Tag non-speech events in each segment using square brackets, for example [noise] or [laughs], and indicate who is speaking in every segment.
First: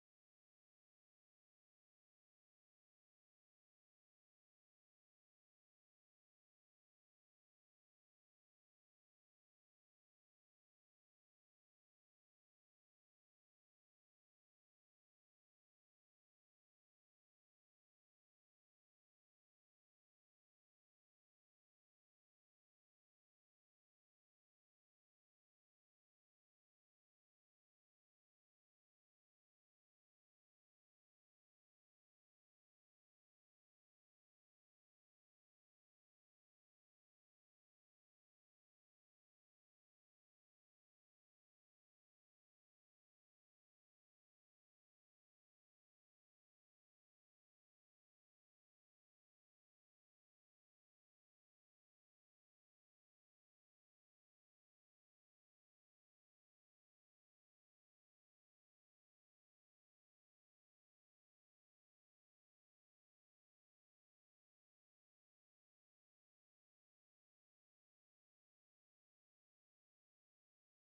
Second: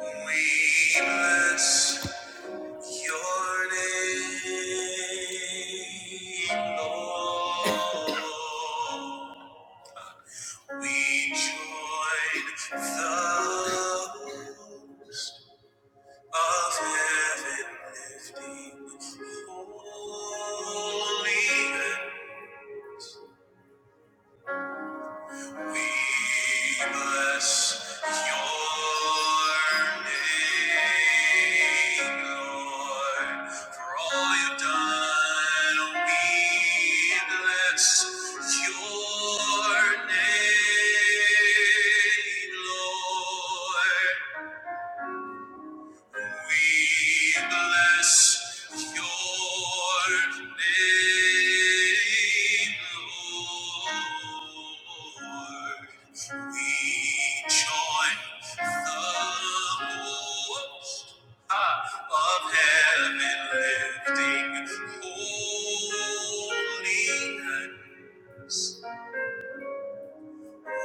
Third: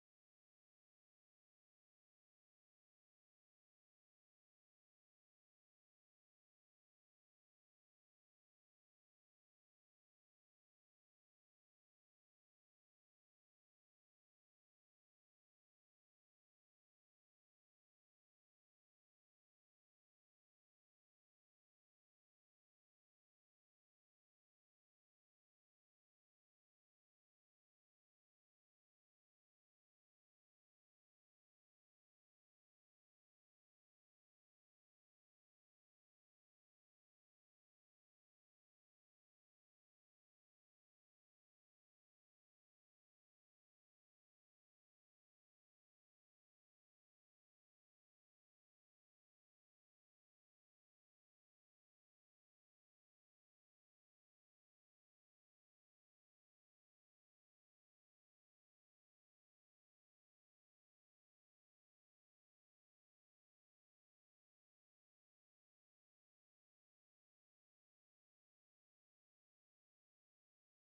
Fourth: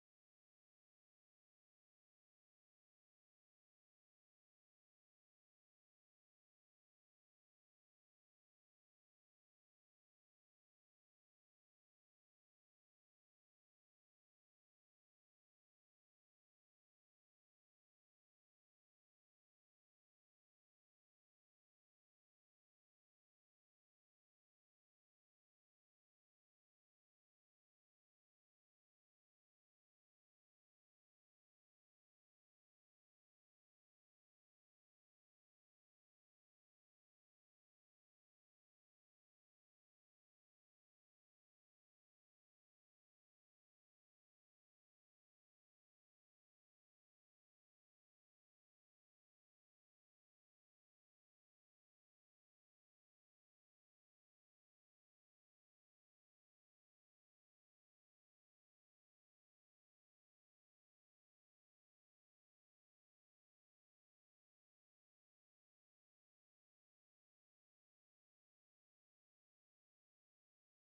Speaker 1: We bless your name, Lord. [coughs] We join the hosts of heaven lifting holy We bless your name, Lord, for all you've done. We bless your name, Lord. We bless your name, Lord. We join the host of heaven, lifting holy hands. We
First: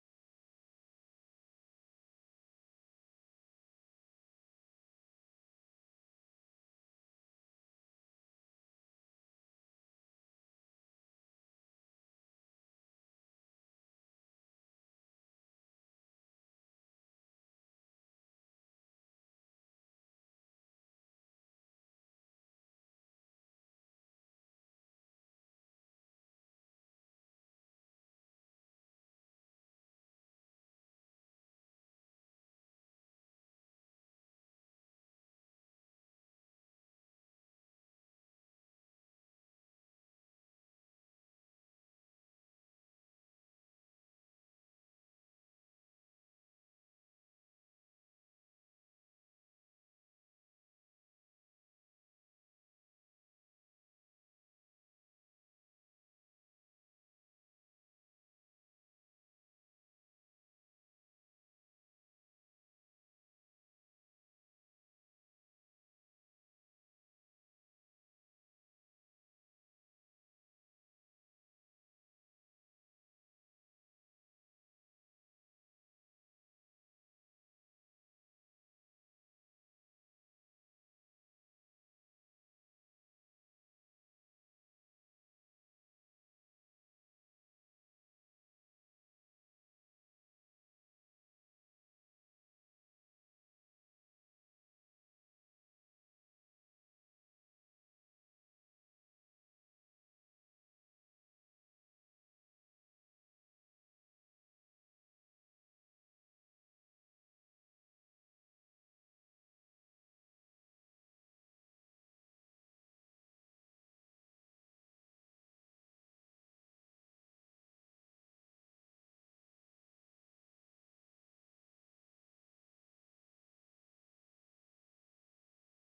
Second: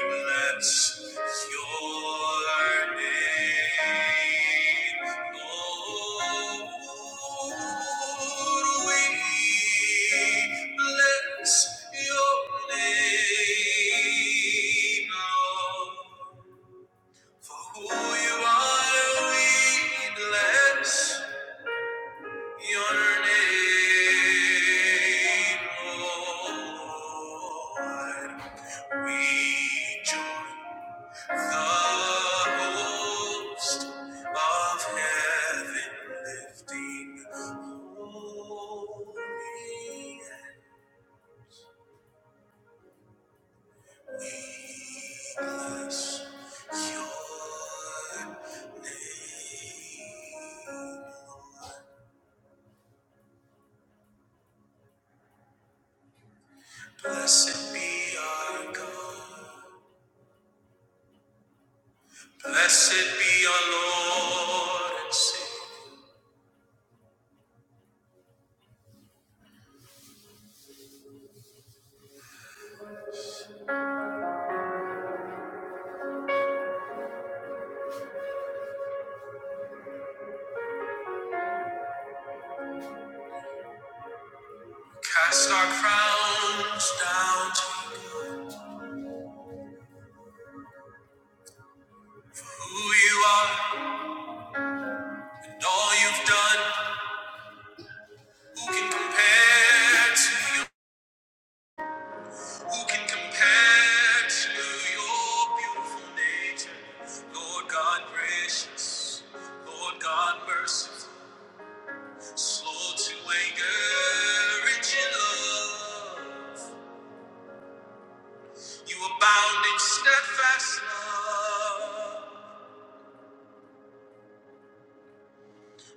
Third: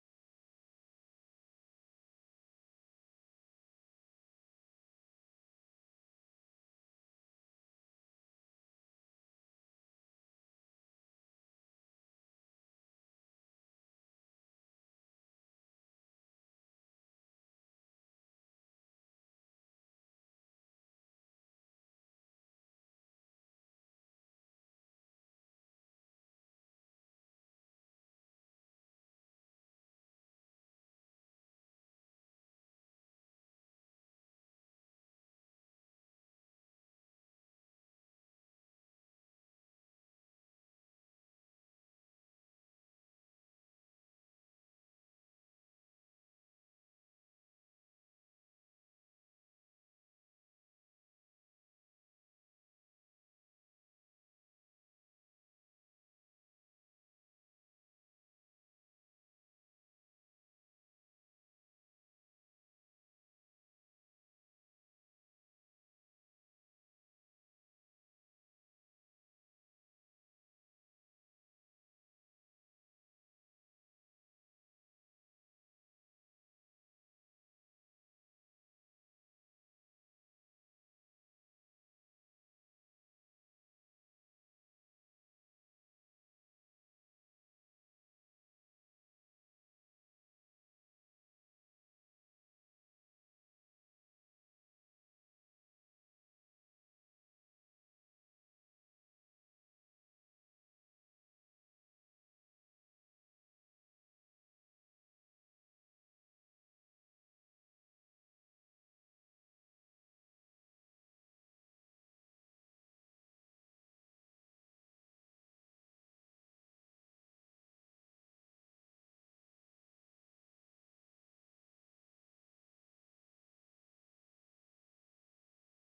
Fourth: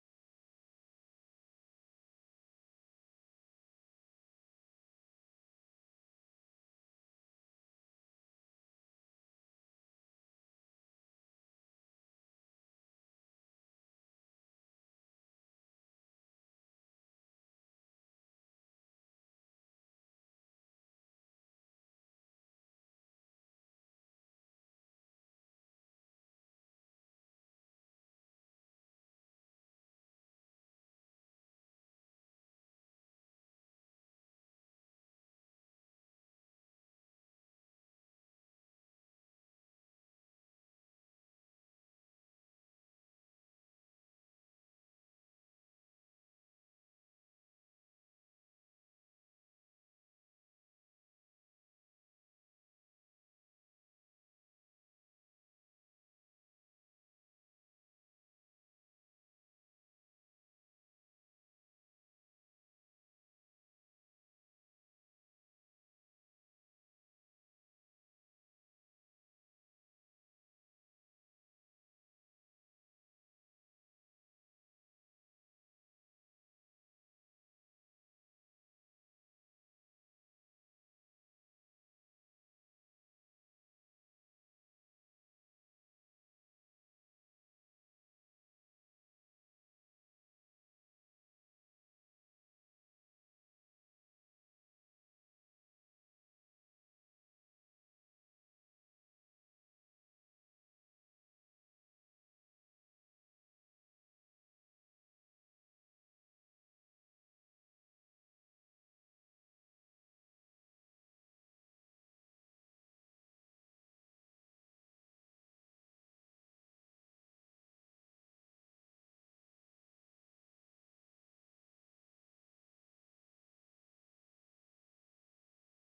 Speaker 1: bless your name, Lord. We bless your name, Lord. For who you are, we bless your name, Lord. We join The host of heaven lifting holy, we bless your name. Blessed be our God, blessed be our Lord and Savior. Cast our crowns down to who you are and all you've done. Who can compare to you? Who can compare to your beautiful nature? Lord God gracious, Lord God merciful, slow to anger, rich in love. You abound in steadfast love.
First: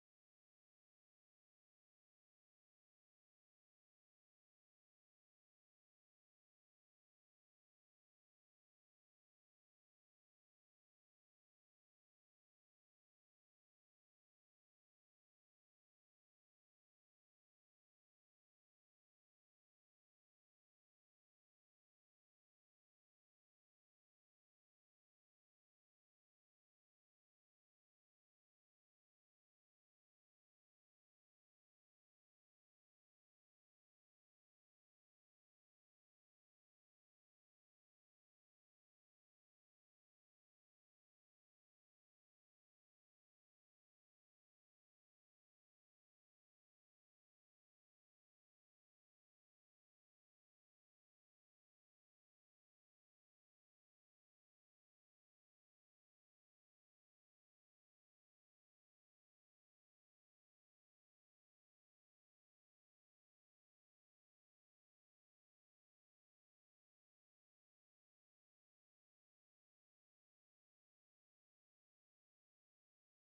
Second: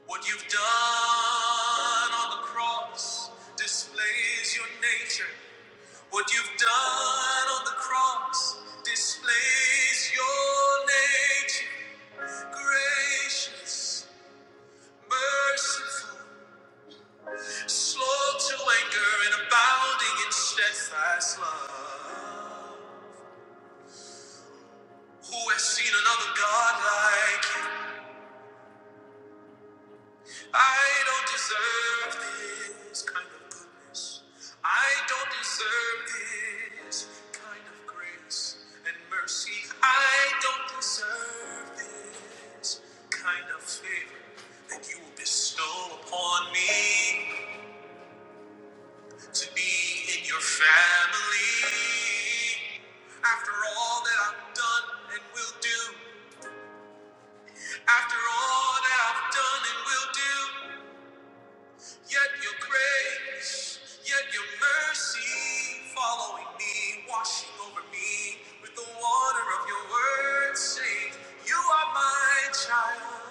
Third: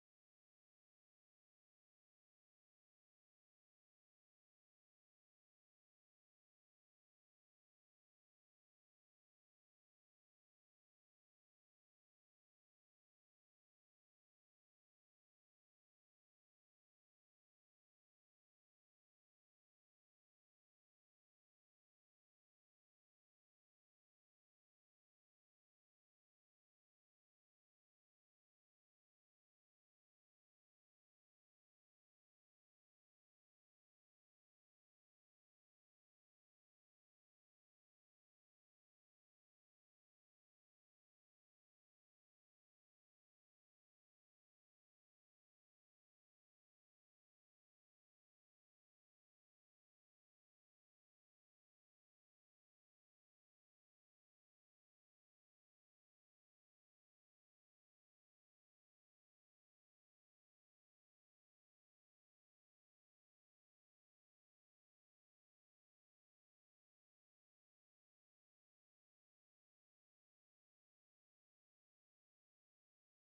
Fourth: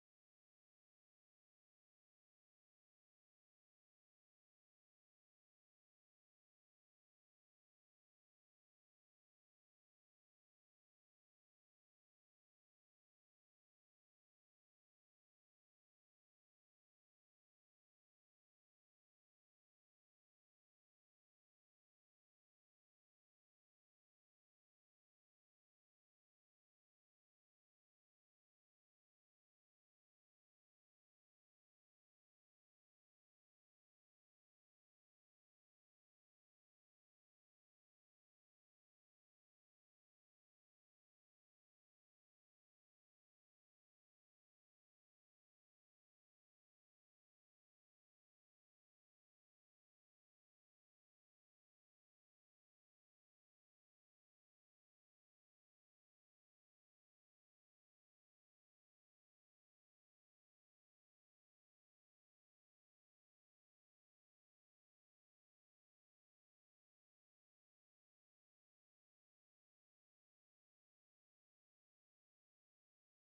Speaker 1: What you've done on the cross displays your nature. What you've done on the cross displays your nature. Gracious, merciful, slow to anger, and abounding in steadfast love. Who has seen another God like you? I don't deserve this kind of goodness. I don't deserve this kind of grace and mercy. I don't deserve this kind of favor that you will bestow upon me to be in your family. After all that I've done and will do, after all that I've done and will do. Yet your grace, yet your mercy following me, washing over me with the water of your word, saying, You are my child,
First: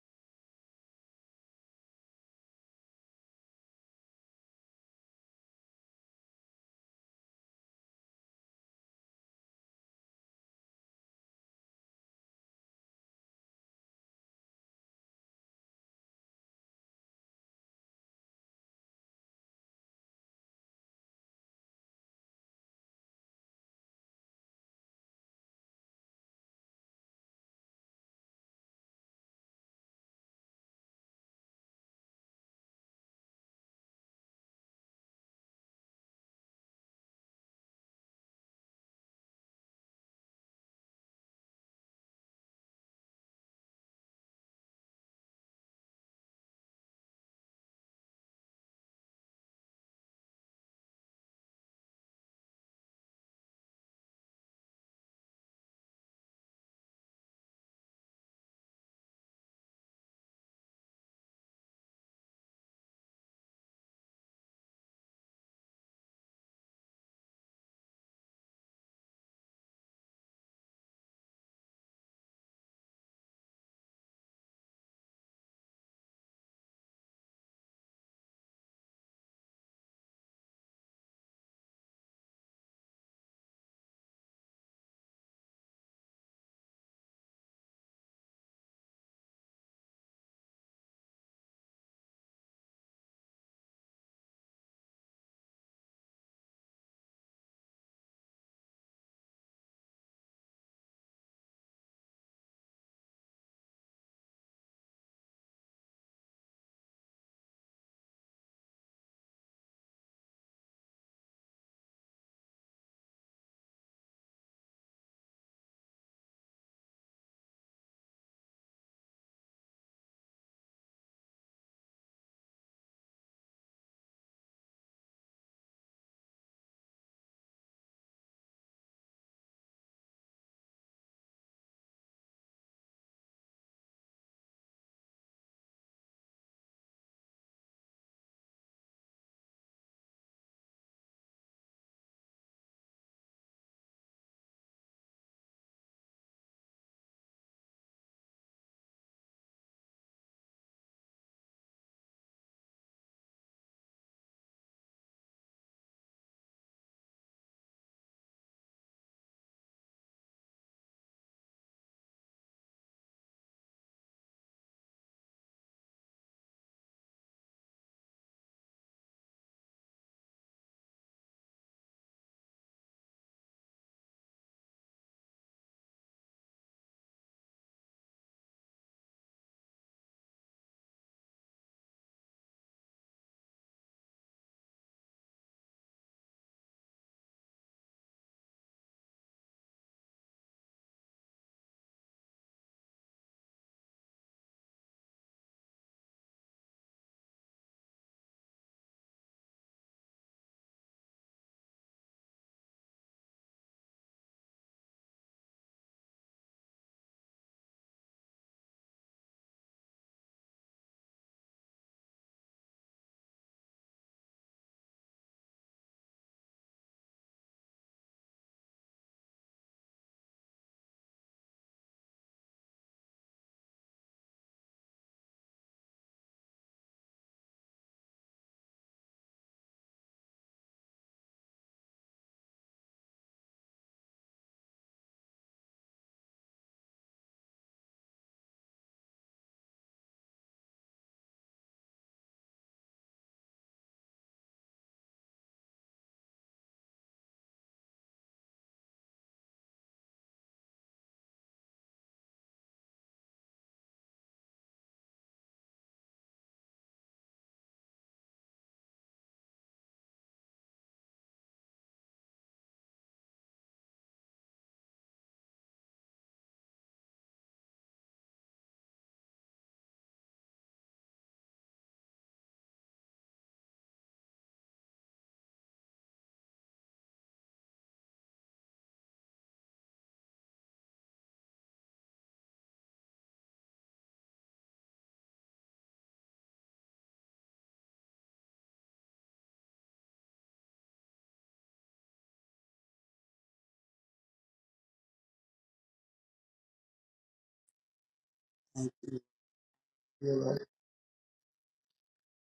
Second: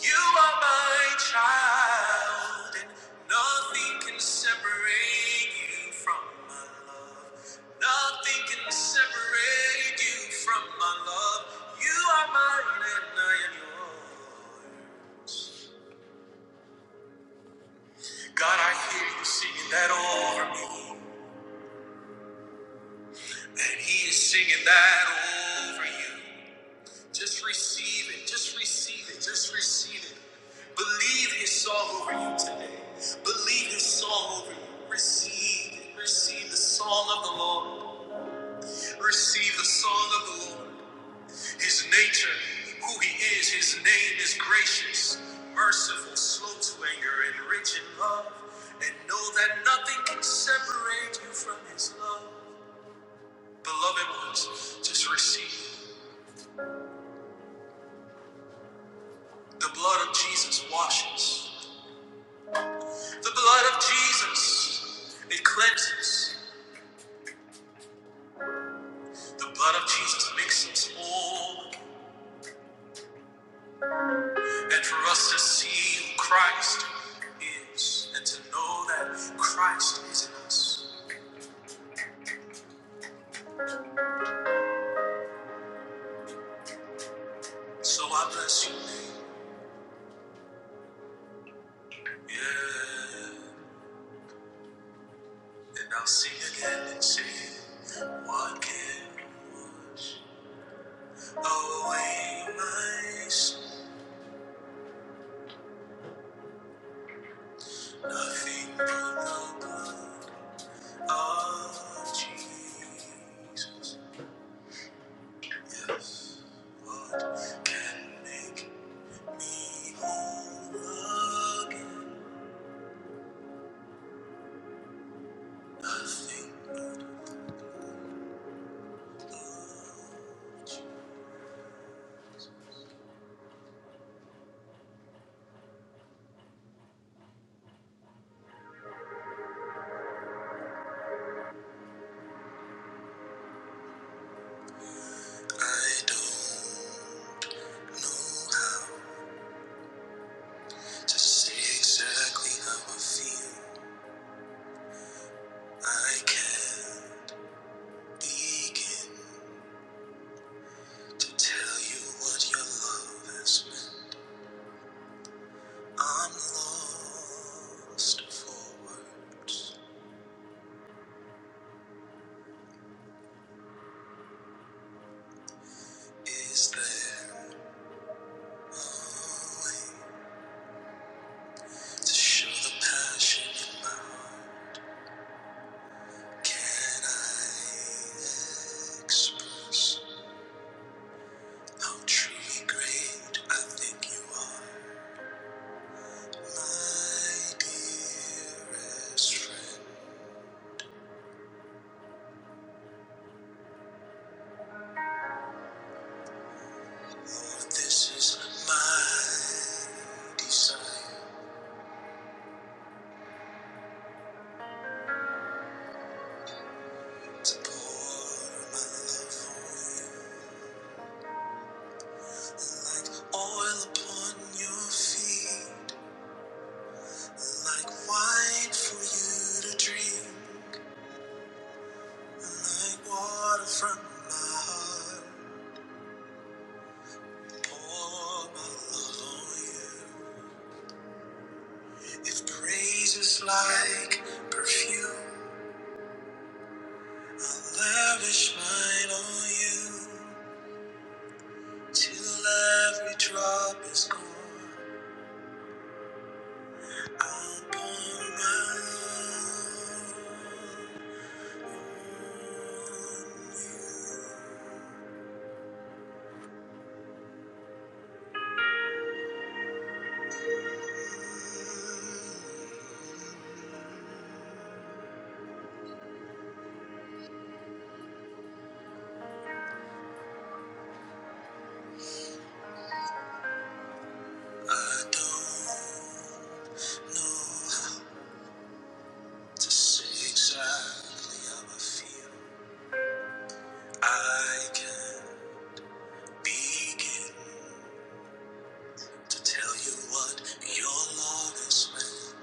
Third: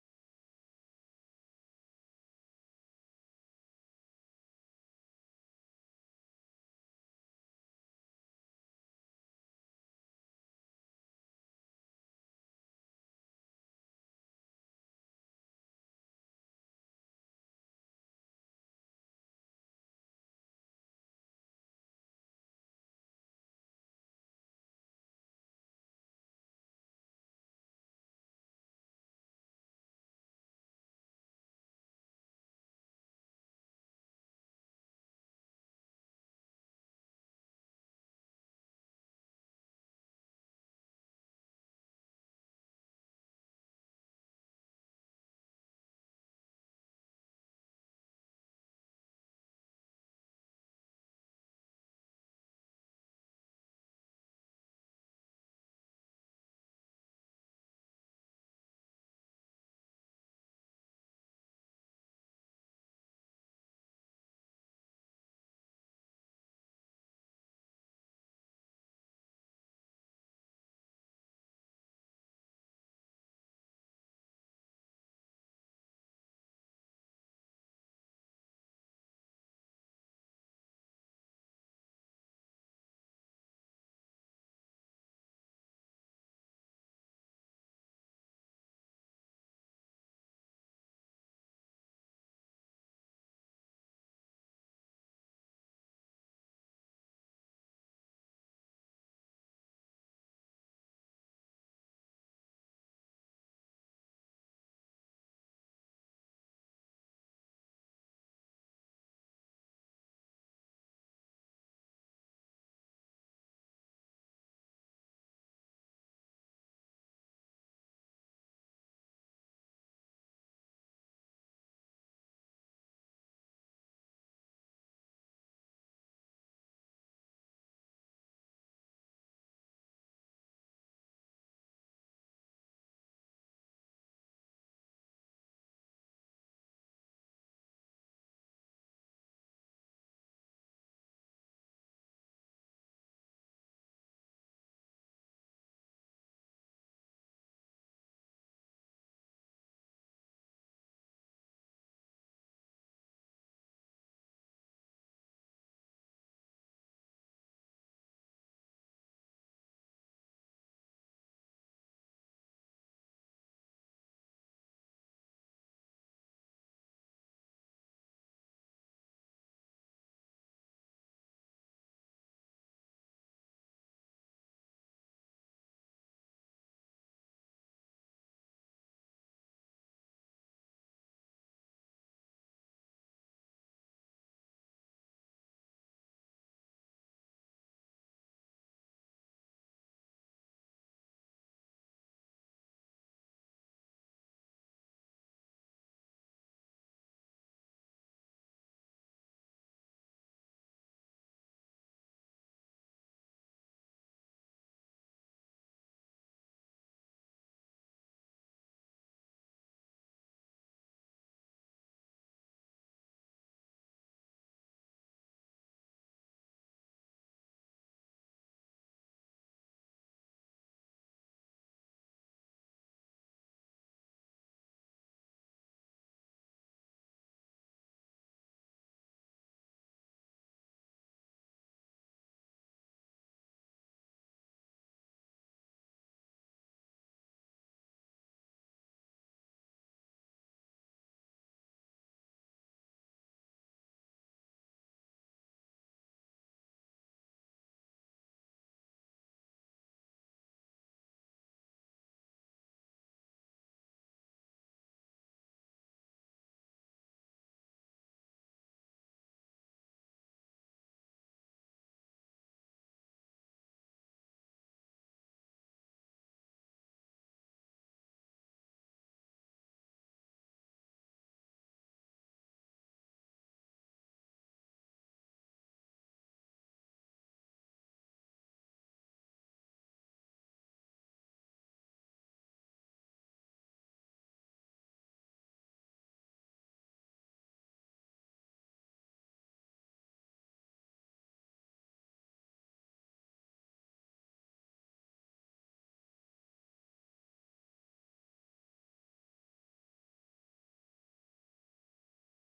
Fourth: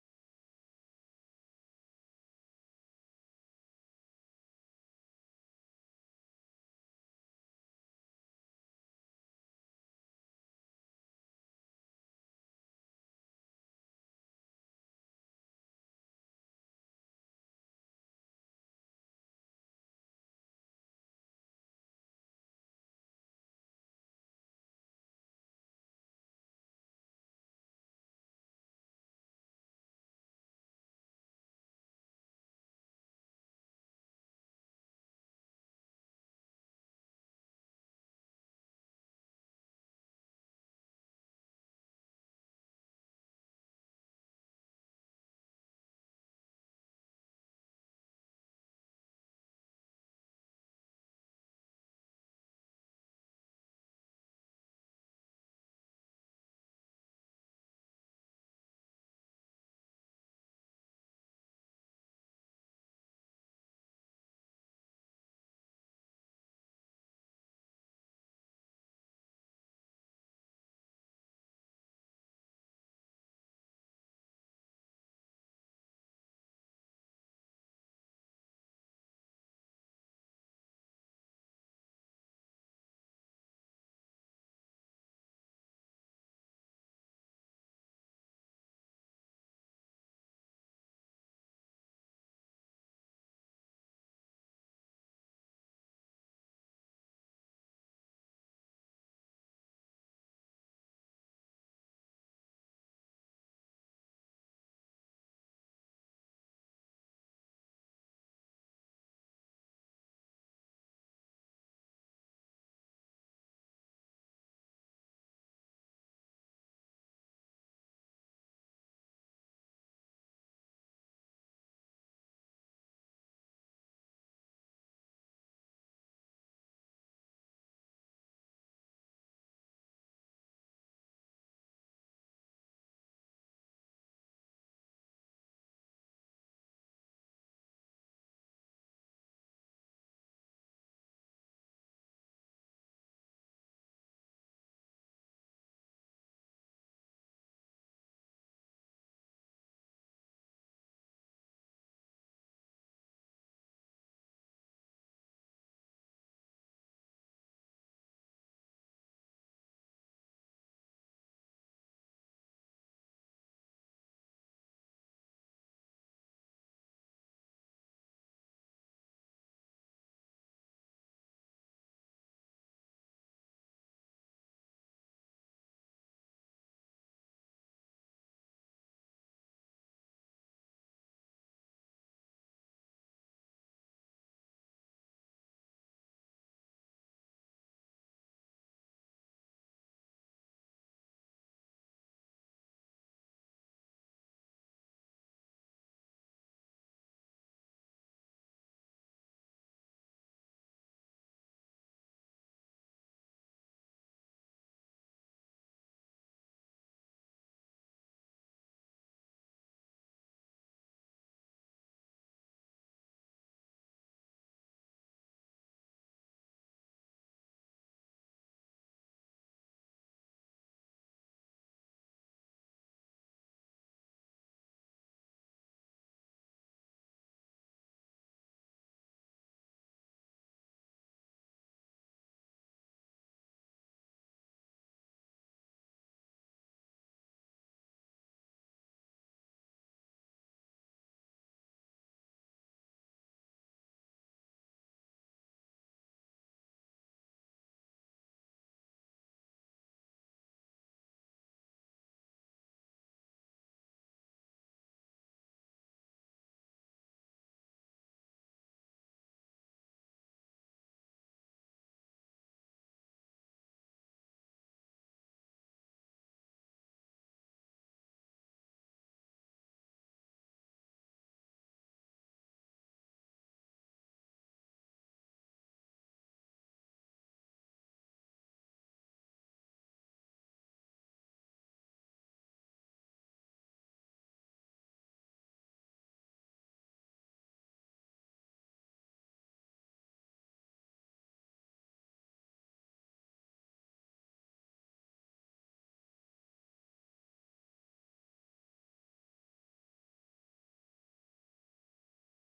Speaker 1: you are my child, and nothing can separate you from my love. Nothing can separate you from my love. You are mine and I am yours. God, I hear you singing that over me. And He is singing that over you. Just receive it. Just receive it. Just receive it. Believe His song over you today. Believe His song over you. Receive it. Receive the song of the Lord. Receive the song of the Lord. His nature, who He is, His name is gracious, merciful, slow to anger, and rich in love. And know that nothing can separate you from His love. Beloved ones, just receive. The blood of Jesus washes. The blood of Jesus, it cleanses. The blood of Jesus makes us whole. And for us to see who Christ is and to know that Christ is in us. So I bless you. Yeah. And I'll sing again and say, What can wash away my sin? Nothing but the blood. of Jesus. Yes, what can make me whole again? Nothing. I don't know how to say exactly how I feel. I can't begin to tell you what your love has meant. I'm lost for words. Is there a way? To show the passion in my heart, can I express how truly great I think you are, my dearest friend? Lord, this is my desire to pour my love on you, like oil upon your feet, like wine for you to drink. Like water from my heart, pour my love on you. If praise is like perfume, I'll lavish mine on you. Till every drop is gone, I'll pour my love. I don't know how to say exactly how I feel. I can not begin.
Speaker 2: Thank you,
Speaker 1: to tell you
Speaker 2: dear
Speaker 1: what
Speaker 2: Lord.
Speaker 1: your love has meant.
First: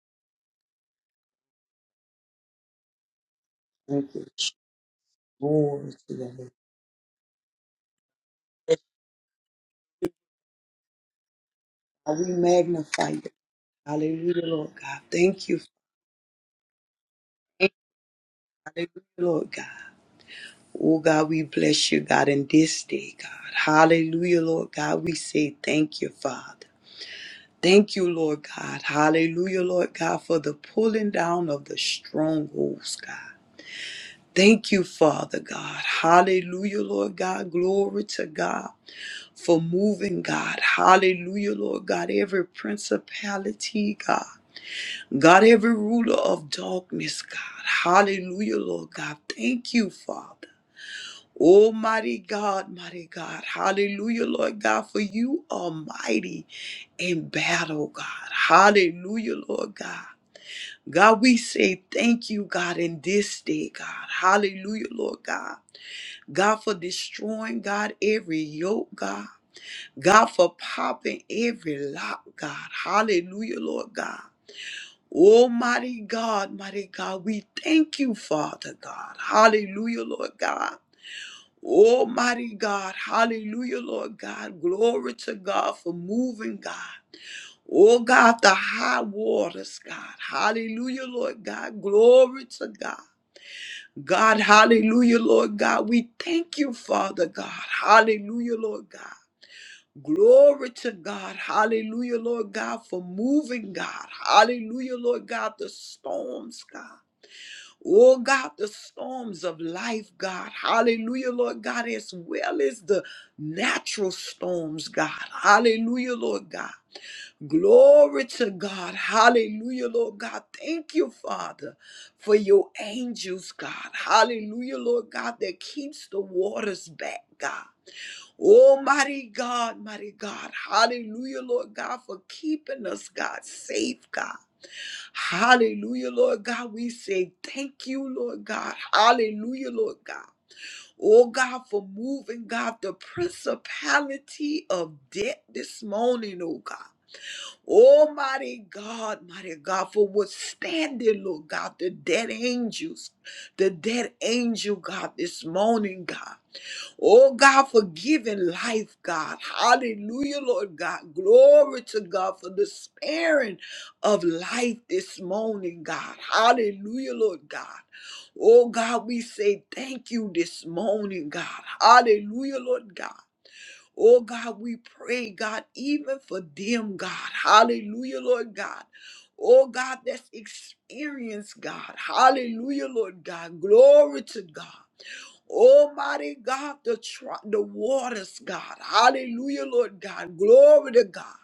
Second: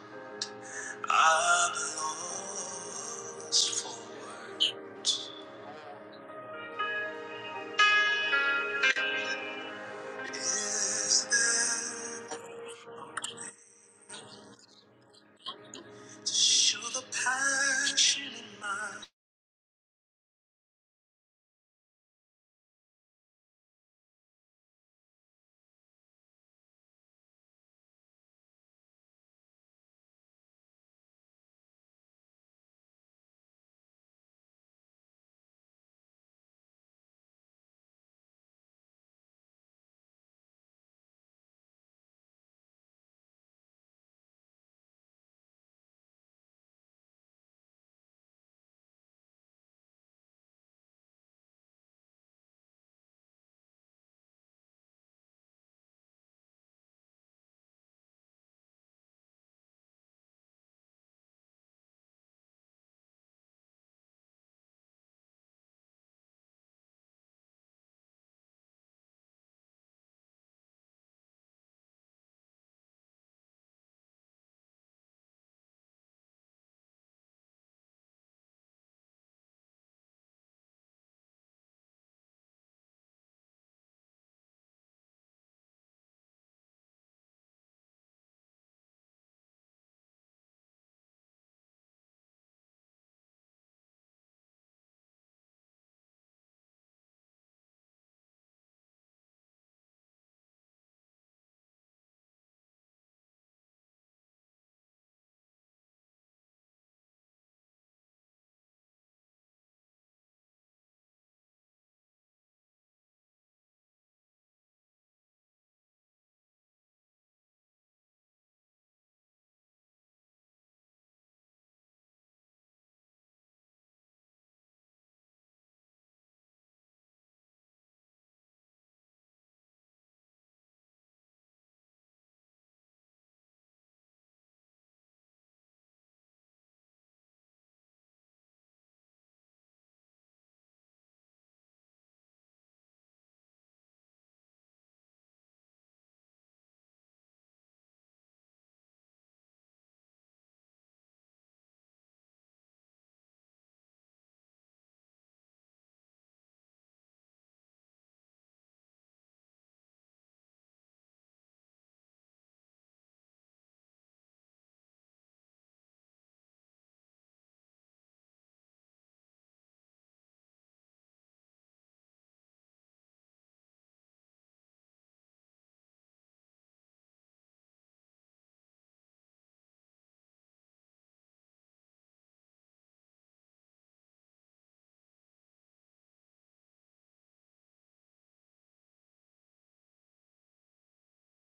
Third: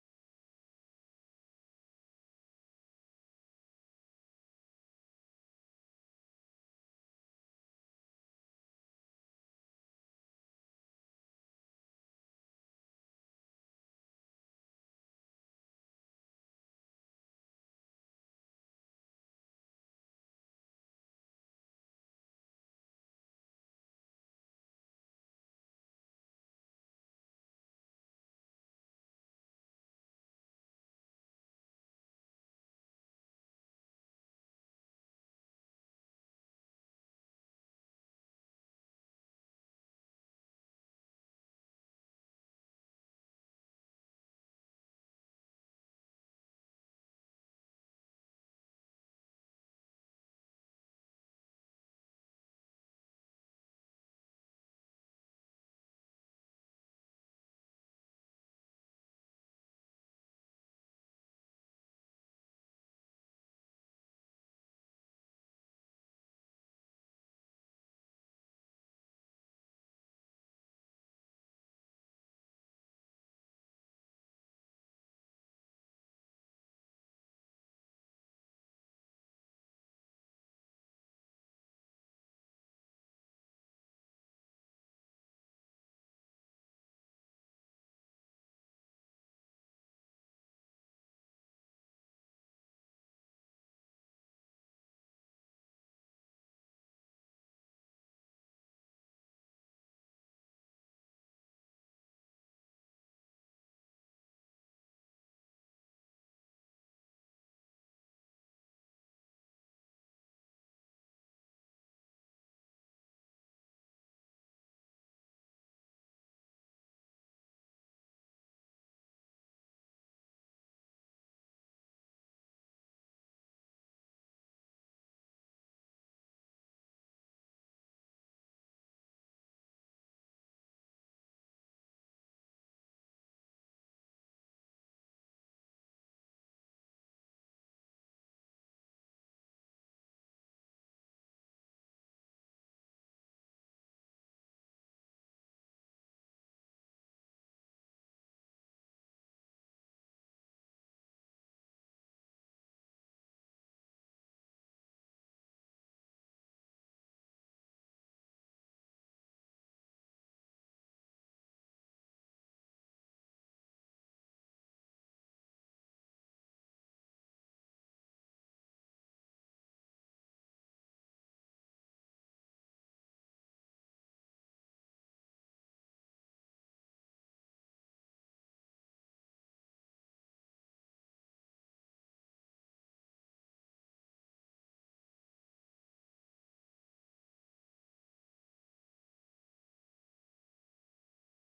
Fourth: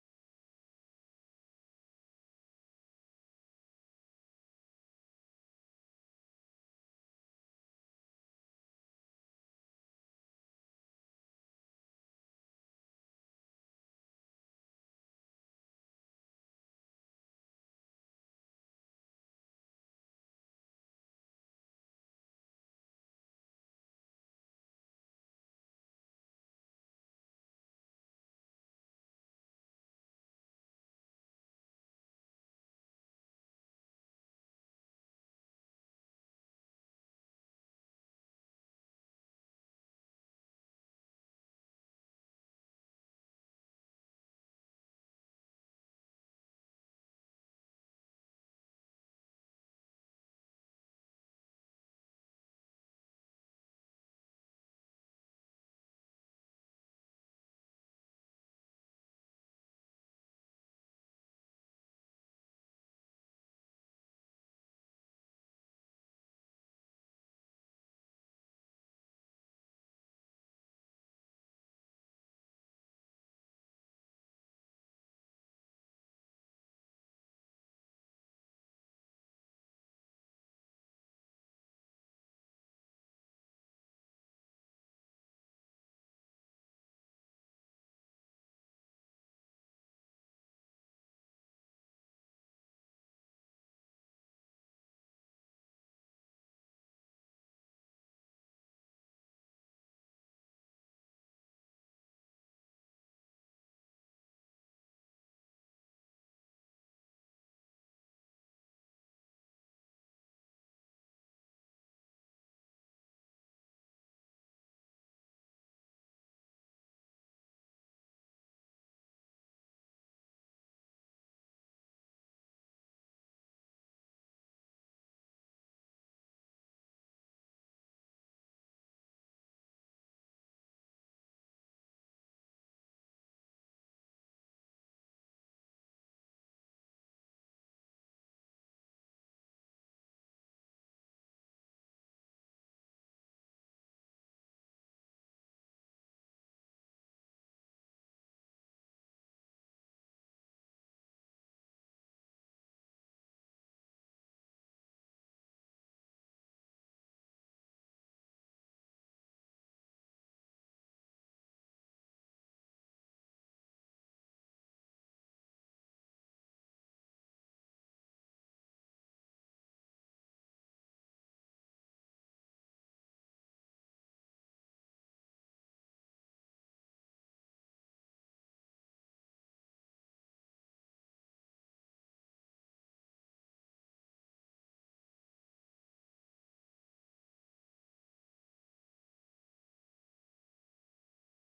Speaker 1: I'm lost for
Speaker 2: Thank you.
Speaker 1: words.
Speaker 2: Glory to your name.
Speaker 1: Is
Speaker 2: God, we
Speaker 1: there
Speaker 2: magnify you. Hallelujah, Lord God. Thank you.
Speaker 1: to show the passion in
Speaker 2: Hallelujah,
Speaker 1: my
Speaker 2: Lord God. Oh God, we bless you, God, in this day, God. Hallelujah, Lord God. We say thank you, Father. Thank you, Lord God. Hallelujah, Lord God, for the pulling down of the strongholds, God. Thank you, Father God. Hallelujah, Lord God. Glory to God. for moving, God. Hallelujah, Lord God. Every principality, God. God, every ruler of darkness, God. Hallelujah, Lord God. Thank you, Father. Almighty God, mighty God. Hallelujah, Lord God, for you are mighty in battle, God. Hallelujah, Lord God. God, we say thank you, God, in this day, God. Hallelujah, Lord God. God, for destroying, God, every yoke, God. God, for popping every lock, God. Hallelujah, Lord God. Almighty God, mighty God, we thank you, Father God. Hallelujah, Lord God. Almighty God, hallelujah, Lord God. Glory to God for moving, God. Oh God, the high waters, God. Hallelujah, Lord God. Glory to God. God, hallelujah, Lord God. We thank you, Father God. Hallelujah, Lord God. Glory to God. Hallelujah, Lord God, for moving, God. Hallelujah, Lord God, the storms, God. Oh, God, the storms of life, God. Hallelujah, Lord God, as well as the natural storms, God. Hallelujah, Lord God. Glory to God. Hallelujah, Lord God. Thank you, Father, for your angels, God. Hallelujah, Lord God, that keeps the waters back, God. Oh, mighty God, mighty God. Hallelujah, Lord God, for keeping us, God, safe, God. Hallelujah, Lord God. We say thank you, Lord God. Hallelujah, Lord God. Oh, God, for moving, God, the principality of debt this morning, oh, God. Almighty God, mighty God, for withstanding, Lord God, the dead angels, the dead angel, God, this morning, God. Oh God, for giving life, God. Hallelujah, Lord God. Glory to God for the sparing of life this morning, God. Hallelujah, Lord God. Oh God, we say thank you this morning, God. Hallelujah, Lord God. Oh God, we pray, God, even for them, God. Hallelujah, Lord God. Oh God, that's experience, God. Hallelujah, Lord God. Glory to God. Almighty God, the, tr- the waters, God. Hallelujah, Lord God. Glory to God.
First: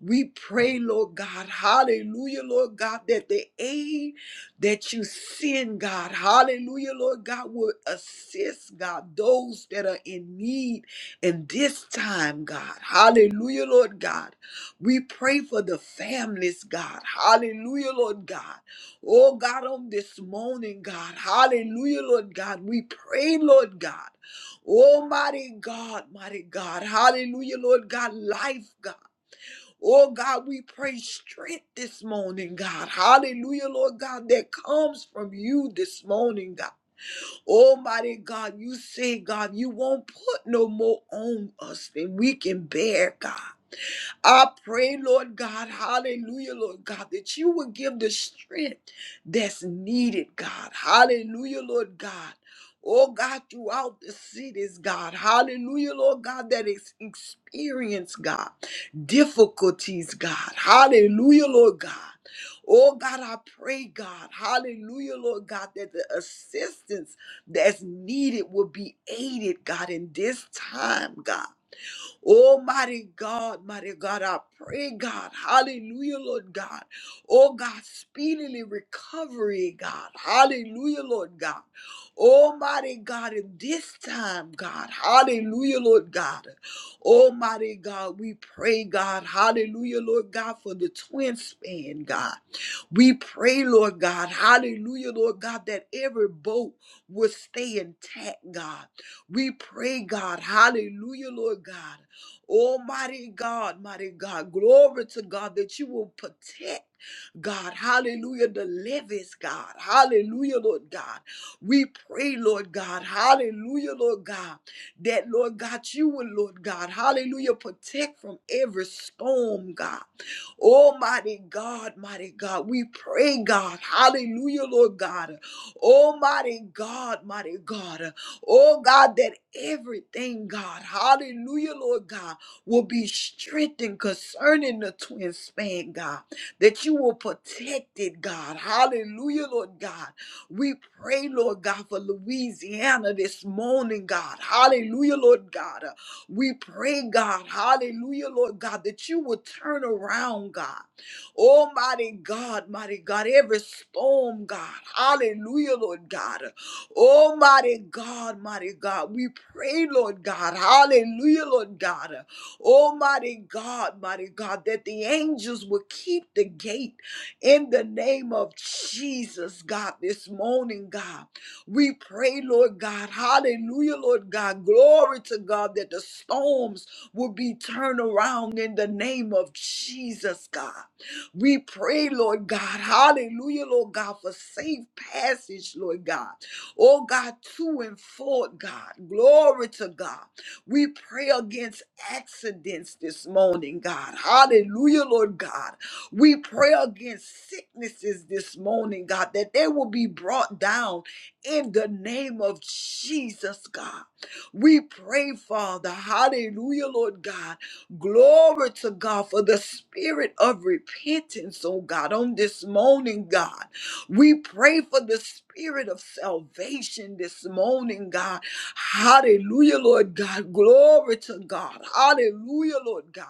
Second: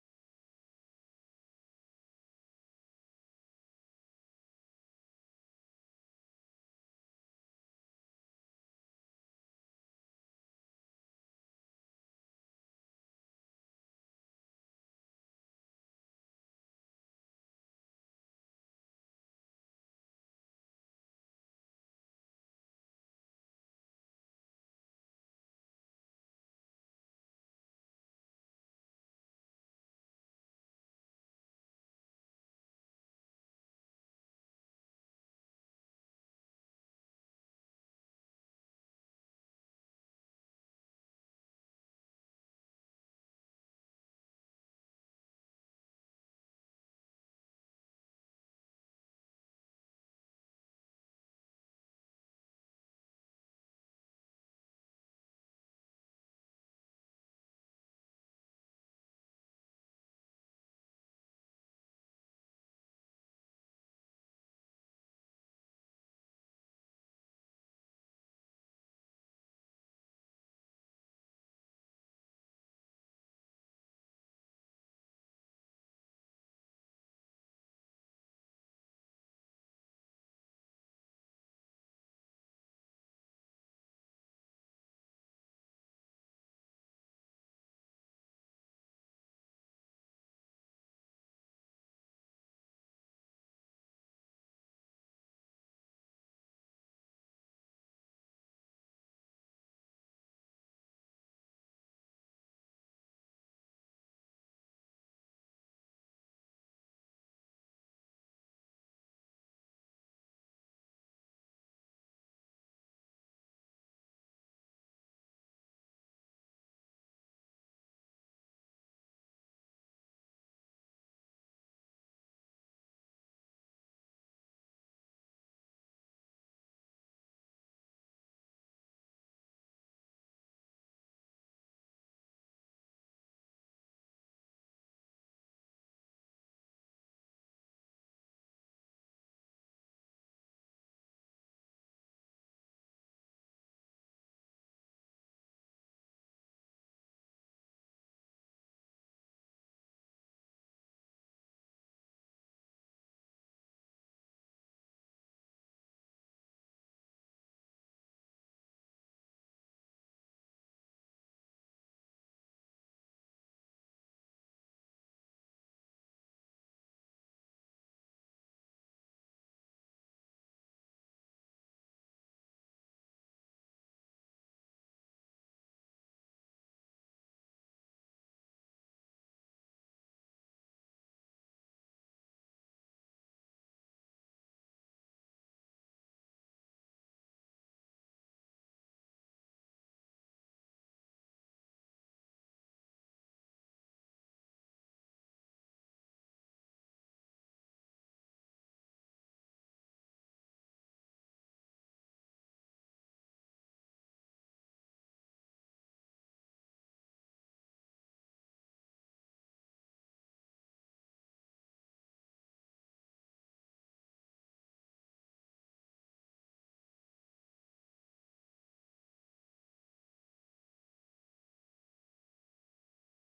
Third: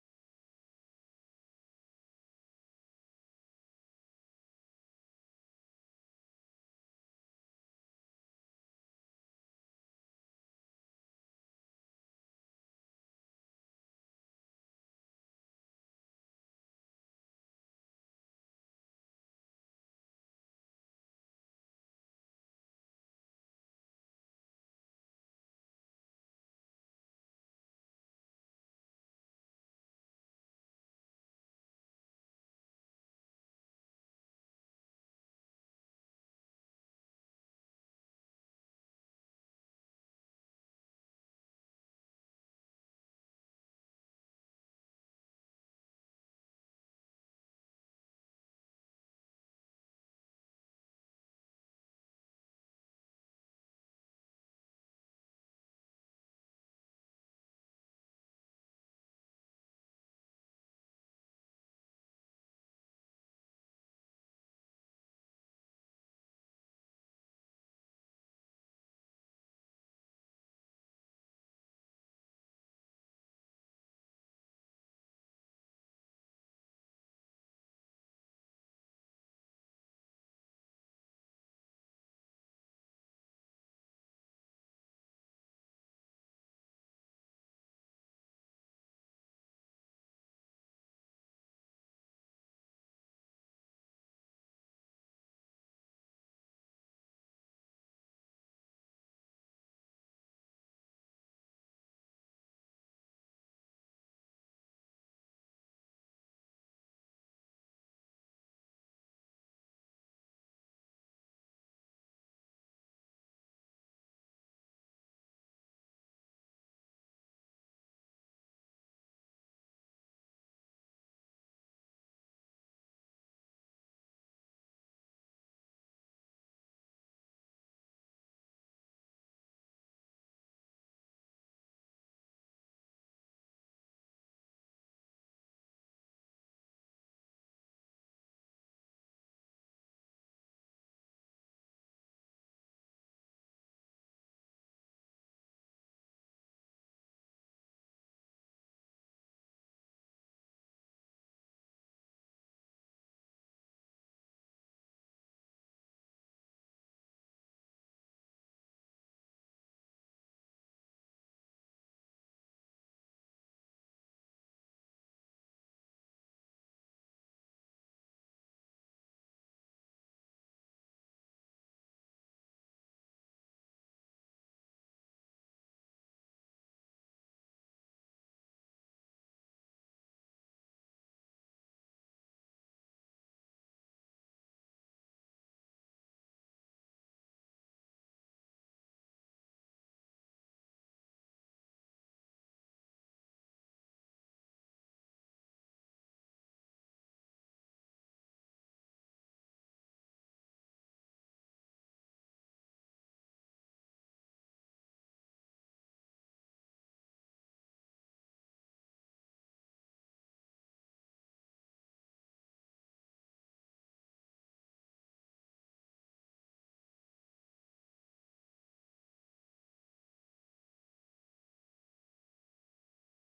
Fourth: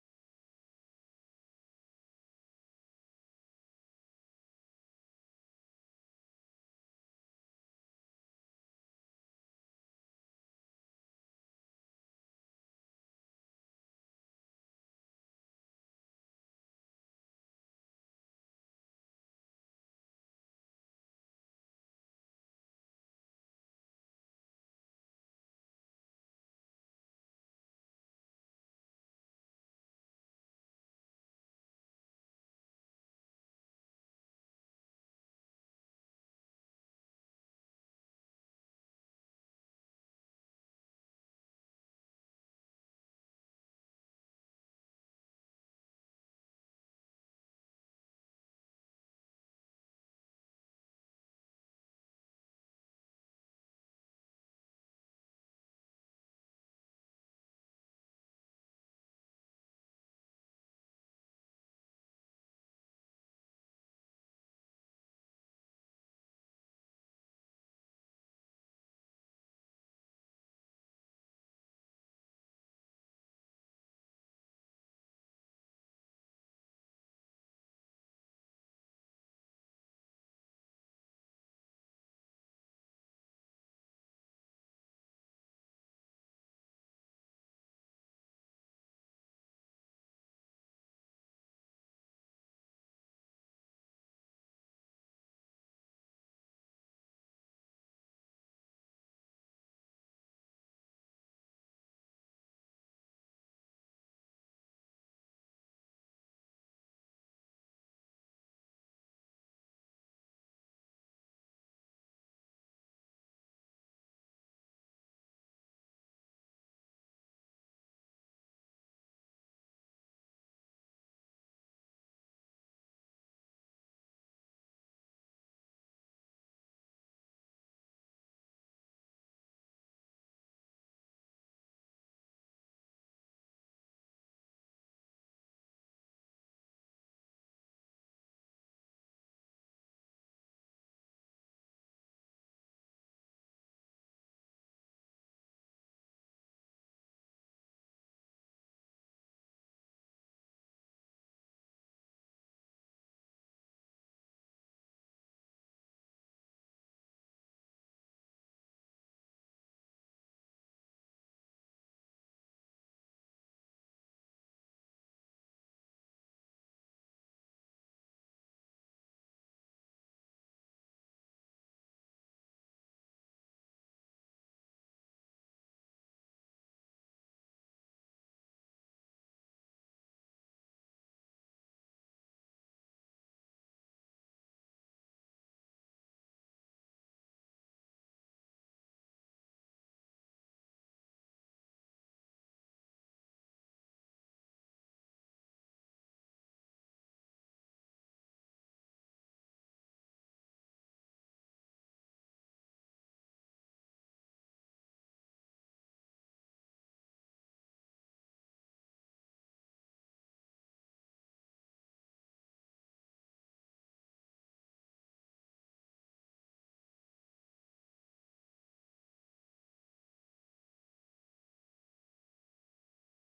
Speaker 2: We pray, Lord God, hallelujah, Lord God, that the aid that you send, God, hallelujah, Lord God, will assist, God, those that are in need in this time, God, hallelujah, Lord God. We pray for the families, God, hallelujah, Lord God. Oh, God, on this morning, God, hallelujah, Lord God, we pray, Lord God. Almighty God, mighty God, hallelujah, Lord God, life, God. Oh God, we pray strength this morning, God. Hallelujah, Lord God, that comes from you this morning, God. Almighty God, you say, God, you won't put no more on us than we can bear, God. I pray, Lord God, hallelujah, Lord God, that you would give the strength that's needed, God. Hallelujah, Lord God. Oh God, throughout the cities, God. Hallelujah, Lord God, that is experience, God. Difficulties, God. Hallelujah, Lord God. Oh God, I pray, God, hallelujah, Lord God, that the assistance that's needed will be aided, God, in this time, God. Oh, mighty God, mighty God, I pray, God. Hallelujah, Lord God. Oh, God, speedily recovery, God. Hallelujah, Lord God. Almighty God, in this time, God, hallelujah, Lord God. Almighty God, we pray, God, hallelujah, Lord God, for the twin span, God. We pray, Lord God, hallelujah, Lord God, that every boat will stay intact, God. We pray, God, hallelujah, Lord God. Almighty God, mighty God, glory to God that you will protect. God. Hallelujah. The livest God. Hallelujah, Lord God. We pray, Lord God. Hallelujah, Lord God. That, Lord God, you will, Lord God. Hallelujah. Protect from every storm, God. Almighty God, mighty God. We pray, God. Hallelujah, Lord God. Almighty God, mighty God. Oh, God, that everything, God. Hallelujah, Lord God will be strengthened concerning the twin span, God that you will protect it, God. Hallelujah, Lord God. We pray, Lord God, for Louisiana this morning, God. Hallelujah, Lord God. Uh, We pray, God. Hallelujah, Lord God, that you will turn around, God. Almighty God, mighty God, every storm, God. Hallelujah, Lord God. Uh, Almighty God, mighty God, we pray, Lord God. Hallelujah, Lord God. Oh, mighty God, mighty God, that the angels will keep the gate in the name of Jesus, God, this morning, God. We pray, Lord God, hallelujah, Lord God, glory to God, that the storms will be turned around in the name of Jesus, God. We pray, Lord God, hallelujah, Lord God, for safe passage, Lord God. Oh God, to and forth, God. Glory to God. We pray against accidents this morning, God. Hallelujah, Lord God. We pray against sicknesses this morning, God, that they will be brought down in the name of Jesus, God. We pray, Father. Hallelujah, Lord God. Glory to God for the spirit of repentance, oh God, on this morning, God. We pray for the spirit of salvation this morning, God Hallelujah, Lord God. Glory to God. Hallelujah, Lord God.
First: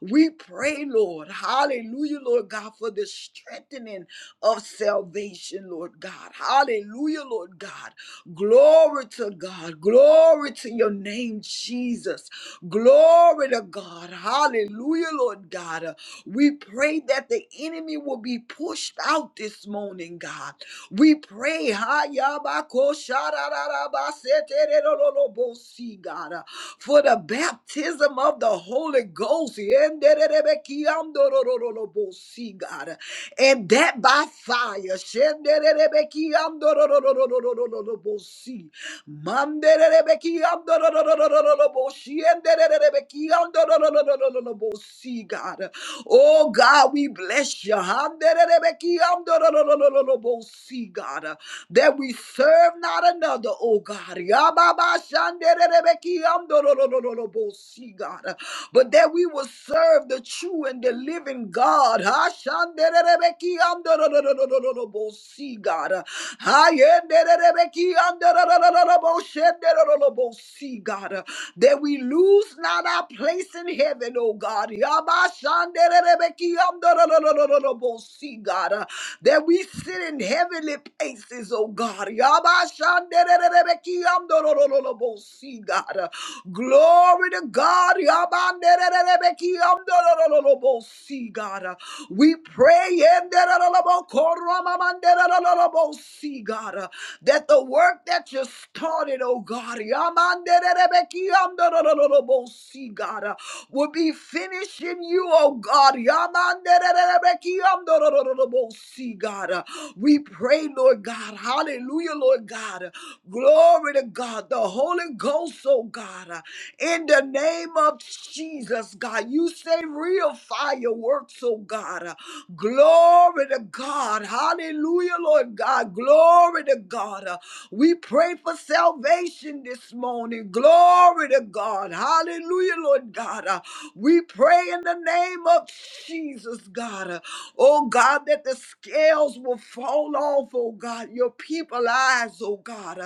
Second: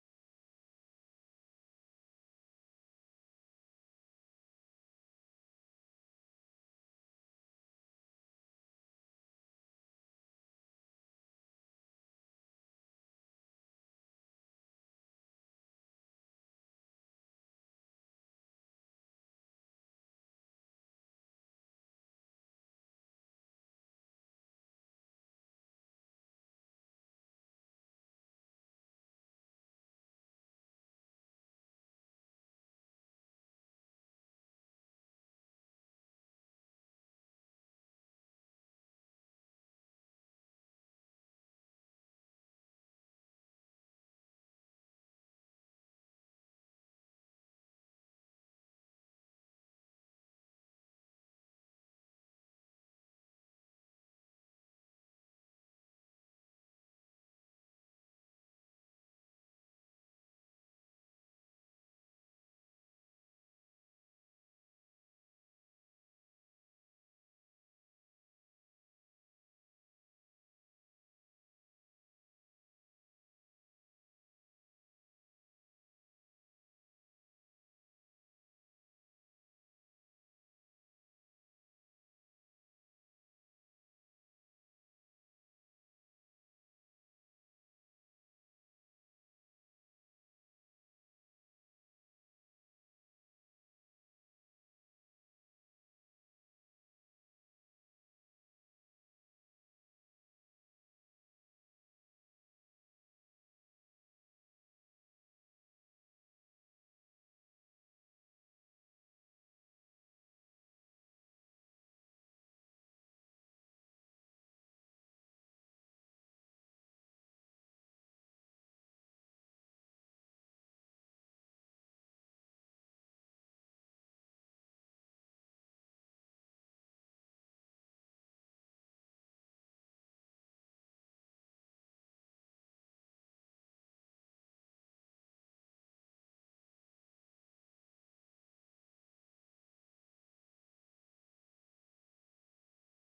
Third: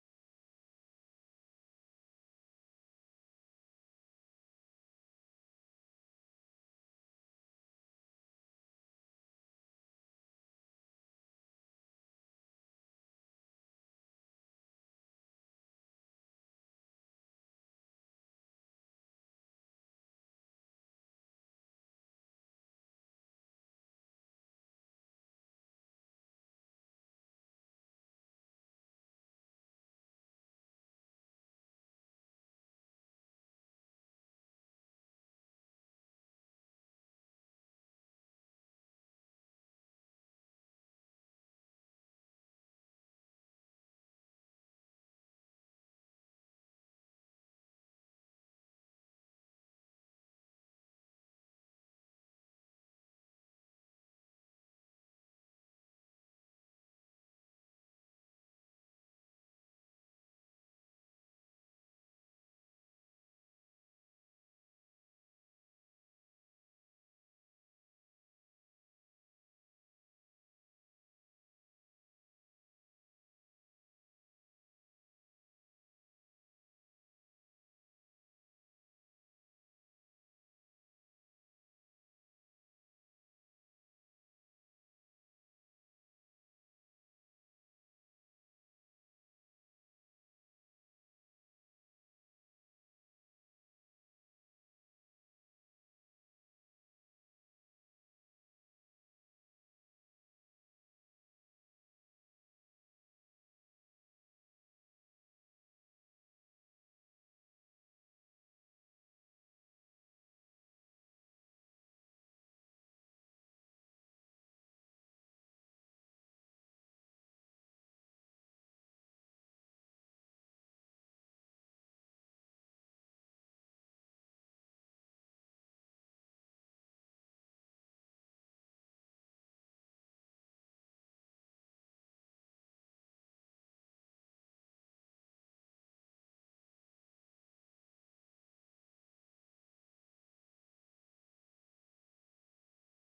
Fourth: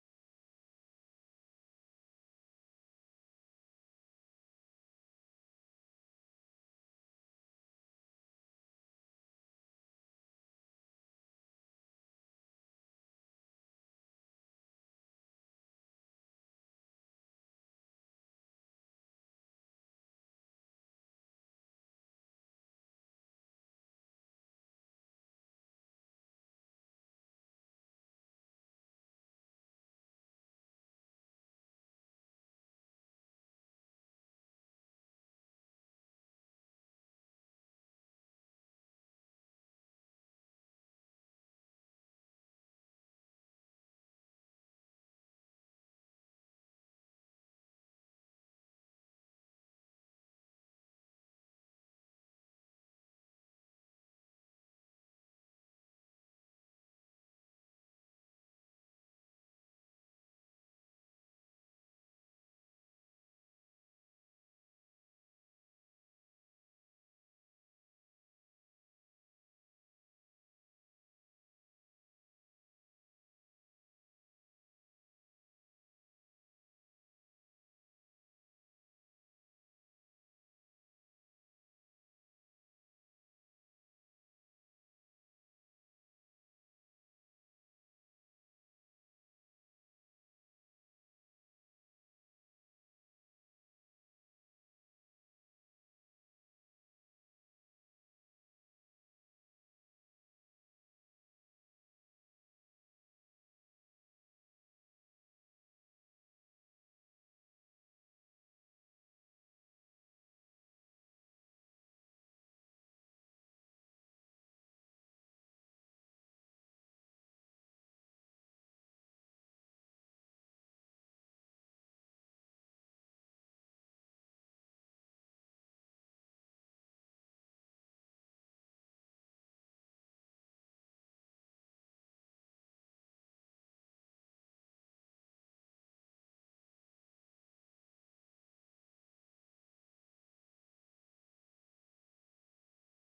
Speaker 2: We pray, Lord. Hallelujah, Lord God, for the strengthening of salvation, Lord God. Hallelujah, Lord God. Glory to God. Glory to your name, Jesus. Glory to God. Hallelujah, Lord God. We pray that the enemy will be pushed out this morning, God. We pray, ha, ya, ba, ko, sha, ba, se, re, lo, lo, lo, bo, si, God, uh, for the baptism of the Holy Ghost. Yen, de, de, de, be, lo, lo, lo, lo, bo, si, God, uh, and that by fire. Shen, de, de, de, be, lo, lo, lo, lo, lo, lo, lo, bo, si. Man, de, de, de, lo, lo, lo, lo, lo, lo, bo, si. Yen, de, de, de, lo, lo, lo, lo, lo, lo, bo, si, God. uh, Oh God, we bless you. See, God, uh, that we serve not another, oh God. See, God, uh, but that we will serve the true and the living God. See, God. uh, See, God. uh, that we lose not our place in heaven, oh God. Yabashandererebekiyandorododododobos, God, uh, that we sit in heavenly places, oh God. Yabashandererebekiyandorodododobos, God, uh, glory to God. Yabandererebekiyandorodododobos, God, uh, we pray yendererobokoromamandererobos, God, uh, that the work that you started, oh God, See, God, uh, will be finishing you, oh God. See, God, uh, we pray, Lord God. Hallelujah, Lord God. Glory to God. The Holy Ghost, oh God. In the name of Jesus, God, you say real fireworks, oh God. Uh, Glory to God. Hallelujah, Lord God. Glory to God. Uh, We pray for salvation this morning. Glory to God. Hallelujah, Lord God. Uh, We pray in the name of Jesus, God. Uh, Oh God, that the scales will fall off, oh God. Your people eyes, oh God.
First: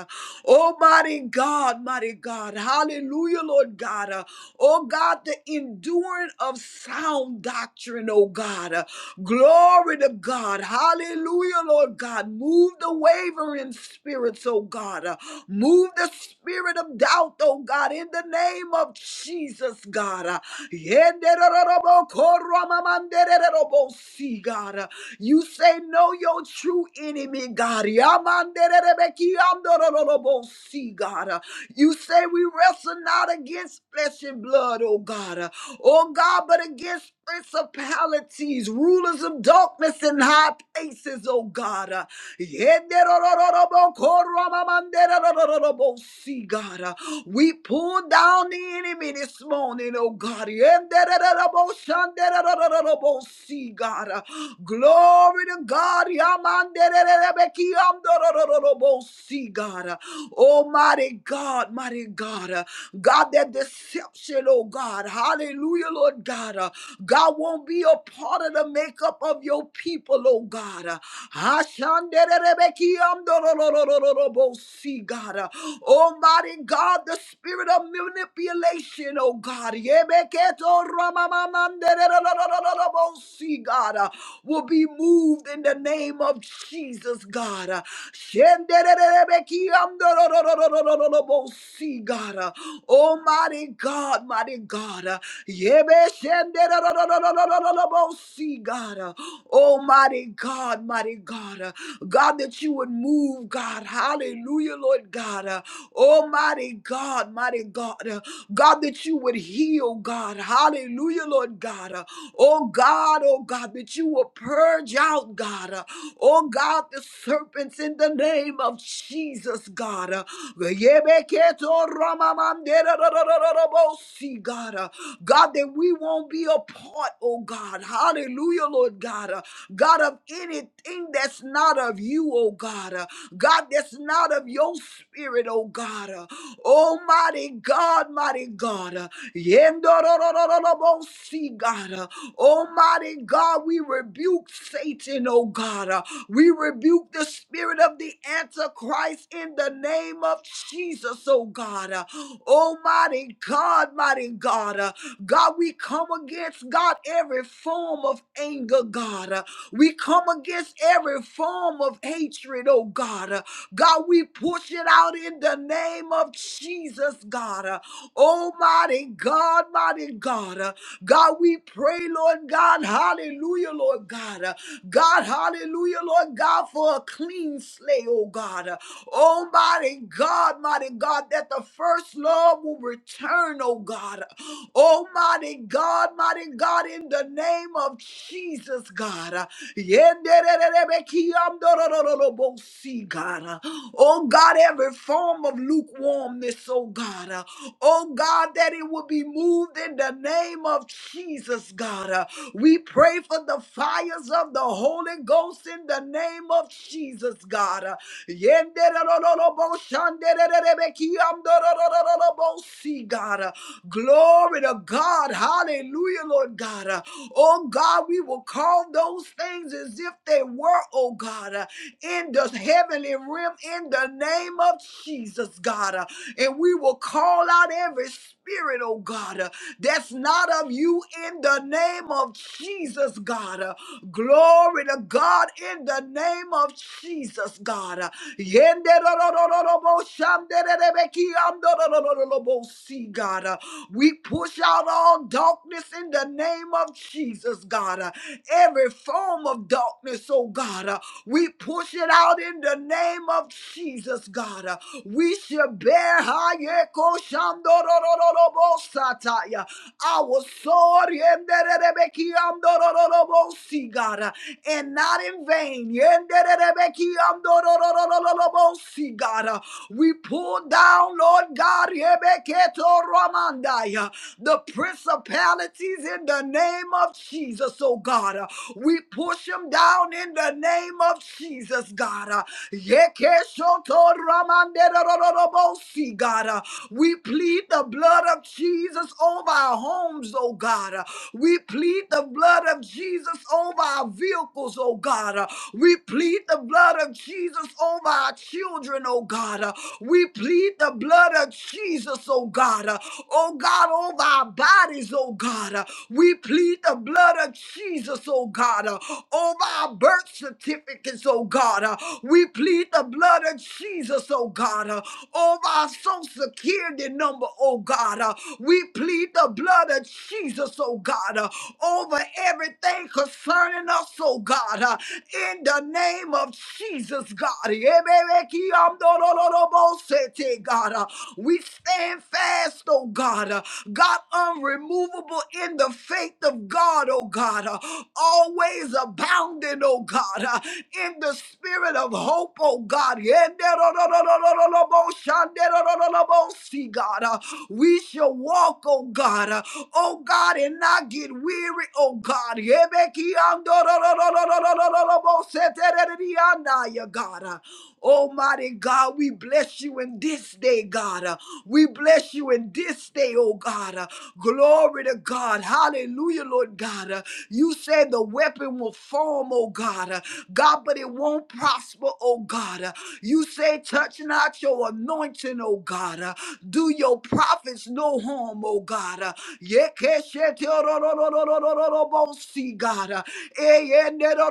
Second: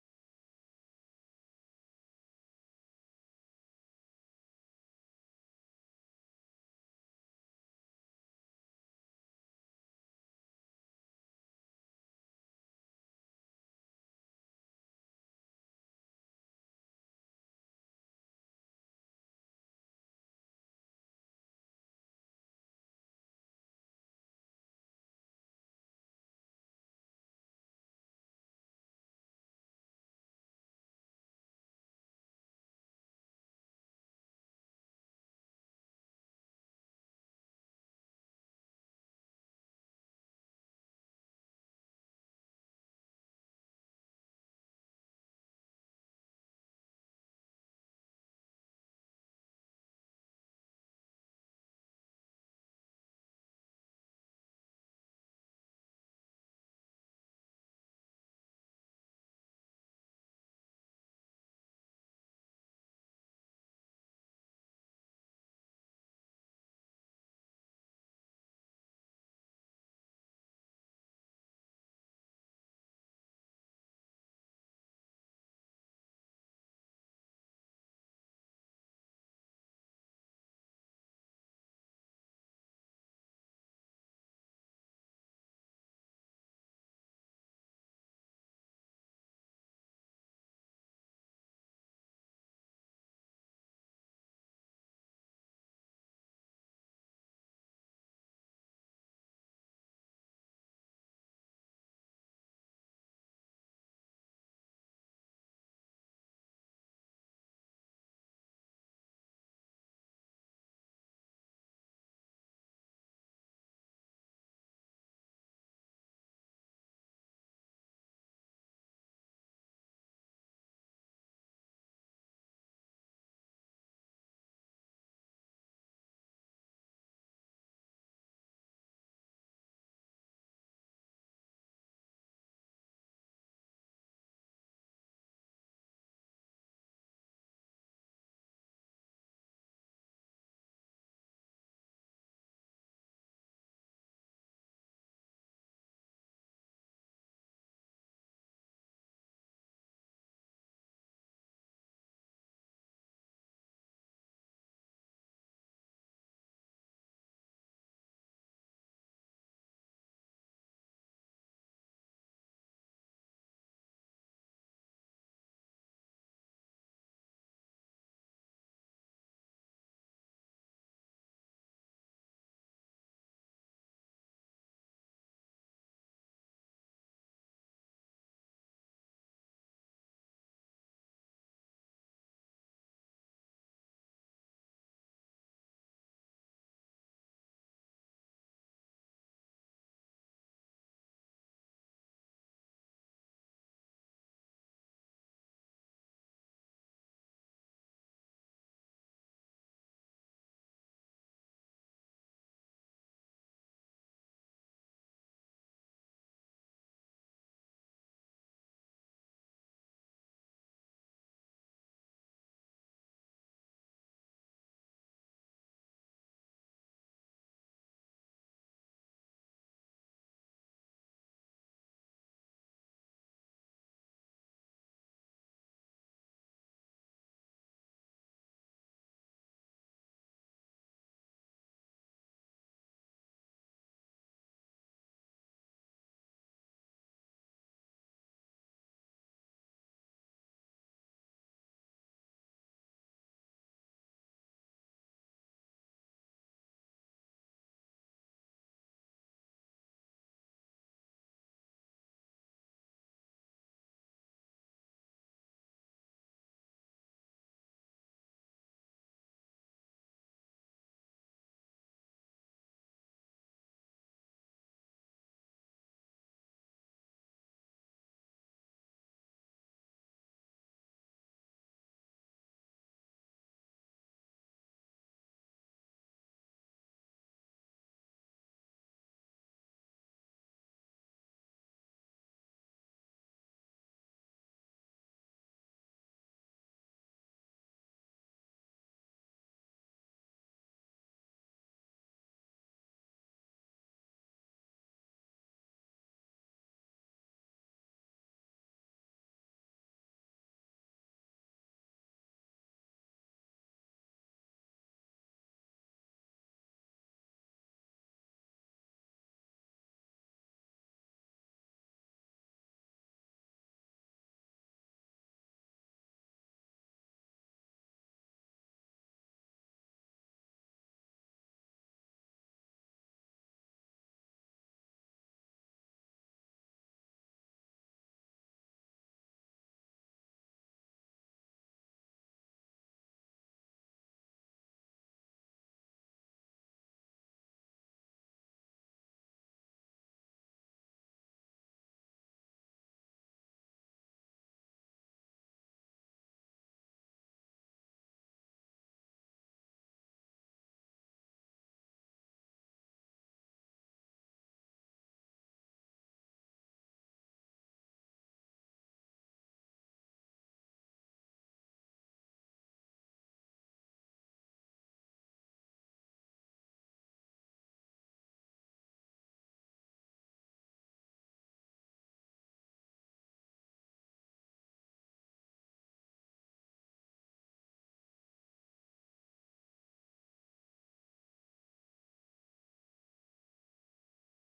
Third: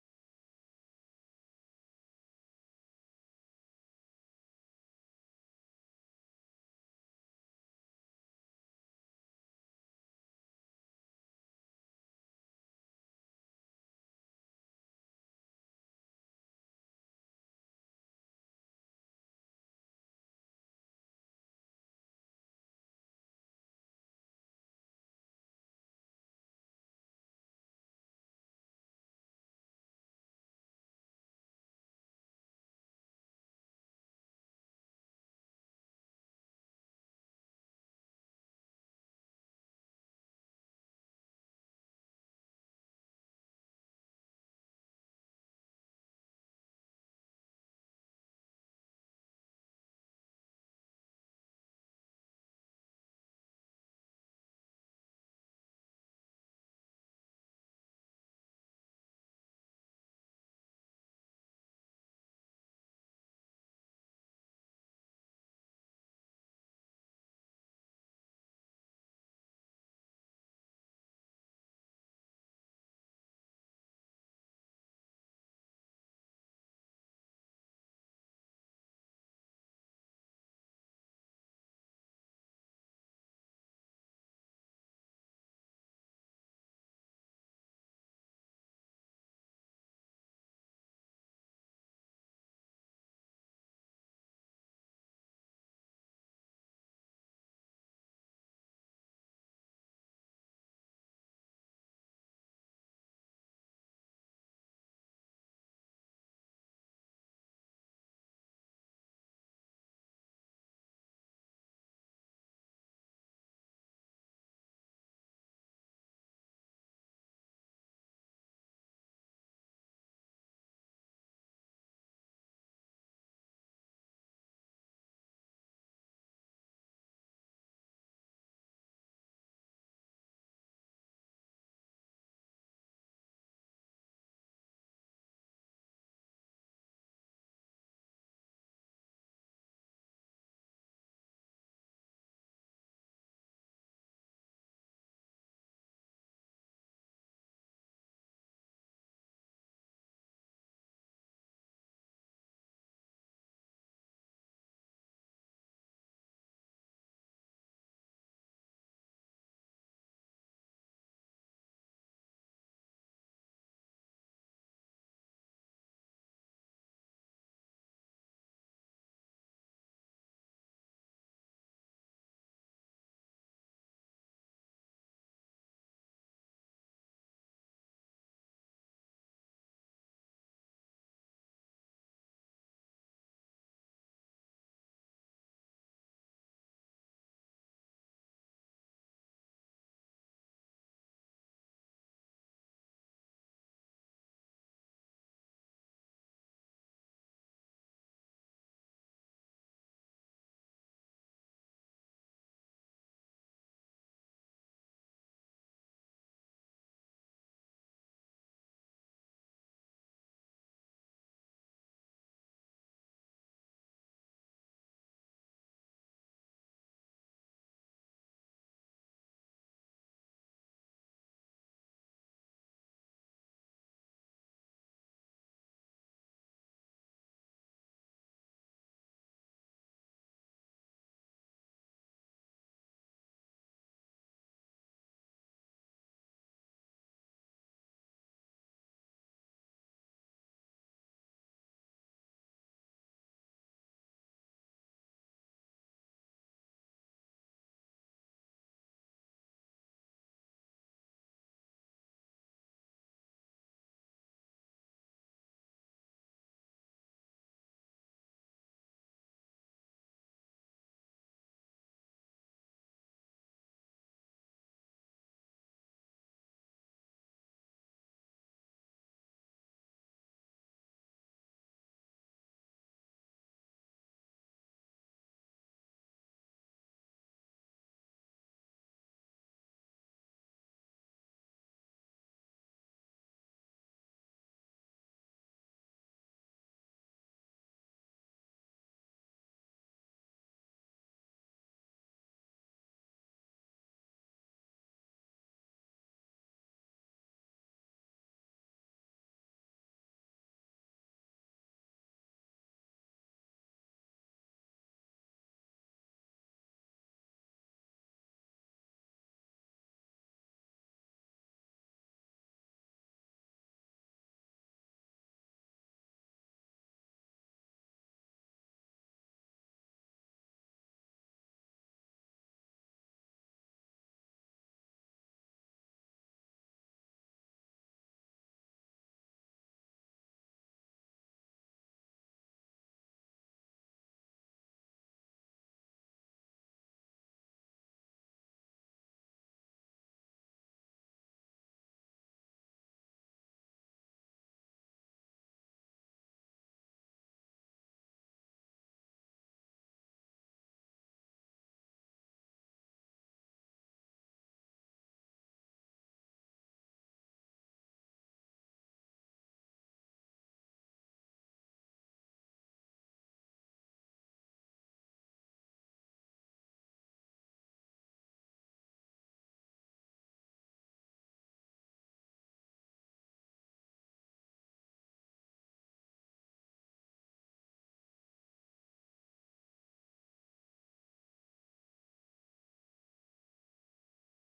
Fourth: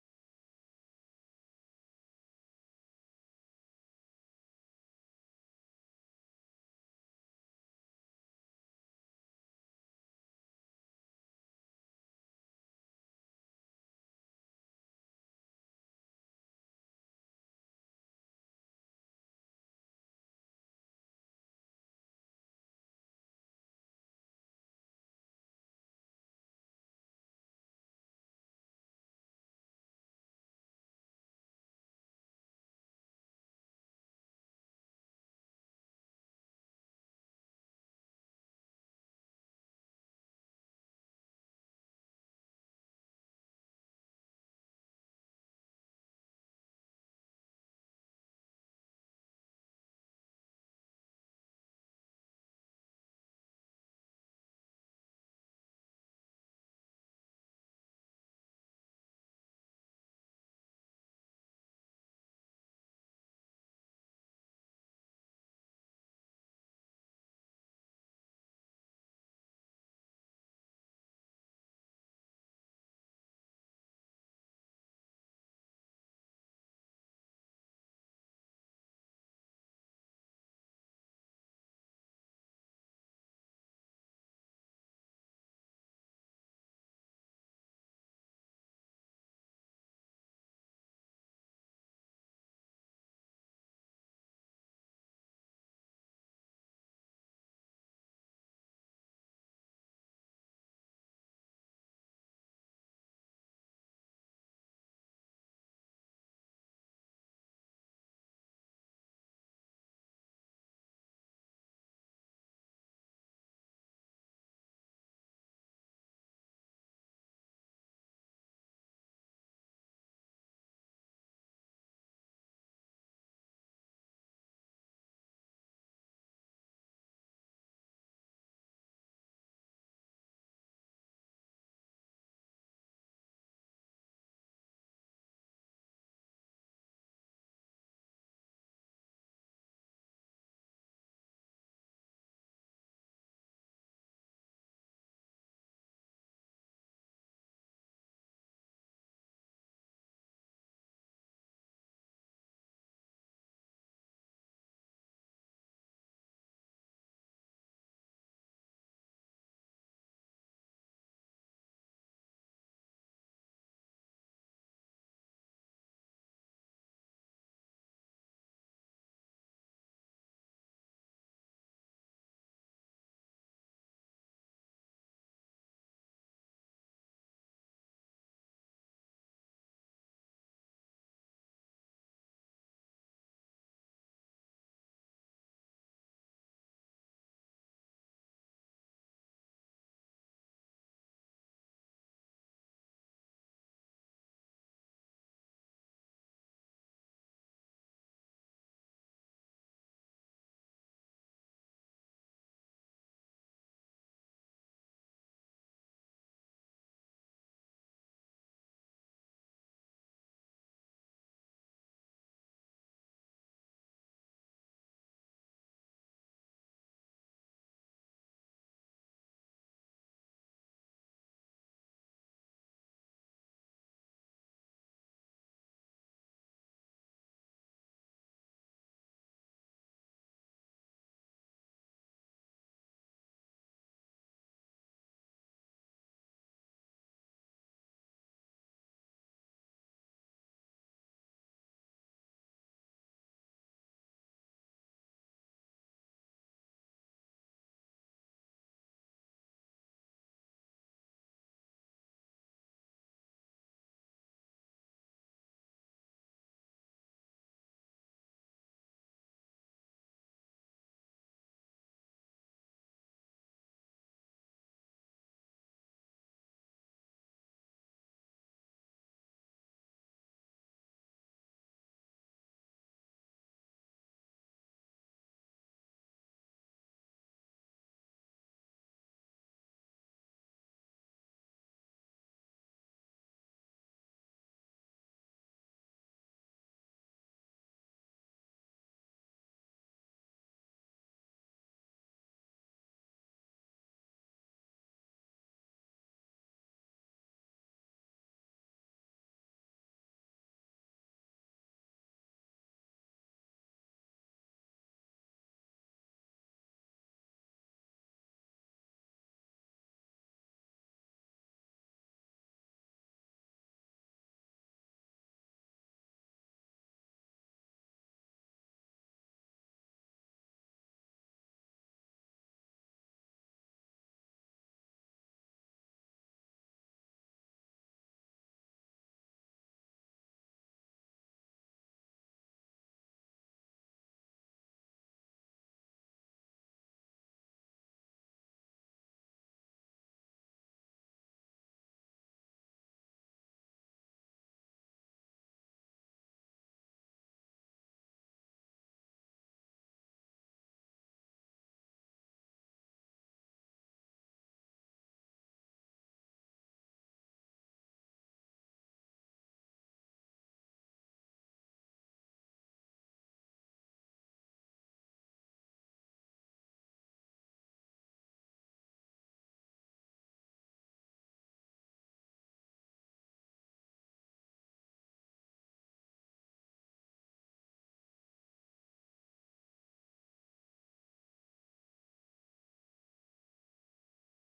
Speaker 2: Oh, mighty God, mighty God. Hallelujah, Lord God. Uh, Oh, God, the enduring of sound doctrine, oh God. Uh, Glory to God. Hallelujah, Lord God. Move the wavering spirits, oh God. Uh, Move the spirit of doubt, oh God, in the name of Jesus, God. Uh, Yenderorobokoromamandererorobosi, God. Uh, you say, Know your true enemy, God. Yamanderebekiandorolobosi, God. Uh, You say, We wrestle not against flesh and blood, oh God. Uh, Oh God, but against principalities, rulers of darkness in high places, oh God. Uh, God. Uh, We pull down the enemy this morning, oh God. Yenderororoboshanderororobosi, God. Uh, Glory to God. Yamandererebekiamdorororobo. See, God. Oh, mighty God, mighty God. God, that deception, oh God. Hallelujah, Lord God. God won't be a part of the makeup of your people, oh God. Ashandererebekiamdorororobo. See, God. Almighty God, the spirit of manipulation, oh God. Yebeketo ramamamandererorobo see, God, uh, will be moved in the name of Jesus, God. Uh, Shendererebekiamdororororororobosi, God. Uh, Almighty God, mighty God. Uh, Yebe shendererororororobosi, God. Uh, Almighty God, mighty God. Uh, God, that you would move, God. Hallelujah, Lord God. Uh, Almighty God, mighty God. Uh, God, that you would heal, God. Hallelujah, Lord God. uh. Oh God, oh God, that you will purge out, God. uh, Oh God, the serpents in the name of Jesus, God. uh, Yebeketo ramamanderararararabosi, God, uh, God, that we won't be a part, oh God. Hallelujah, Lord God. uh, God, of anything that's not of you, oh God. uh, God, that's not of your spirit, oh God. uh, Almighty God, mighty God. uh, Yendororororobosi, God. uh, Almighty God, we rebuke Satan, oh God. Uh, We rebuke the spirit of the Antichrist in the name of Jesus, oh God. Uh, Almighty God, mighty God. Uh, God, we come against, God, every form of anger, God. Uh, We come against every form of hatred, oh God. Uh, God, we push it out in the name of Jesus, God. Uh, Almighty God, mighty God. Uh, God, we pray, Lord God, hallelujah, Lord God. Uh, God, hallelujah, Lord God, for a clean slate, oh God. Uh, Almighty God, mighty God, that the first love will return, oh God. Almighty God, mighty God, in the name of Jesus, God. Uh, yenderererebekiyamdorororobosi, God. Uh, Oh God, every form of lukewarmness, oh God. Oh God, that it will be moved in the name of Jesus, God. Uh, We pray for the fires of the Holy Ghost in the name of Jesus, God. Uh, Yenderororobo shanderererebekiyamdorororobo si, God. Uh, Glory to God. Hallelujah, Lord God. Uh, Oh God, we will call those things as if they were, oh God, uh, in the heavenly realm in the name name of Jesus, God. uh, And we will call out every spirit, oh God, uh, that's not of you in the name of Jesus, God. uh, Glory to God in the name of Jesus, God. uh, Yenderorororobo, shandererebeki, andororororobosi, God. uh, We push out all darkness in the name of Jesus, God. uh, Every form of darkness, oh God. uh, uh, We push it out in the name of Jesus, God. Uh, We shall bear Hayeko Shandorororobo Sataya, our sword Yenderebeki Amdorororobo Si, God, uh, and not in vain. Yenderebeki Amdorororobo Si, God. Uh, We pull down, Lord God, Yebeketo Ramandaya, the principalities in the name of Jesus. Jesus, oh God. Uh, We push him down in the name of Jesus, God. Uh, Yekeshotoramanderororobosi, God. Uh, We plead the blood of Jesus over our homes, oh God. Uh, We plead the blood of Jesus over our vehicles, oh God. Uh, We plead the blood of Jesus over our children, oh God. Uh, We plead the blood of Jesus, oh God. Uh, Oh God, over our bodies, oh God. Uh, We plead the blood of Jesus, oh God, uh, over our birth certificates, oh God. Uh, We plead the blood of Jesus, oh God, uh, over our social security number, oh God. Uh, We plead the blood of Jesus, oh God, uh, over everything concerning us, oh God. Uh, in the name of Jesus, God. God. Uh, We stand fast, oh God. Uh, God, unremovable in the faith of God, oh God. Uh, Always abounding, oh God, uh, in the spirit of hope, oh God. See, God, uh, we shall walk, oh God, uh, oh God, and not get weary, oh God. Yeah, God. Almighty God, we bless you in this day, God. Uh, We bless you in this day, oh God. Uh, Glory to God. Hallelujah, Lord God. Uh, You said the weapon will form, oh God. Uh, God, but it won't prosper, oh God. Uh, You say, touch not your anointing, oh God. Uh, Do your prophets no harm, oh God. Uh, Yekeshetororororororobosi, God. Uh, eh, eh, God.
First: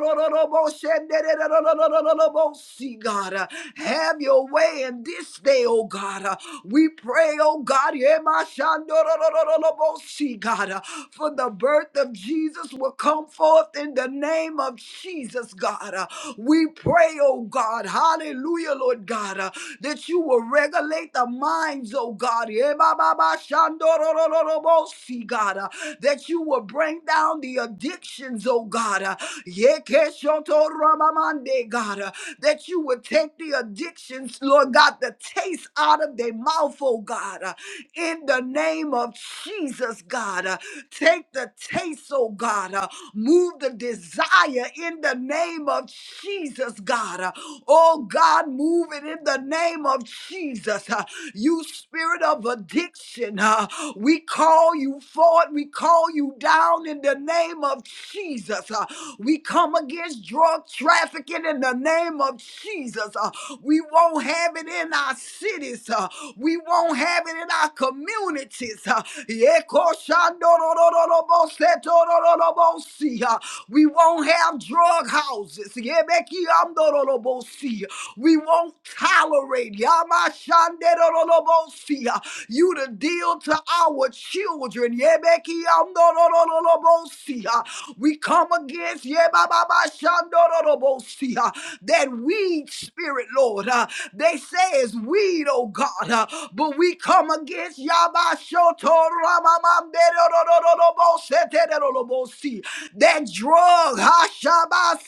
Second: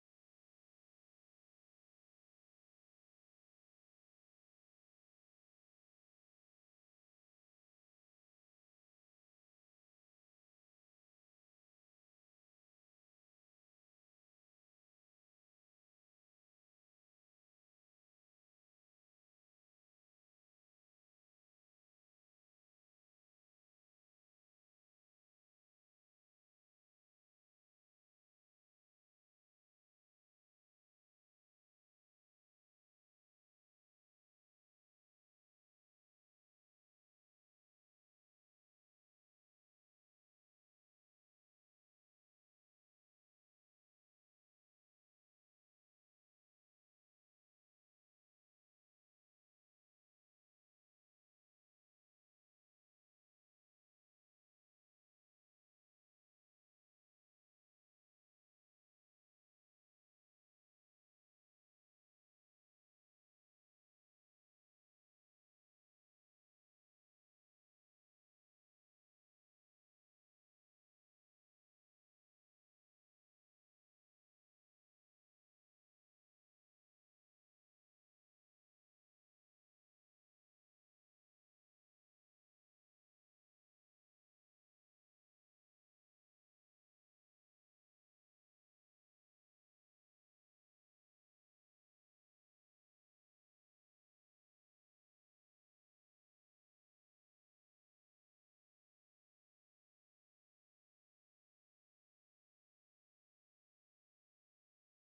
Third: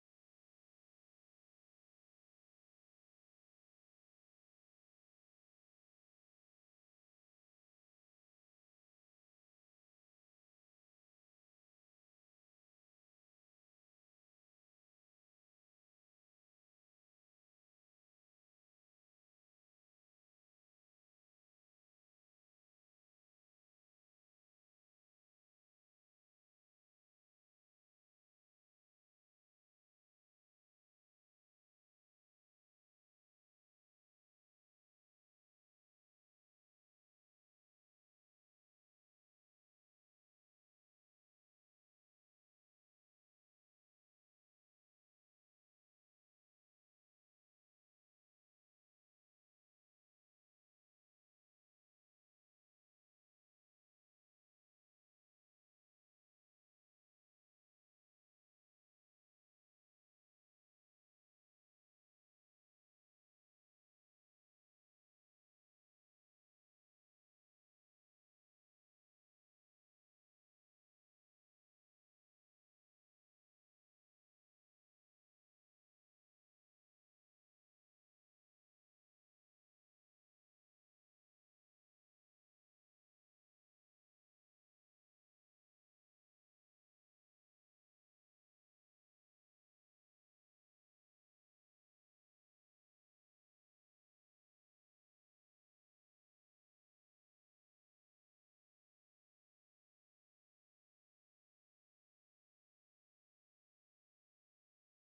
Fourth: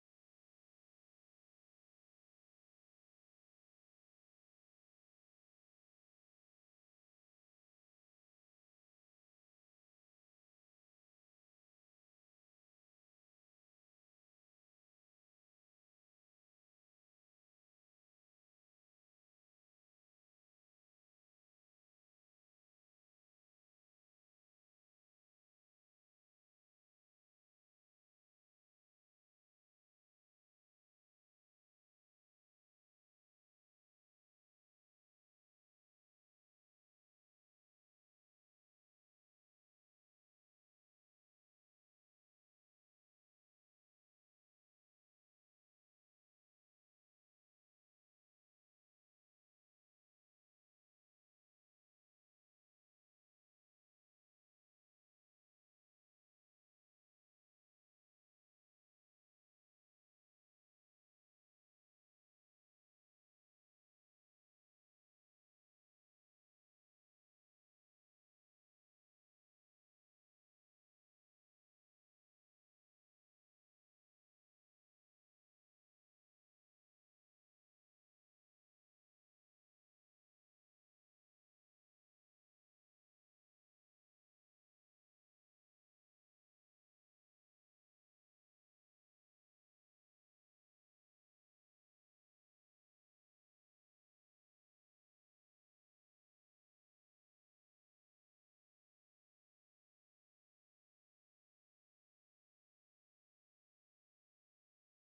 Speaker 2: Uh, Have your way in this day, oh God. Uh, We pray, oh God, Yemashandorororobosi, God, uh, for the birth of Jesus will come forth in the name of Jesus, God. Uh, We pray, oh God, hallelujah, Lord God, uh, that you will regulate the minds, oh God. Yemababashandorororobosi, God uh, that you will bring down the addictions, oh God. uh, Yekeshotorabamande, God, uh, that you would take the addictions, Lord God, the taste out of their mouth, oh God, uh, in the name of Jesus, God. uh, Take the taste, oh God. uh, Move the desire in the name of Jesus, God. uh, Oh God, move it in the name of Jesus. uh, You spirit of addiction. uh, we call you forth. We call you down in the name of Jesus. uh, we come against drug trafficking in the name of Jesus. uh, we won't have it in our cities. uh, we won't have it in our communities. uh, Yekoshandorororobosetorororobosi, uh, we won't have drug houses. Yebekiamdororobosi. We won't tolerate Yamashanderolobosia, you to deal to our children. Yebekiamdorolobosia. We come against Yebababashandorolobosia, that weed spirit, Lord. Uh, they say it's weed, oh God, uh, but we come against Yabashotoramamamderolobositerolobosi, that drug.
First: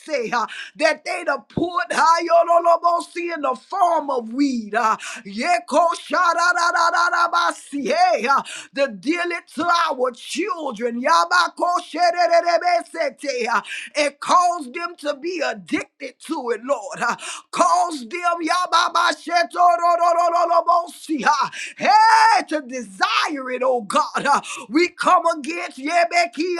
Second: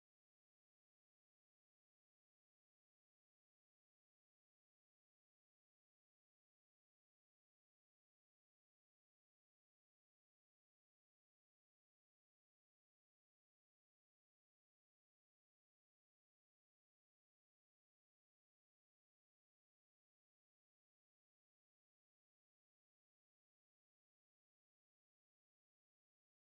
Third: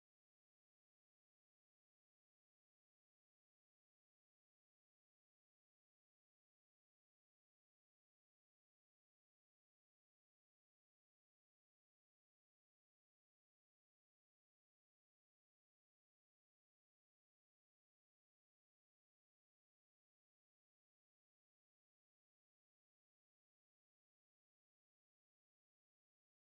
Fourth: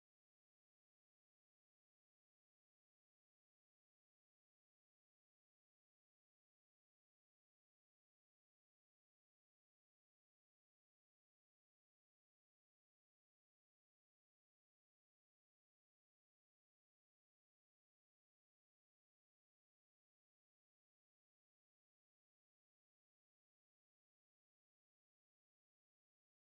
Speaker 2: Say uh, that they'd have put Hayololobosi in the form of weed. uh, Yeko Shadadadadadabasi, eh, uh, To deal it to our children. Yabako Shedededebesete, uh, And cause them to be addicted to it, Lord. uh, Cause them Yababa Shetororororolobosi, uh, hey, to desire it, oh God. uh, We come against Yebeki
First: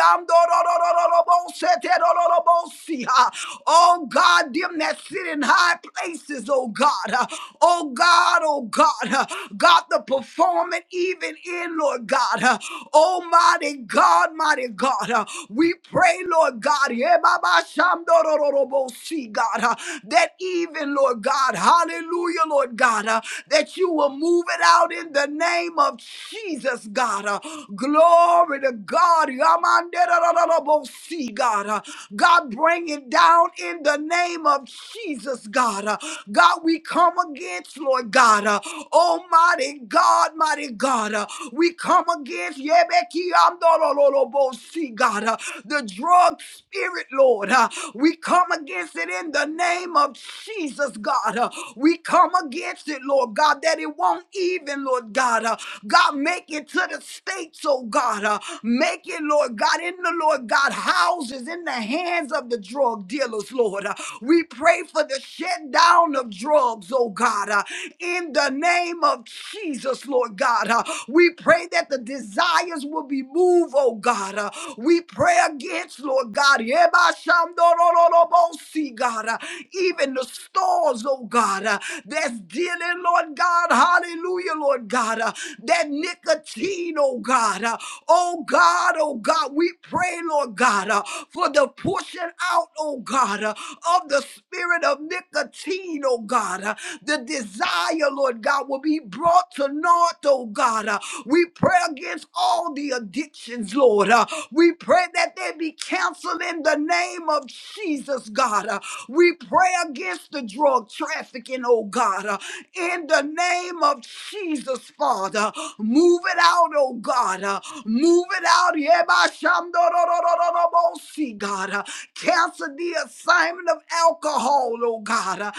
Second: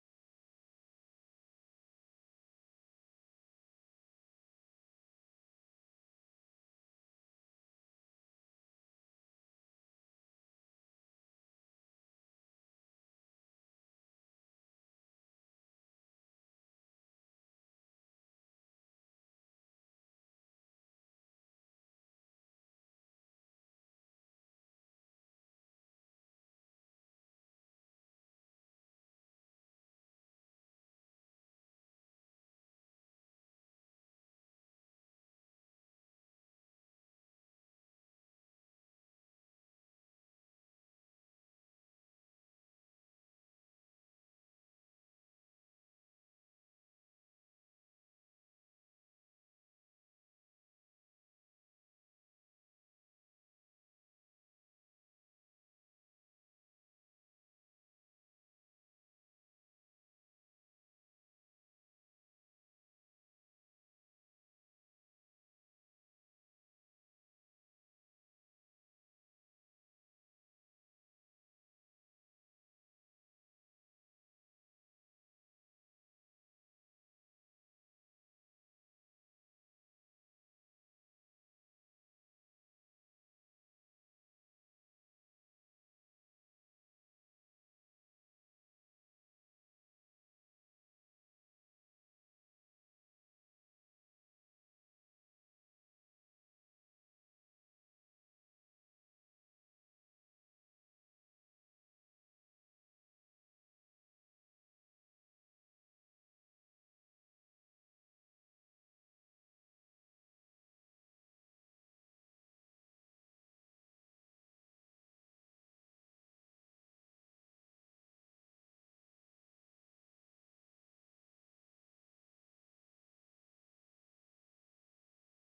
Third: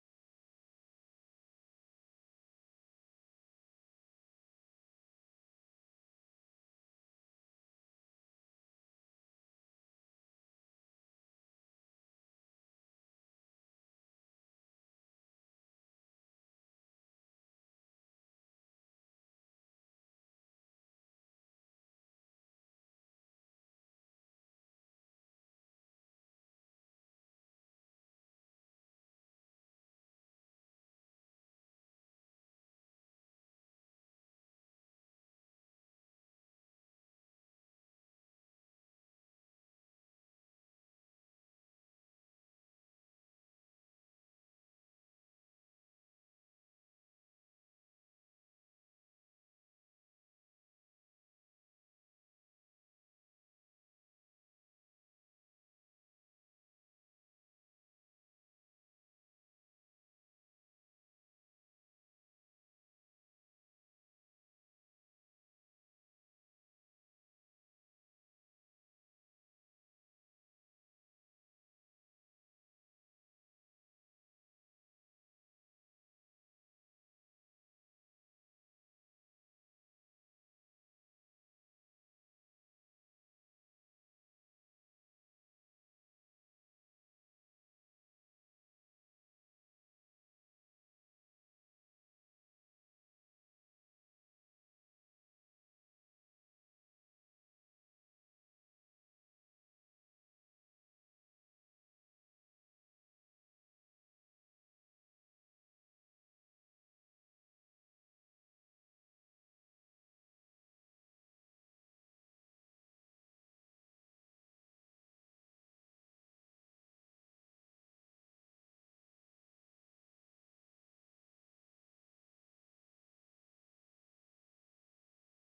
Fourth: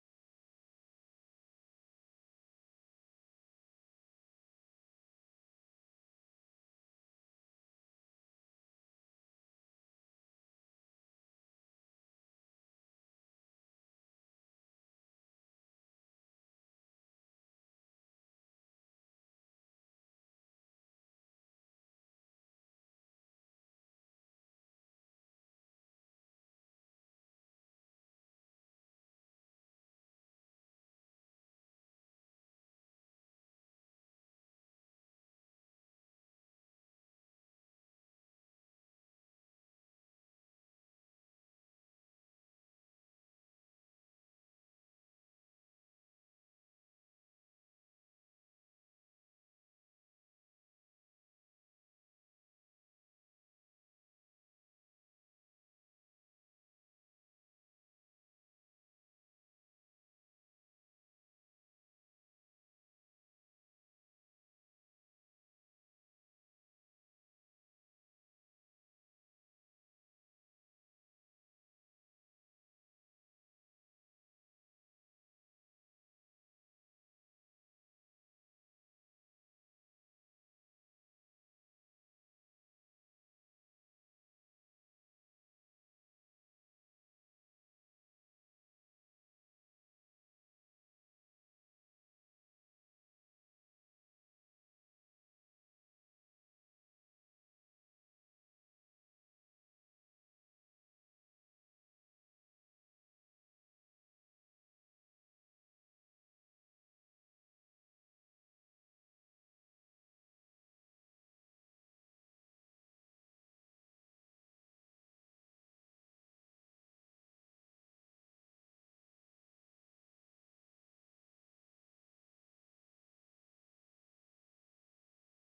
Speaker 2: Oh God, them that sit in high places, oh God. Oh God, oh God. God, the performing even in, Lord God. Almighty God, mighty God. We pray, Lord God. yeah, Baba Shamdorororobosi, God. That even, Lord God. Hallelujah, Lord God. That you will move it out in the name of Jesus. Yes, God. Uh, glory to God. Yamanderararabosi, God. Uh, God, bring it down in the name of Jesus, God. Uh, God, we come against, Lord God. Uh, Almighty God, mighty God. Uh, we come against Yebekiamdorololobosi, God. Uh, the drug spirit, Lord. Uh, we come against it in the name of Jesus, God. Uh, we come against it, Lord God that that it won't even, Lord God. Uh, God, make it to the states, oh God. Uh, make it, Lord God, in the Lord God houses, in the hands of the drug dealers, Lord. Uh, we pray for the shutdown of drugs, oh God. Uh, in the name of Jesus, Lord God. Uh, we pray that the desires will be moved, oh God. Uh, we pray against, Lord God, Yebashamdorororobosi, God, uh, even the stores, oh God, uh, that's dealing, Lord God, hallelujah, Lord God, uh, that nicotine, oh God, uh, oh God, oh God, we pray, Lord God, uh, for the pushing out, oh God, uh, of the spirit of nicotine, oh God, uh, the desire, Lord God, will be brought to naught, oh God. Uh, we pray against all the addictions, Lord. Uh, we pray that they be canceled in the name of of Jesus, God. Uh, We pray against the drug trafficking, oh God. Uh, In the name of Jesus, Father, move it out, oh God. Uh, Move it out. Yebashamdororororobosi, God. Uh, Cancel the assignment of alcohol, oh God. Uh,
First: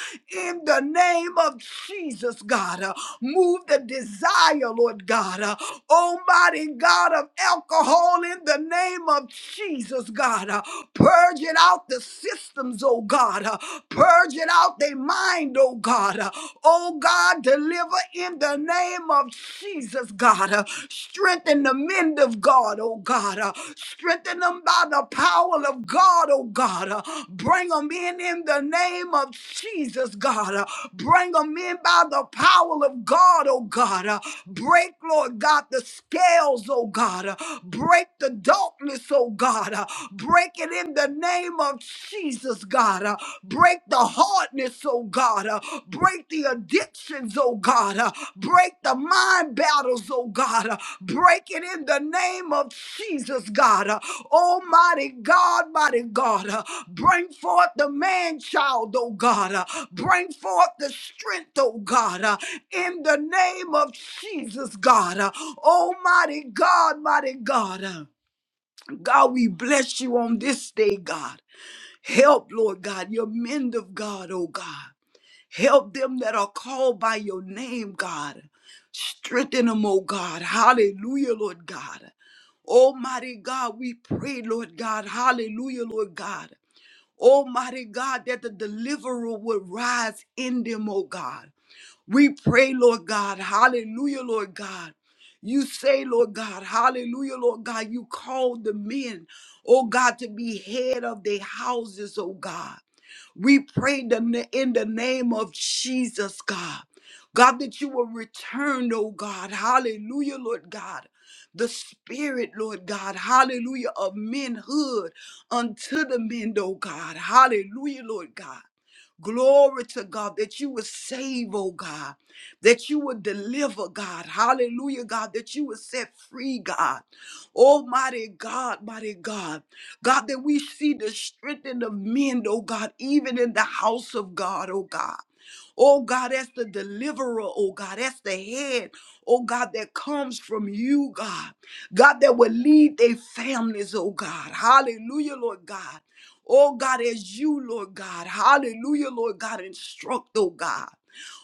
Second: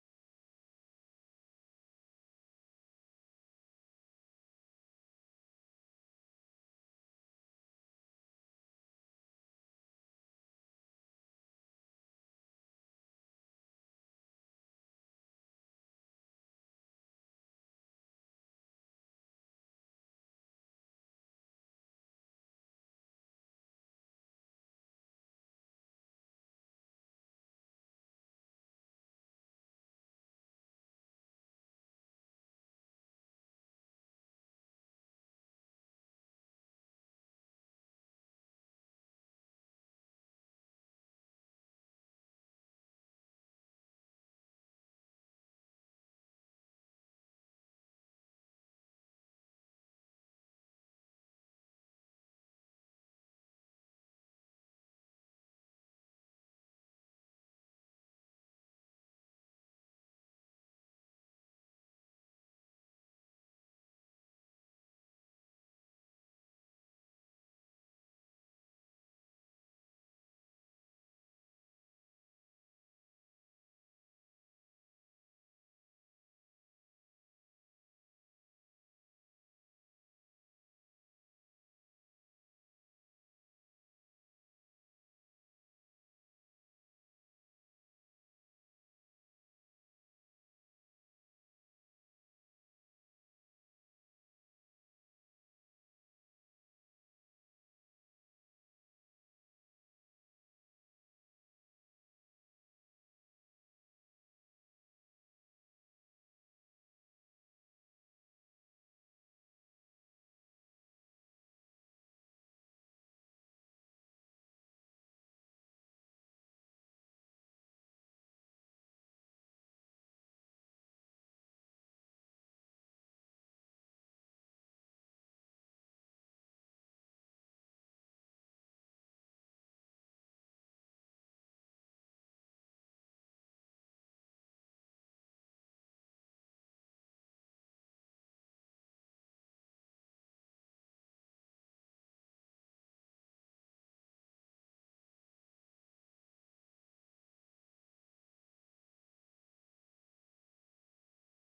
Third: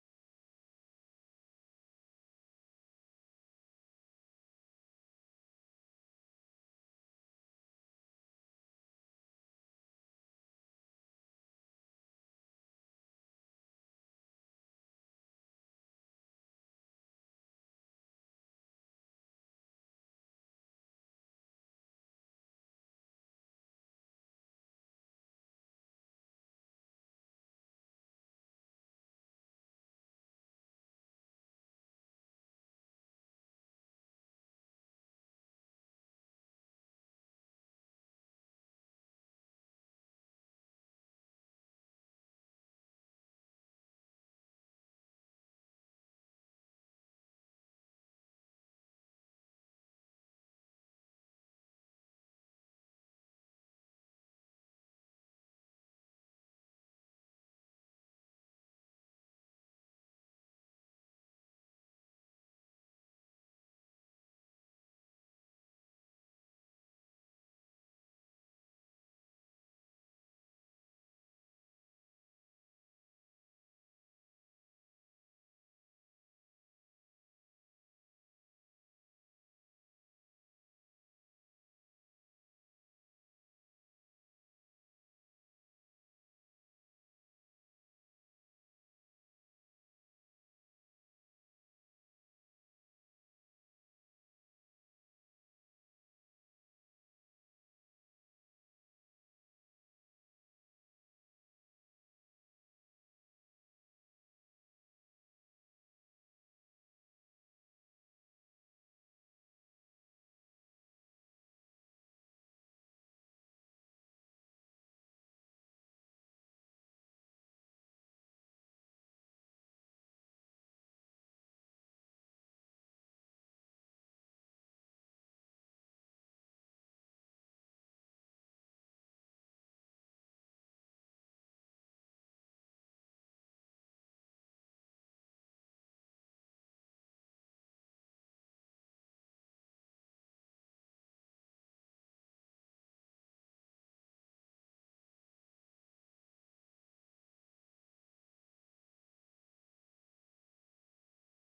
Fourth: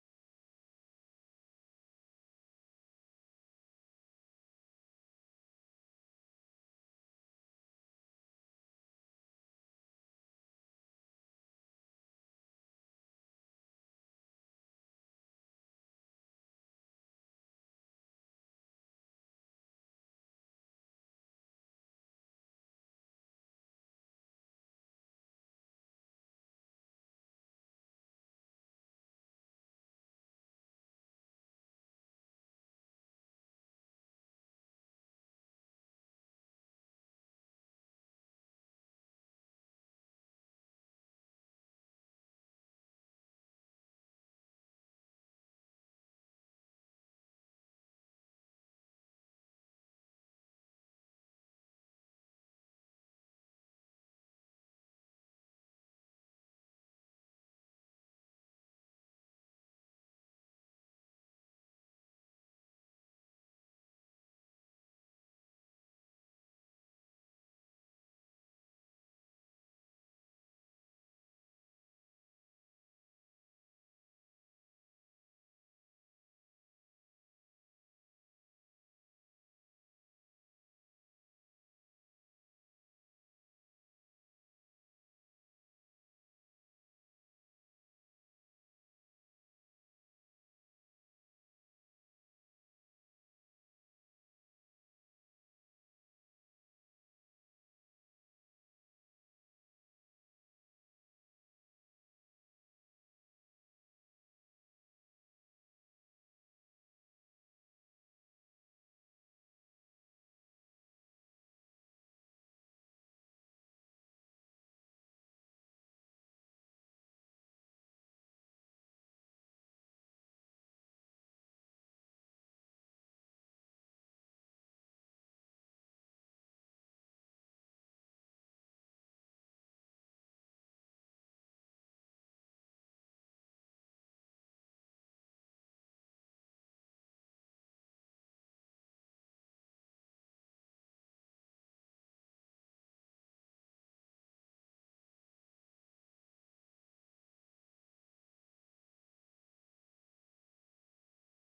Speaker 2: In the name of Jesus, God. Uh, Move the desire, Lord God. Uh, Almighty God of alcohol, in the name name of Jesus, God. Uh, purging out the systems, oh God. Uh, purging out their mind, oh God. Uh, oh God, deliver in the name of Jesus, God. Uh, strengthen the men of God, oh God. Uh, strengthen them by the power of God, oh God. Uh, bring them in in the name of Jesus, God. Uh, bring them in by the power of God, oh God. Uh, break, Lord God. God, the scales, oh God. Uh, Break the darkness, oh God. Uh, Break it in the name of Jesus, God. Uh, Break the hardness, oh God. Uh, Break the addictions, oh God. Uh, Break the mind battles, oh God. Uh, Break it in the name of Jesus, God. Uh, Almighty God, mighty God. Uh, Bring forth the man child, oh God. Uh, Bring forth the strength, oh God. uh, in the name of Jesus, God. Uh, Almighty God, mighty God. Uh, God, we bless you on this day, God. Help, Lord God, your men of God, oh God. Help them that are called by your name, God. Strengthen them, oh God. Hallelujah, Lord God. Almighty God, we pray, Lord God. Hallelujah, Lord God. Almighty God, that the deliverer would rise in them, oh God. We pray, Lord God, hallelujah, Lord God. You say, Lord God, hallelujah, Lord God, you called the men, oh God, to be head of their houses, oh God. We pray the- in the name of Jesus, God. God, that you will return, oh God, hallelujah, Lord God. The spirit, Lord God, hallelujah, of manhood unto the men, oh God, hallelujah, Lord God. Glory to God that you would save, oh God, that you would deliver, God. Hallelujah, God, that you would set free, God. Almighty God, mighty God. God, that we see the strength in the men, oh God, even in the house of God, oh God. Oh God, as the deliverer, oh God, as the head, oh God, that comes from you, God. God, that will lead their families, oh God. Hallelujah, Lord God. Oh God, as you, Lord God, hallelujah, Lord God, instruct, oh God.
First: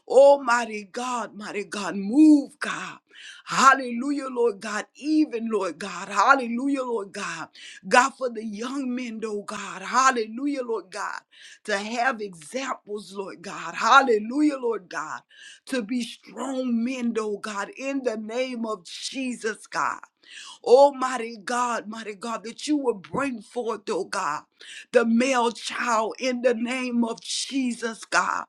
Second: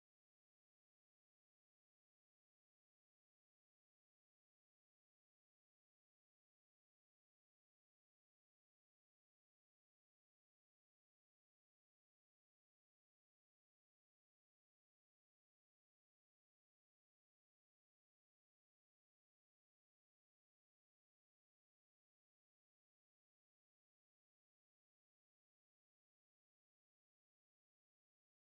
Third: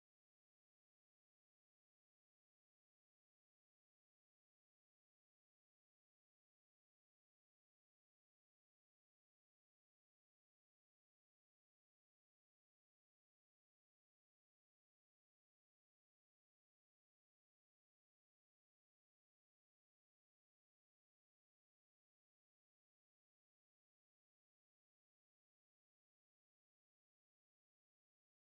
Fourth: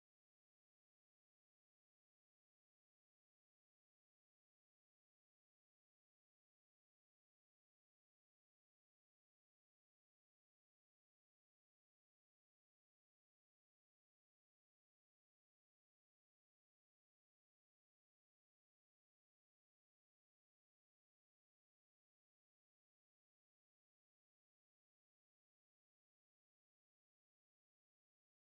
Speaker 2: Almighty God, mighty God, move, God. Hallelujah, Lord God, even, Lord God. Hallelujah, Lord God. God, for the young men, oh God. Hallelujah, Lord God. To have examples, Lord God. Hallelujah, Lord God. To be strong men, oh God, in the name of Jesus, God. Almighty God, mighty God, that you will bring forth, oh God, the male child in the name of Jesus, God.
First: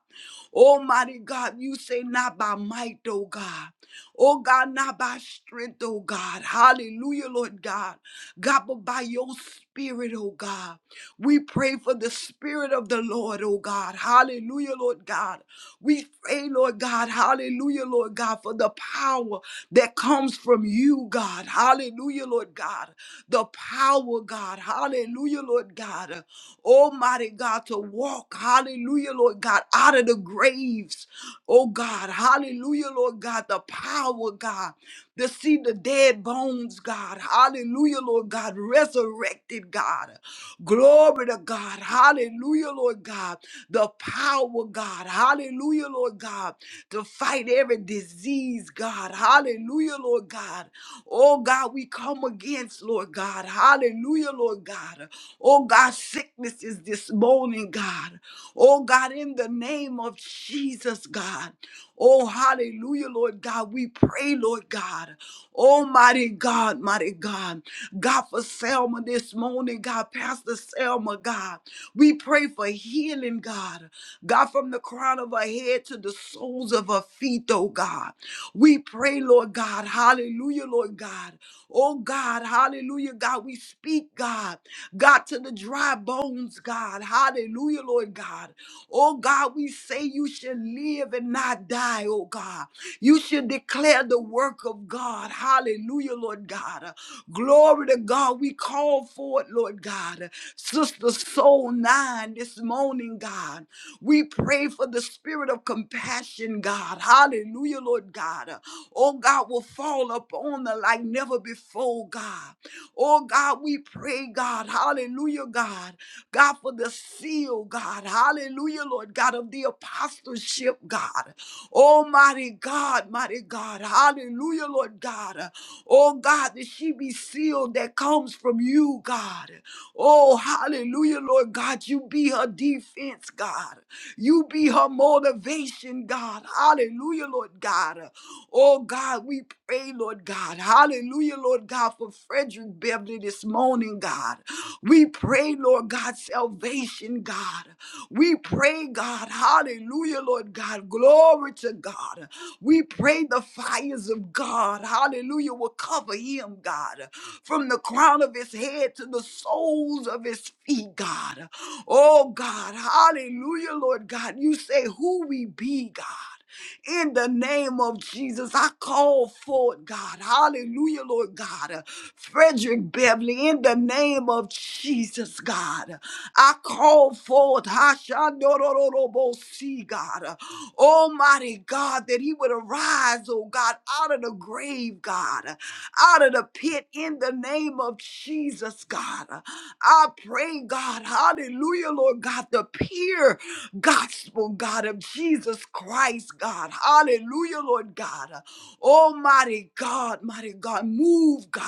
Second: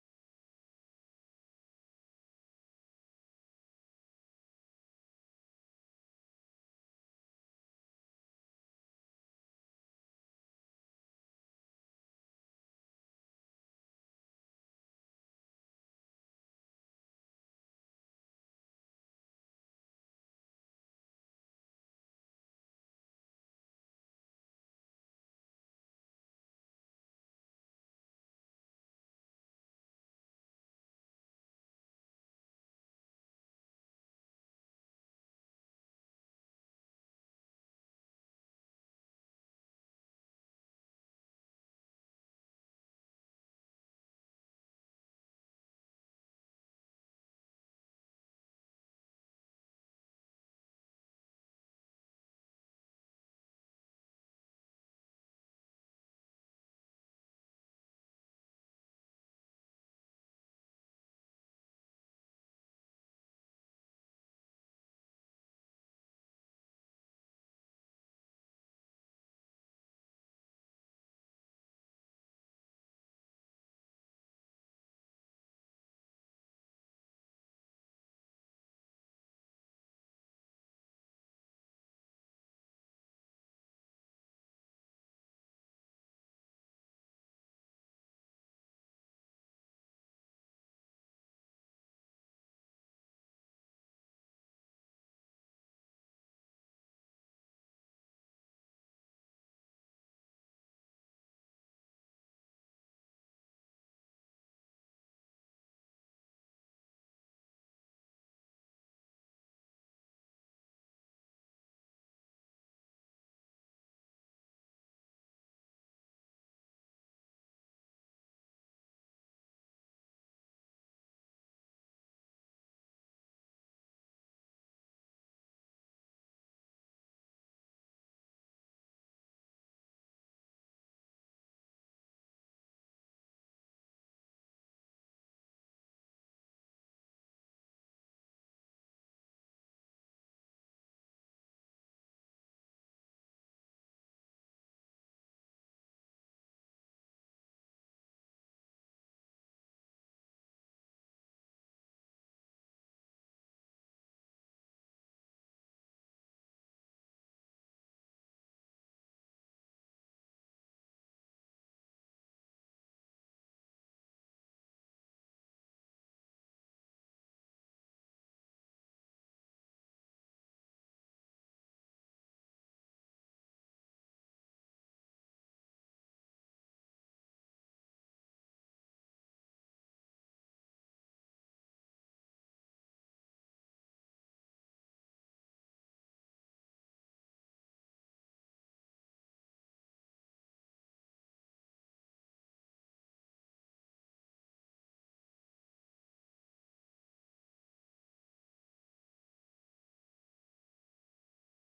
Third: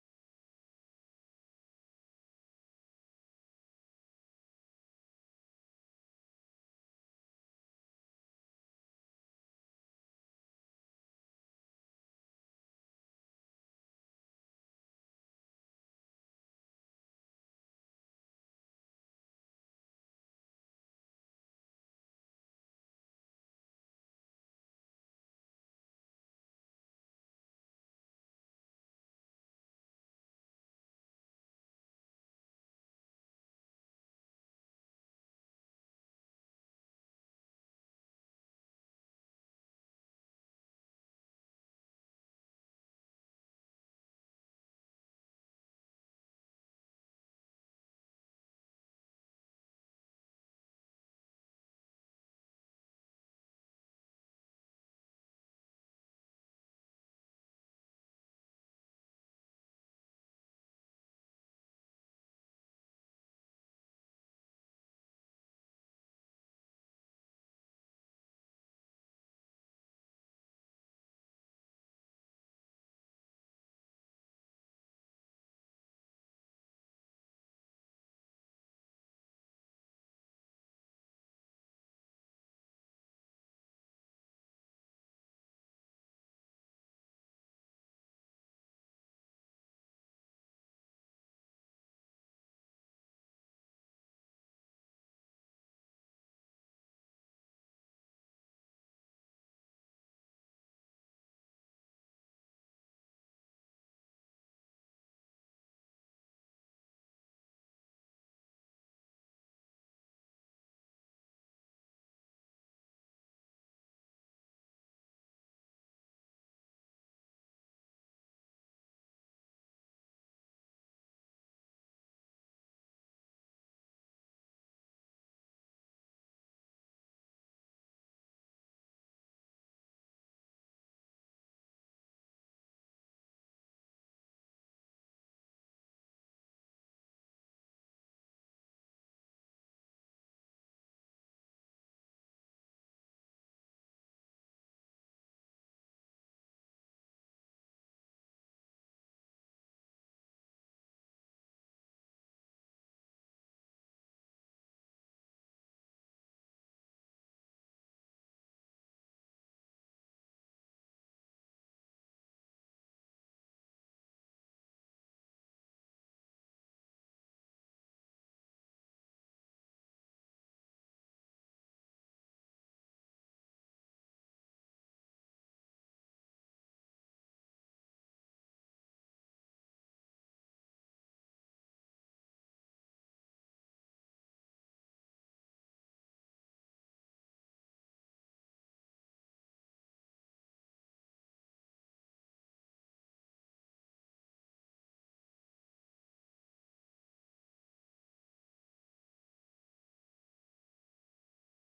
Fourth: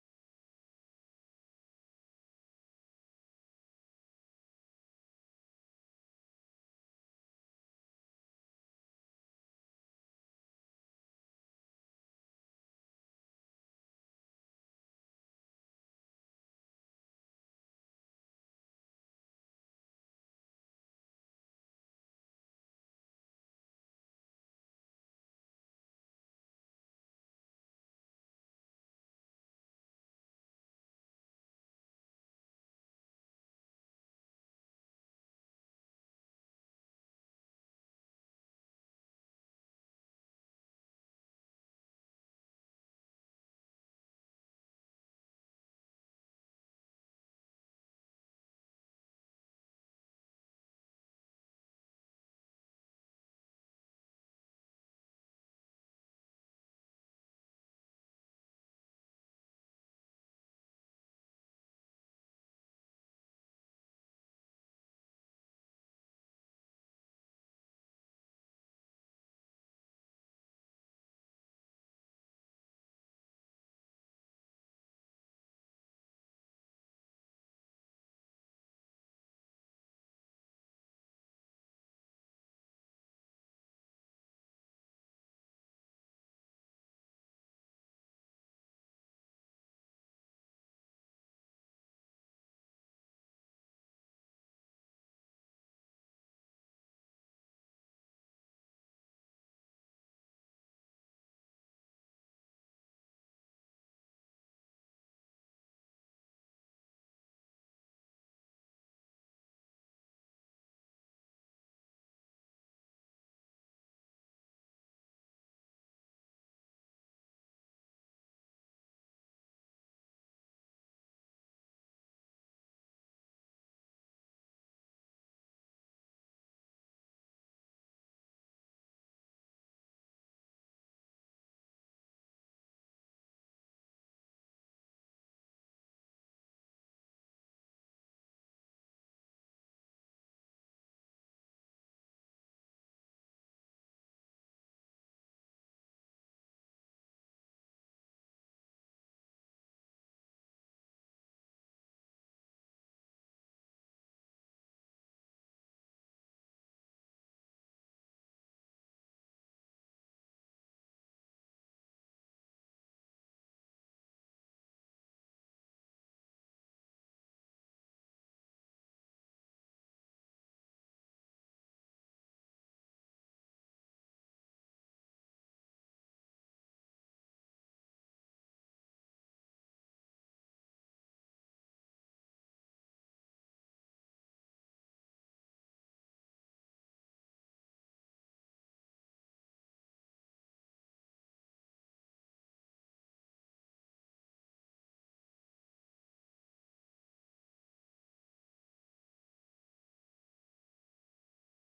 Speaker 2: Almighty God, you say not by might, oh God. Oh God, not by strength, oh God. Hallelujah, Lord God. God, but by your spirit, oh God. We pray for the spirit of the Lord, oh God. Hallelujah, Lord God. We pray, Lord God, hallelujah, Lord God, for the power that comes from you, God, hallelujah, Lord God, the power, God, hallelujah, Lord God, almighty God, to walk, hallelujah, Lord God, out of the graves, oh God, hallelujah, Lord God, the power, God, to see the dead bones, God, hallelujah, Lord God, resurrected, God. Glory to God. Hallelujah, Lord God. The power, God. Hallelujah, Lord God. To fight every disease, God. Hallelujah, Lord God. Oh God, we come against, Lord God. Hallelujah, Lord God. Oh God, sickness is this morning, God. Oh God, in the name of Jesus, God. Oh, hallelujah, Lord God. We pray, Lord God. Oh, Mighty God, mighty God. God, for Selma this morning, God, Pastor Selma, God, we pray for healing, God. God, from the crown of her head to the soles of her feet, oh God. We pray, Lord God, hallelujah, Lord God. Oh God, hallelujah, God. We speak, God, God, to the dry bones, God, hallelujah, Lord God. Oh God, we say you shall live live and not die, oh God. You should declare the work of God. Hallelujah, Lord God. Uh, Glory to God. We call for it, Lord God. Uh, Sister Soul 9 this morning, God. We pray for the spirit of compassion, God. Hallelujah, Lord God. Uh, Oh God, will fall upon her like never before, God. Oh God, we pray, God. Hallelujah, God God, for the seal, God. Hallelujah, Lord God, of the apostleship, God. Almighty God, mighty God. Hallelujah, Lord God. Oh, God, that she be sealed that comes from you, God. Oh, hallelujah, Lord God. You be her defense, God. You be her motivation, God. Hallelujah, Lord God. Oh, God, we pray, Lord God. Hallelujah. Hallelujah, Lord God, for Frederick Beverly this morning, God. We pray, Lord God, salvation, God. We pray, God, hallelujah, Lord God, glory to God. We pray the fires of God, hallelujah, will cover him, God, from the crown of his head to the soles of his feet, God. Oh, God, hallelujah, Lord God. You say who we be, God in the name of Jesus. I call forth, God. Hallelujah, Lord God. Uh, Frederick Beverly, in the name of Jesus, God. I call forth, Hashandorororobosi, God. Uh, Almighty God, that he would arise, oh God, out of the grave, God, uh, out of the pit, in the name of Jesus, God. Uh, I pray, God, hallelujah, Lord God, the peer gospel, God, of Jesus Christ, God. Hallelujah, Lord God. Almighty God, mighty God, move, God.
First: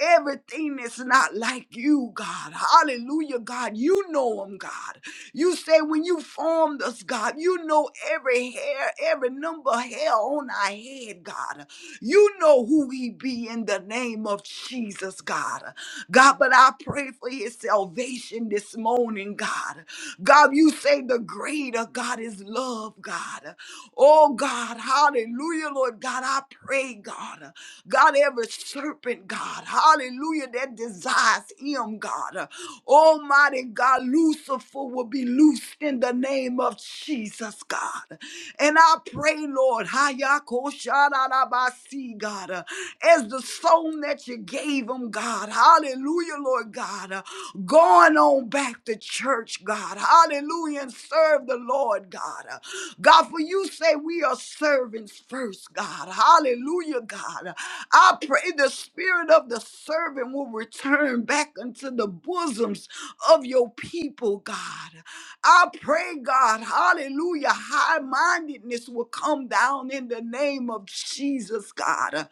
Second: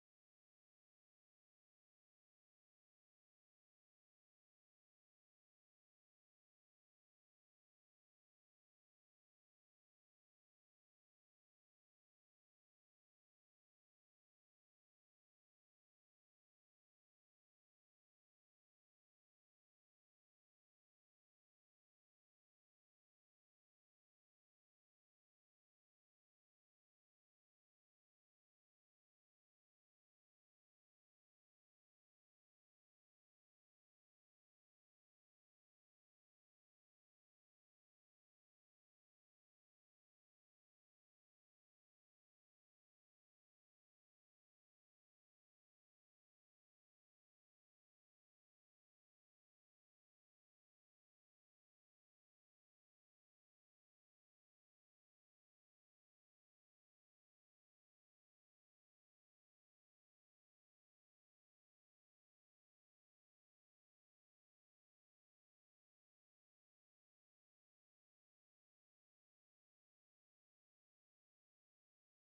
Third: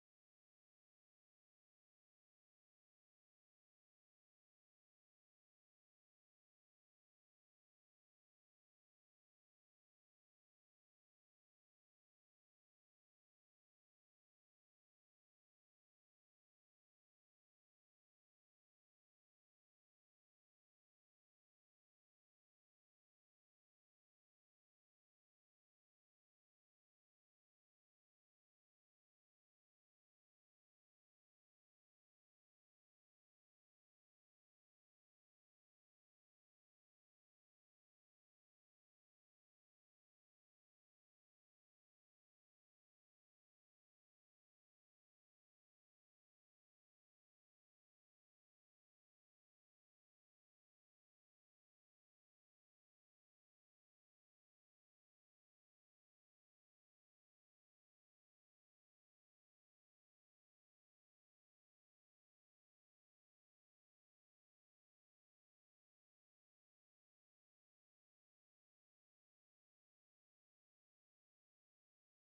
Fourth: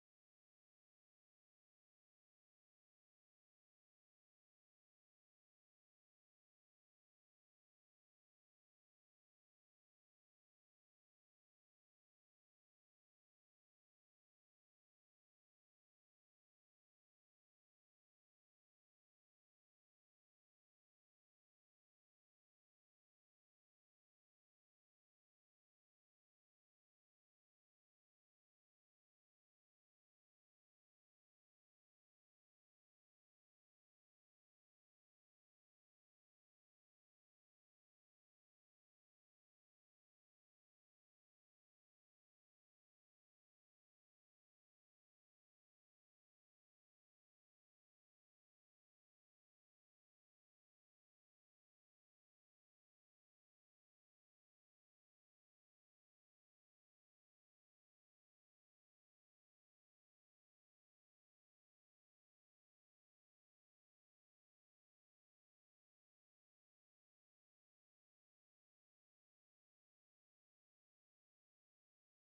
Speaker 2: Everything that's not like you, God. Hallelujah, God. You know them, God. You say when you formed us, God, you know every hair, every number of hair on our head, God. You know who we be in the name of Jesus, God. God, but I pray for his salvation this morning, God. God, you say the greater God is love, God. Oh, God, hallelujah, Lord God. I pray, God. God, every serpent, God, hallelujah, that desires him, God. Almighty God, Lucifer will be be loosed in the name of Jesus, God. And I pray, Lord, Hayakoshadabasi, God, uh, as the song that you gave them, God. Hallelujah, Lord God. uh, Going on back to church, God. Hallelujah, and serve the Lord, God. Uh, God, for you say we are servants first, God. Hallelujah, God. Uh, I pray the spirit of the servant will return back into the bosoms of your people, God. I pray, God, hallelujah, high mindedness will come down in the name of Jesus, God, uh,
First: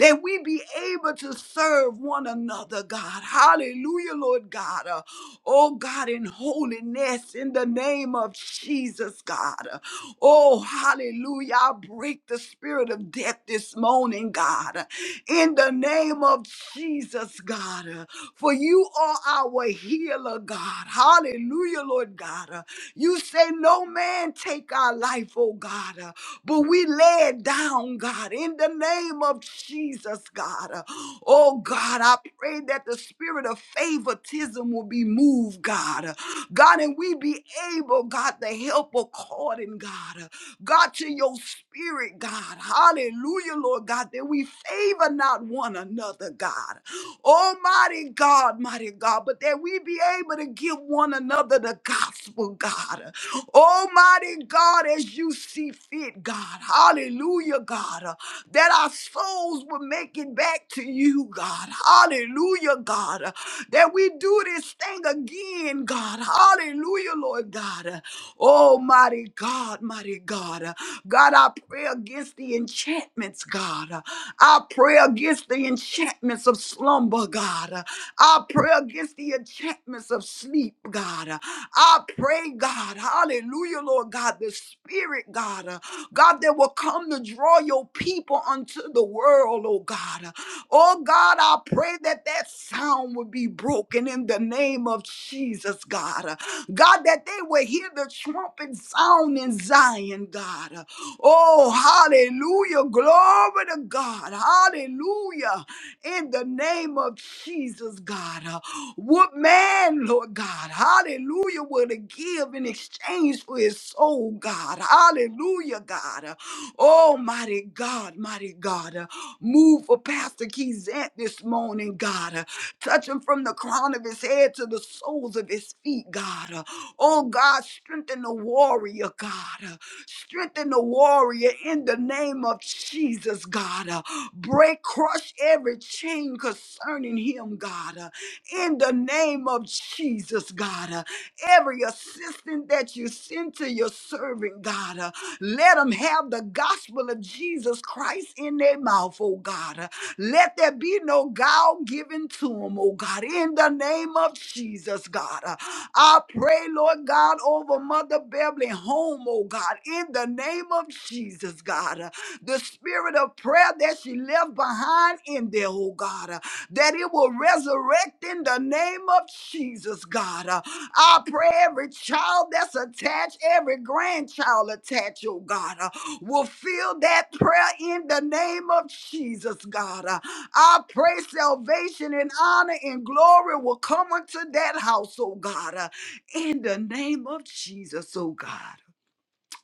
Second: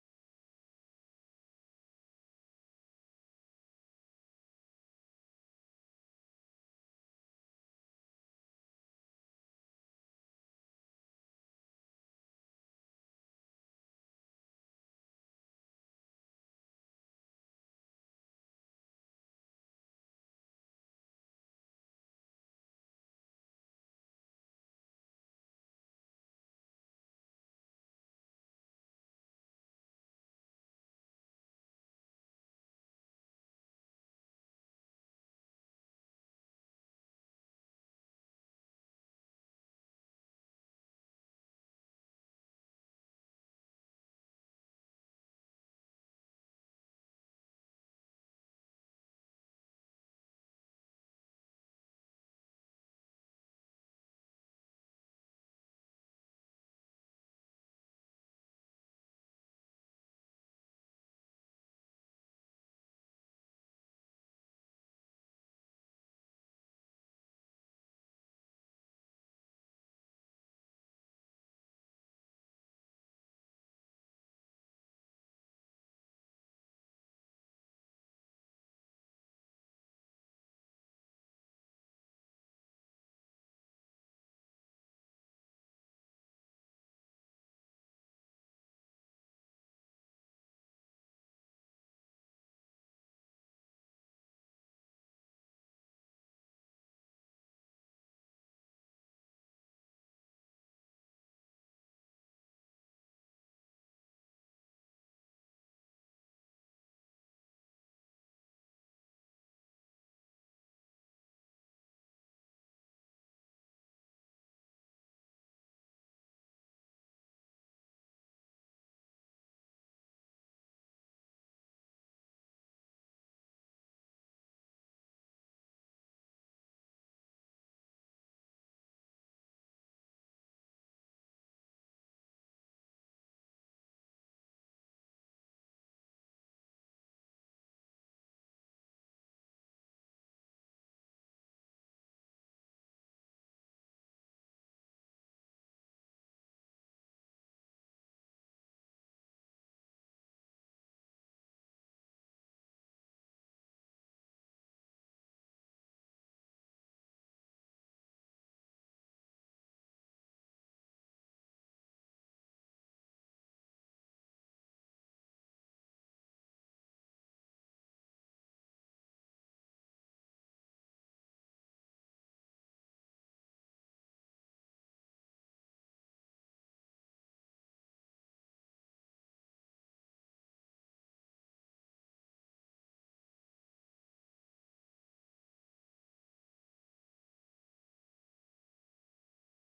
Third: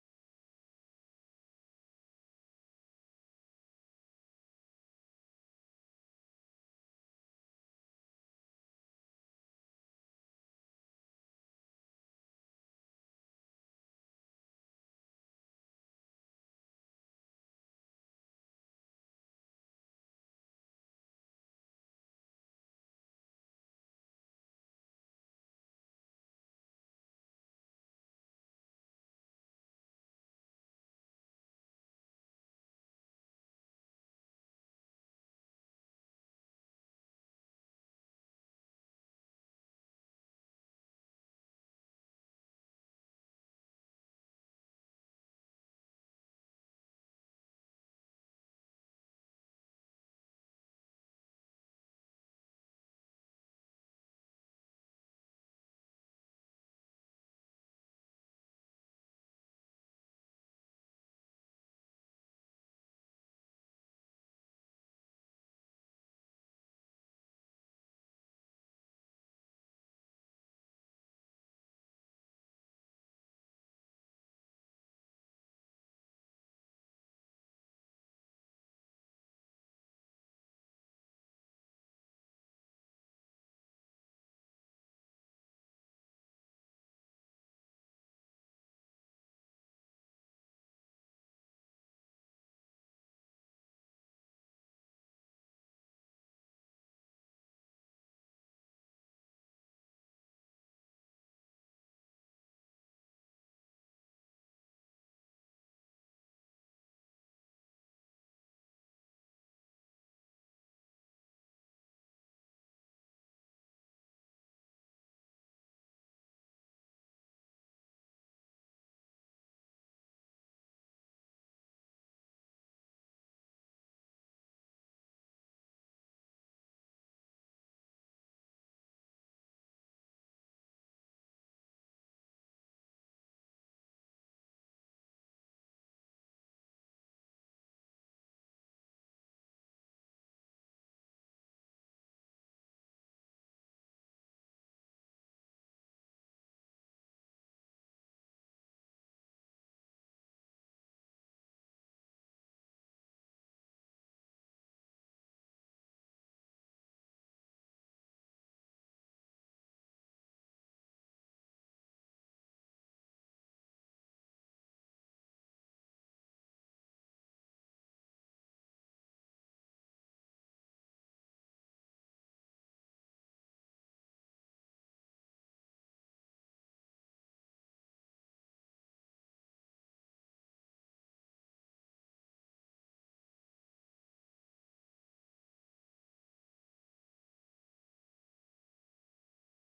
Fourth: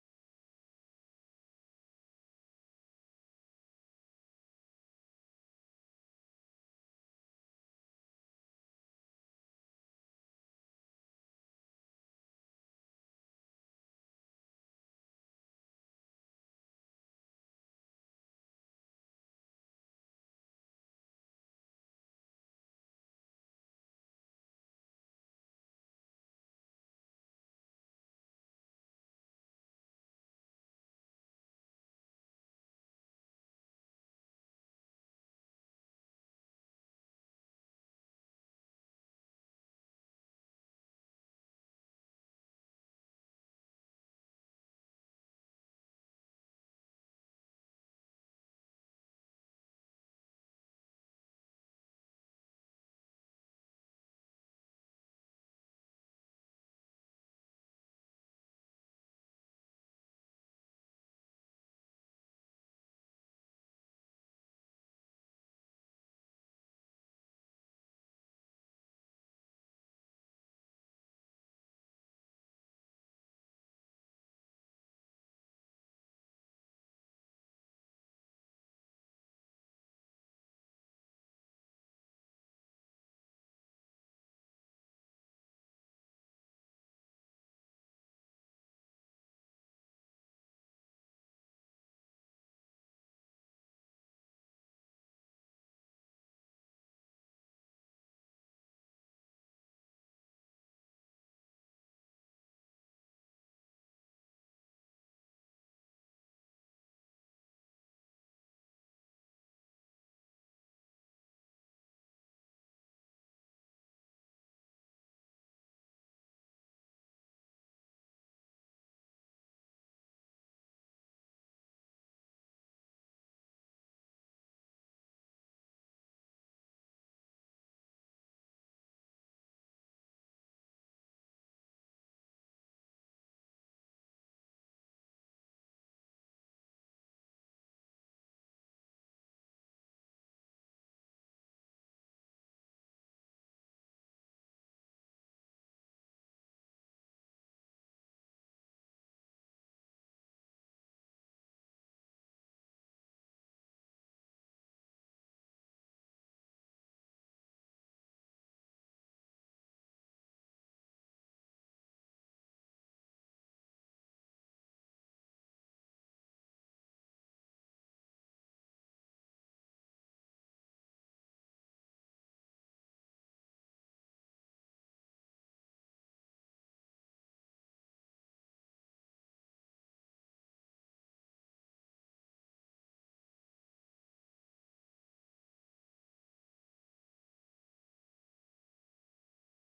Speaker 2: that we be able to serve one another, God. Hallelujah, Lord God. uh, Oh, God, in holiness, in the name of Jesus, God. uh, Oh, hallelujah. I break the spirit of death this morning, God, uh, in the name of Jesus, God. uh, For you are our our healer, God. Hallelujah, Lord God. Uh, You say, No man take our life, oh God. Uh, But we lay it down, God, in the name of Jesus, God. Uh, Oh God, I pray that the spirit of favoritism will be moved, God. Uh, God, and we be able, God, to help according, God. Uh, God, to your spirit. Spirit, God. Hallelujah, Lord God, that we favor not one another, God. Almighty God, mighty God, but that we be able to give one another the gospel, God. Almighty God, as you see fit, God. Hallelujah, God. God, uh, that our souls will make it back to you, God. Hallelujah, God. uh, that we do this thing again, God. Hallelujah, Lord God. Uh, Oh, mighty God, mighty God. Uh, God, I pray against the enchantments, God. Uh, I pray against the enchantments of slumber, God. Uh, I pray against the enchantments of sleep, God. Uh, I pray, God, hallelujah, Lord God, the spirit, God. uh, God, that will come to draw your people unto the world, oh God. Oh God, I pray that that sound would be broken in the name of Jesus, God. God, that they will hear the trumpet sound in Zion, God. Oh, hallelujah. Glory to God. Hallelujah. In the name of Jesus, God. What man, Lord God, hallelujah, would give in exchange for his soul, God? Hallelujah, God. Oh, mighty God, mighty God. Move for Pastor Keyzant this morning, God. Touch him from the crown of his head to the soles of his feet, God. Oh, God, strengthen the warrior, God. Strengthen the warrior in the name of Jesus, God. Break, crush every chain concerning him, God in the name of Jesus, God. Uh, Every assistant that you send to your servant, God, uh, let them have the gospel of Jesus Christ in their mouth, oh God. Uh, Let there be no guile given to them, oh God, in the name of Jesus, God. Uh, I pray, Lord God, over Mother Beverly home, oh God, in the name of Jesus, God. Uh, The spirit of prayer that she left behind in there, oh God that it will resurrect in the name of Jesus, God. Uh, I pray every child that's attached, every grandchild attached, oh God, uh, will feel that prayer in the name of Jesus, God. Uh, I pray salvation and honor and glory will come unto that house, oh God, uh, in the name of Jesus, oh God.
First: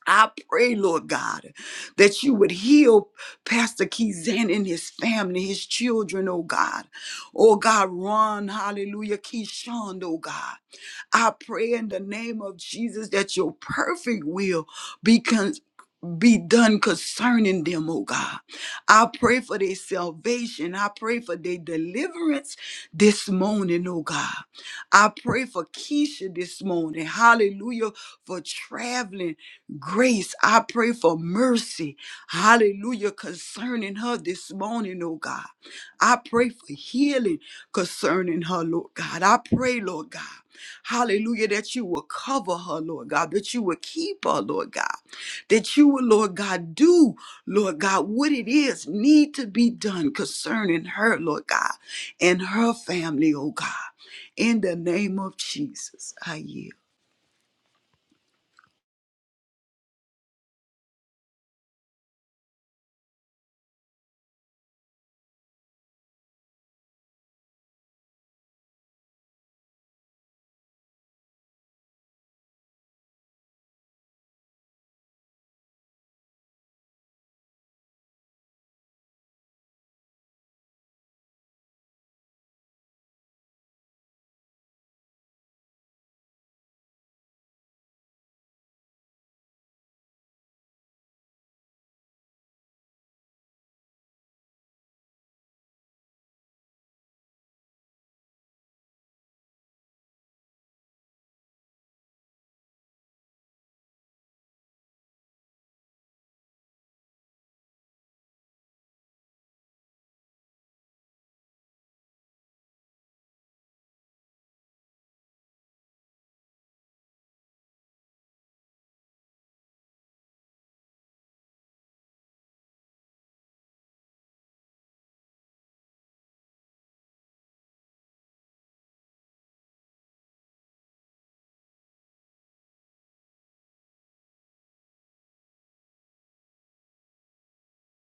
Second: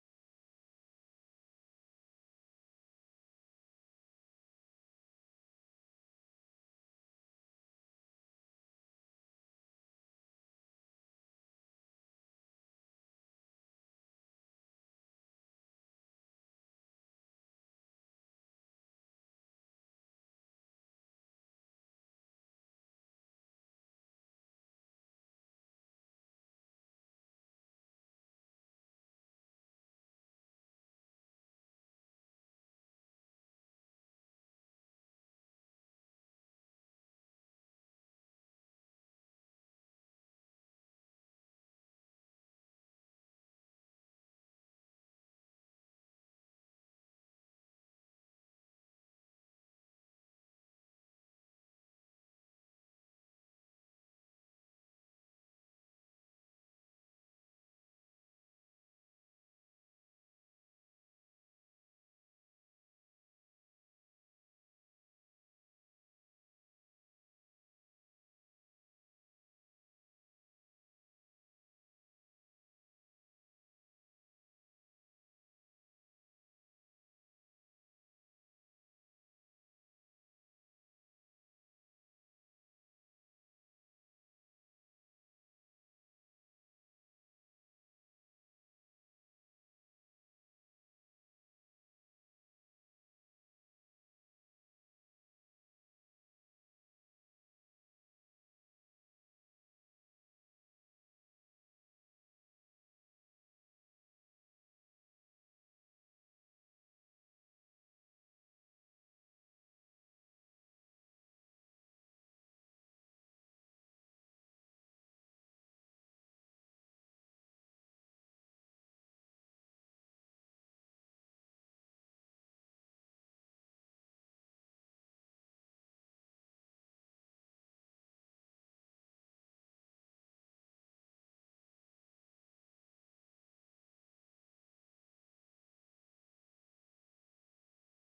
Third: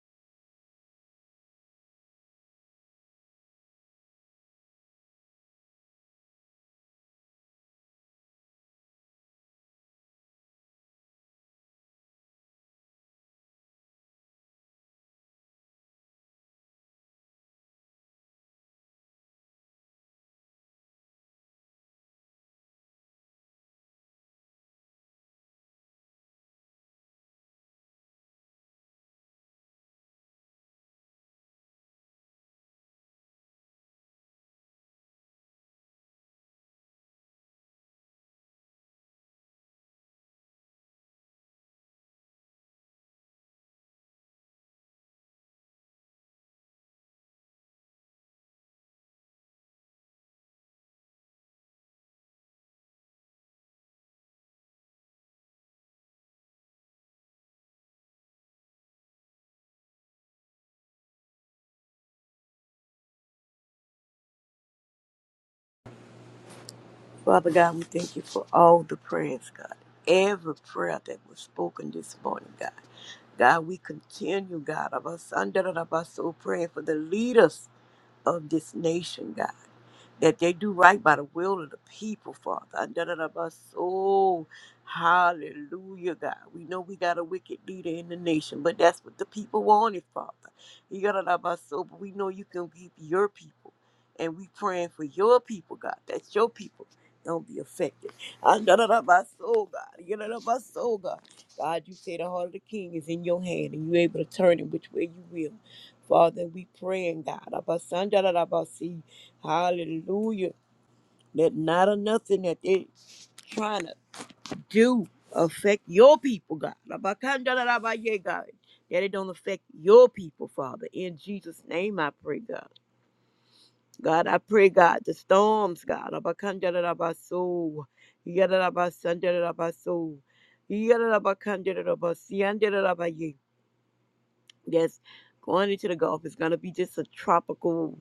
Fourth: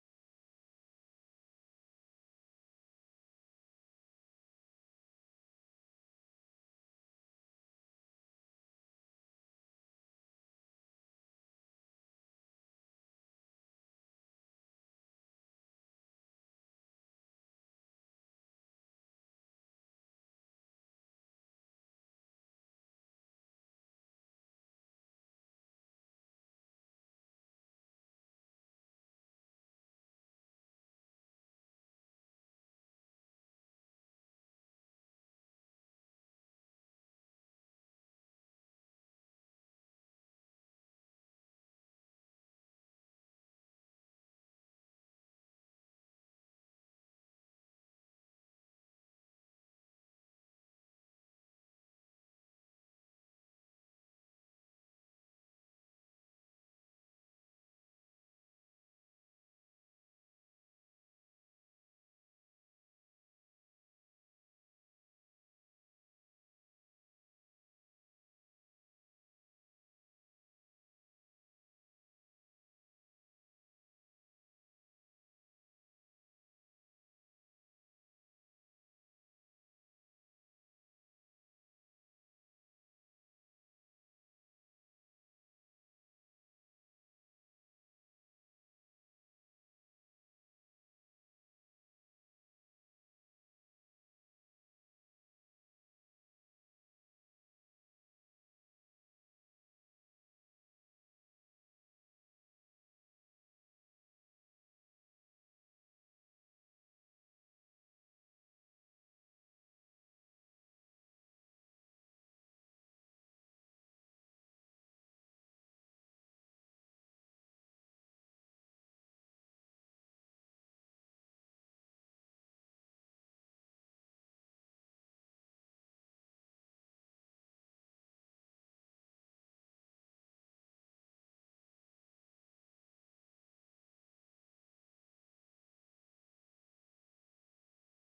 Speaker 2: I pray, Lord God, that you would heal Pastor Keyzan and his family, his children, oh God. Oh God, Ron, hallelujah, Keyshawn, oh God. I pray in the name of Jesus that your perfect will be be done concerning them, oh God. I pray for their salvation. I pray for their deliverance this morning, oh God. I pray for Keisha this morning. Hallelujah. For traveling grace. I pray for mercy. Hallelujah. Concerning her this morning, oh God. I pray for healing concerning her, Lord God. I pray, Lord God. Hallelujah, that you will cover her, Lord God, that you will keep her, Lord God that you would, Lord God, do, Lord God, what it is need to be done concerning her, Lord God, and her family, oh God. In the name of Jesus, I yield.
Speaker 3: Father God, we thank you for all the prayers, God. Every prayer that was spoken this morning, God. God, we continue, God, of us under the of us so praying for the leaders of this nation, God that they do right by the will of the people, Father. And da da da ba- so hallelujah, God. We know we got a wicked leader in the nation, but that's what the people wanted, Father. You got to so, but we know you can keep your people. And we praying for your people, God. That's your people. Don't be affected. And da da da ba- so, God. You da da ba- so, God. God, you say the heart of the king is in your hand and you're able to turn it which way you will. Father, we praying, God. Abba, son, da, da, da, ba, see. Hallelujah. Let not or nothing that they trying to do affect your people, God. Rabakandarabaye, God. That it don't affect your people, Father. In Jesus' name I pray, God. God, I pray, God, the storms, God. Rabakandarabaso. Yadarabasandarabasol. Yadarabakandarabasiandarabaye. Yes, going into the Gulf is going to be just a tropical